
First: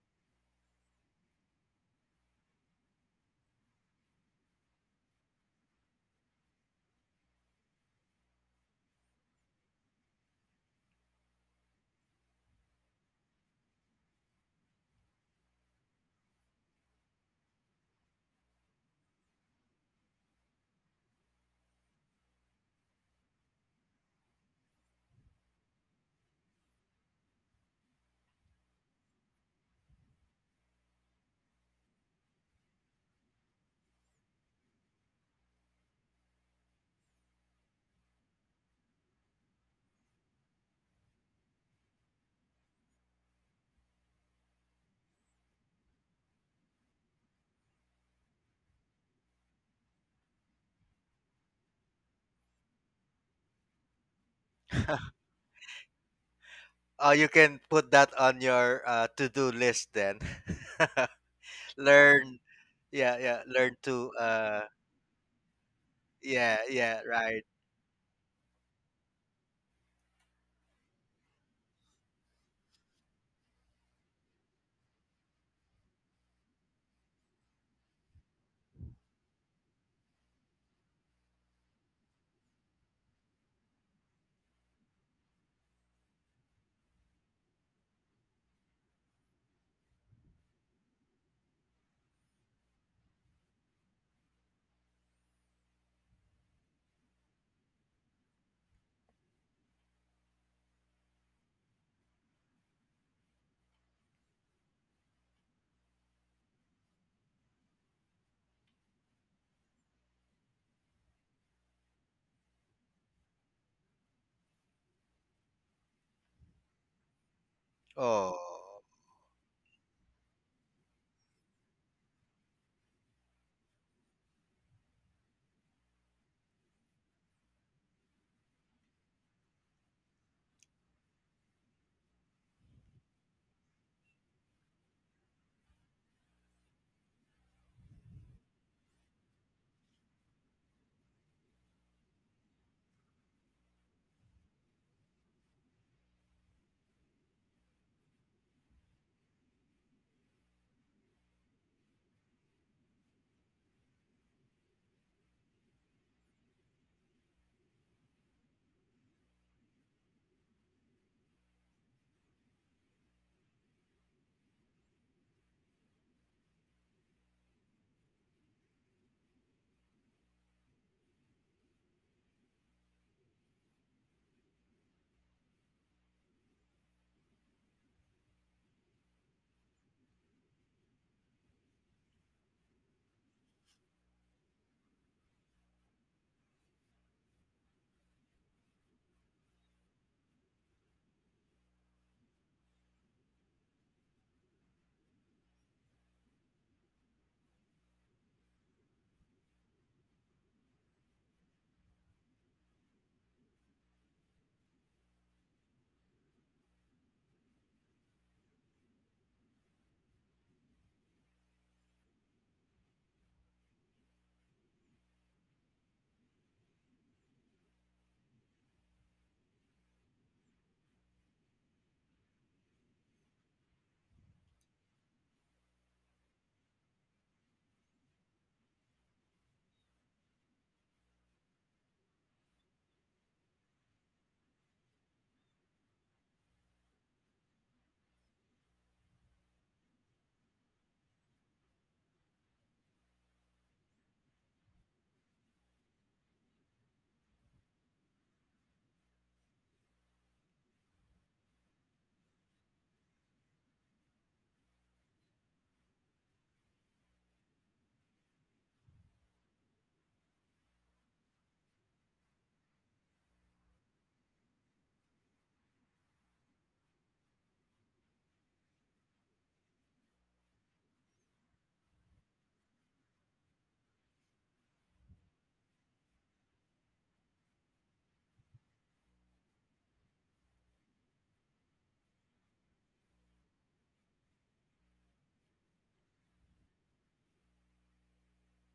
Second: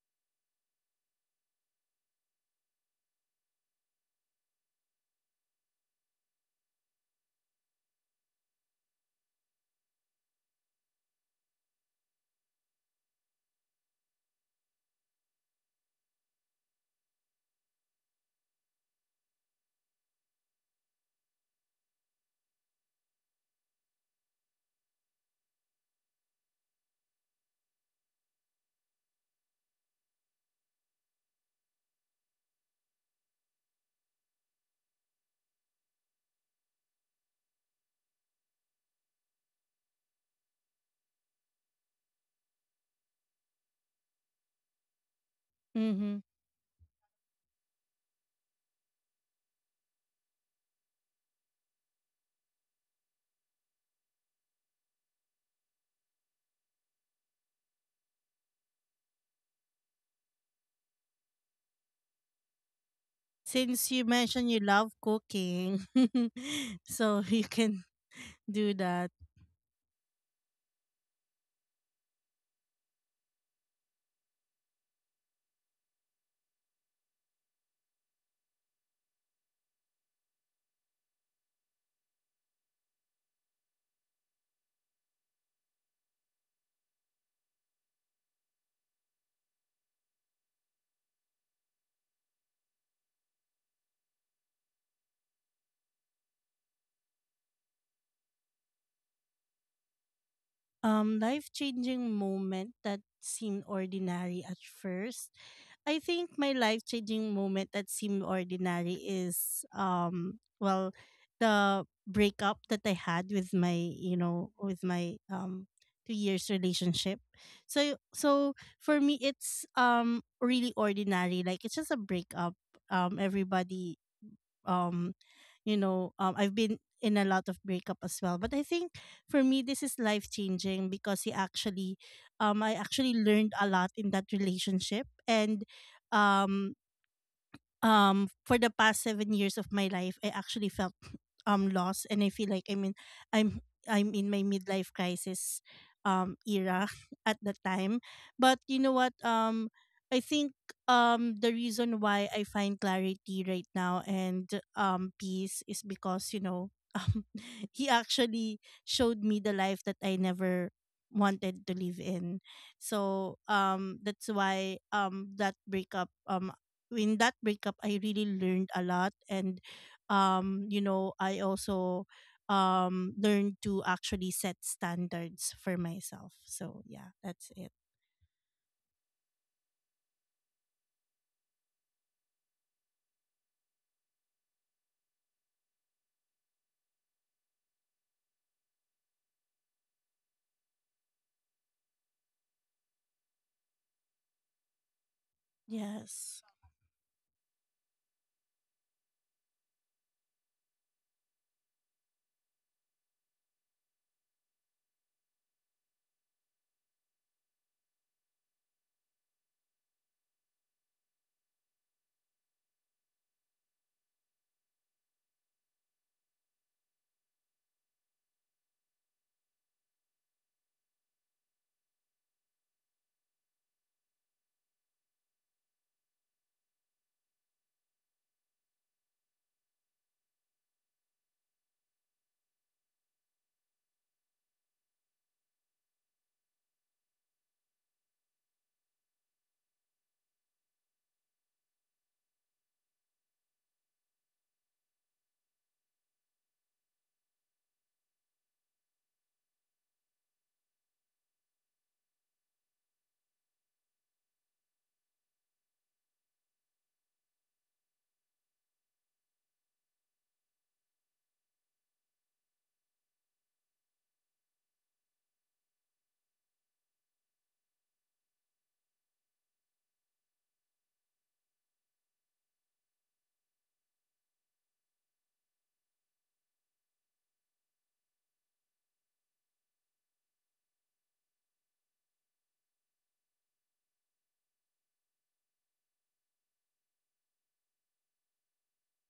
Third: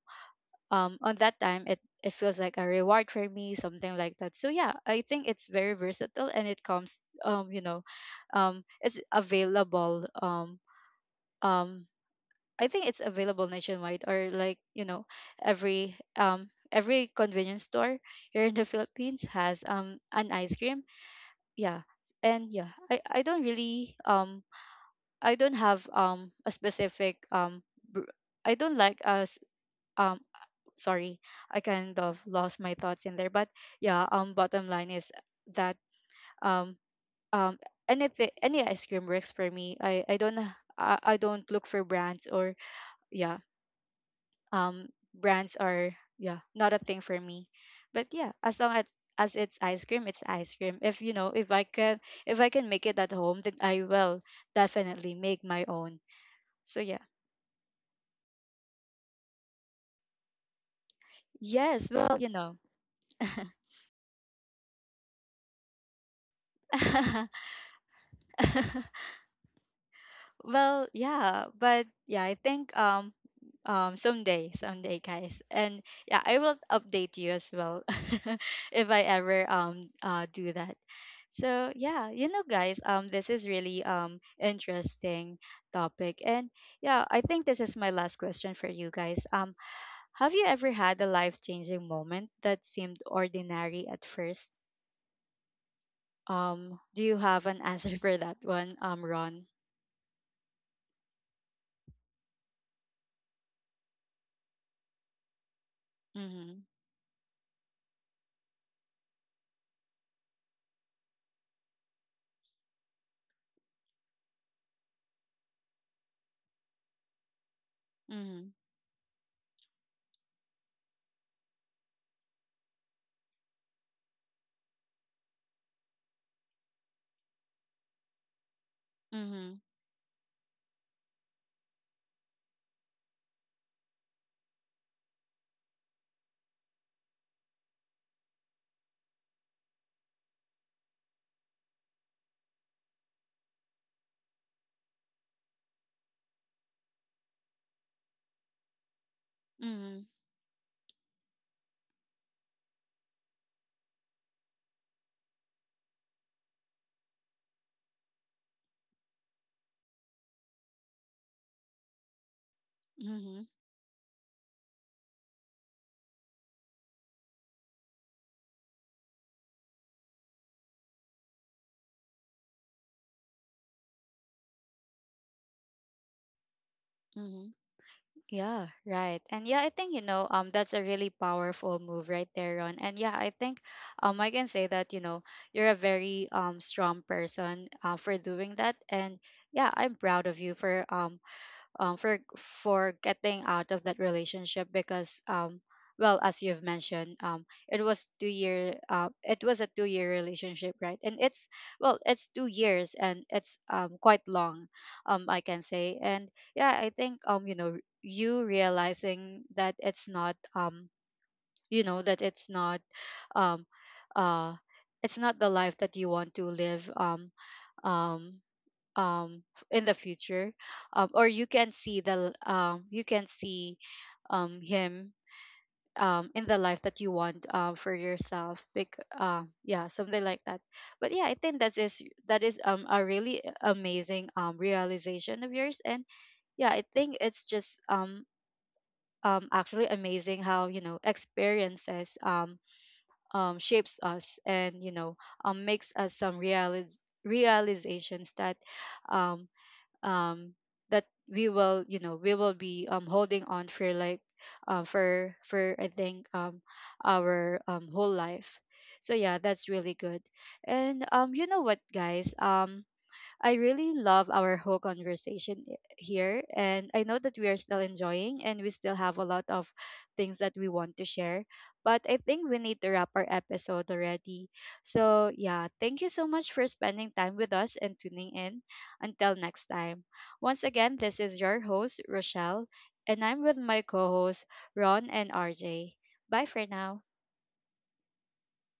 A: um on that time it it feels like a reward for me, something like that. So yeah, I think it's very versatile and it comes, um you know um it's available. um um I think it's available nationwide, or like, you know, every um every convenience store here in the Philippines has um an ice cream. Yeah. And yeah, I I don't really um I don't have um a specific um br- I don't like us, um sorry, I kind of lost my thoughts in there. But yeah, um bottom line is that um um anything, any ice cream works for me. I I don't, uh, I, I don't look for brands. Or yeah, um brands are,
B: Mm-hmm.
A: yeah, not a thing for me. But yeah, as long as as it's ice cream, it's ice cream. If, you know, if I can, if I can make it at home, then I will definitely make my own. So yeah.
C: Oh, you can put that on your uh, to-do list then.
A: Yes, well, you
C: Learn,
A: know.
C: yeah, yeah, learn
B: Since you
C: to,
B: mentioned you
C: uh,
B: love cooking,
C: yeah, yeah,
B: so you
C: right.
B: can do that.
A: Well, yeah, but yeah, I think um um, someday, someday, guys. And yeah, I will update you as well if I ever um uh do that. So yeah, you know, guys, um, this is really um interesting topic. And yeah, I think this is my last question for you guys. Um, have you ever had a life changing moment that seemed ordinary at first? Um, do you have an answer for that one, um, Ron?
B: Um life changing moment that seemed ordinary at first. I think my
A: Mm-hmm.
B: life changing moment that seemed ordinary is, um well, the breakup that I had with my, you know with my um two years relationship. So
A: Mm-hmm.
B: so
C: Oh.
B: for me it's um really ordinary, like it's just a breakup. Um everybody, um you know um, I've been in a lot of breakup as well, but I think for
A: Mm-hmm.
B: me this is life changing because he actually um I actually learned a lot in that relationship. And um um for the past seven years of my life, I actually felt um lost, and I feel like, I mean, i'm i'm in my midlife crisis um era at the time. But you know what, um
A: Mm-hmm.
B: I think um the reason why I find clarity right now and um peace is because, you know, um he actually showed me the life that I never wanted to live in. So
A: Mm-hmm.
B: um that's why, um that breakup um in that breakup I really learned a lot. And um you know, I also um learned to actually set standards for myself. So yeah,
A: Mm-hmm.
B: that's it.
A: Yeah, right. And yeah, I think, you know, um that's a really powerful move right there, Ron. And yeah, I think um I can say that, you know, you're a very um strong person, uh, for doing that. And yeah, I'm proud of you for um um, for for getting out of that relationship, because um well, as
B: Yes.
A: you've mentioned, um it was two year, uh, it was a two year relationship, right? And it's, well, it's two years, and it's um quite long, um I can say. And yeah, I think, um you know, you realizing that it's not, um you know, that it's not um uh it's not the life that you want to live, um um um f- in the future, um, or you can see the l- um you can see um him um in the life that you want um for yourself, like, um yeah, something like that. But yeah, I think that is, that is um a really amazing um realization of yours. And yeah, I think it's just um um actually amazing how, you know, experiences um um shapes us, and you know, um makes us some realiz- realizations that um um that we will, you know, we will be um holding on for, like, uh, for for I think um our um whole life. So yeah, that's really good. And um, you know what, guys, um I really love our whole conversation i- here. And I know that we are still enjoying, and we still have a lot of things that we want to share. But I think we need to wrap our episode already. So yeah, thank you so much for spending time with us and tuning in. Until next time. Once again, this is your host, Rochelle, and I'm with my co hosts, Ron and R J. Bye for now.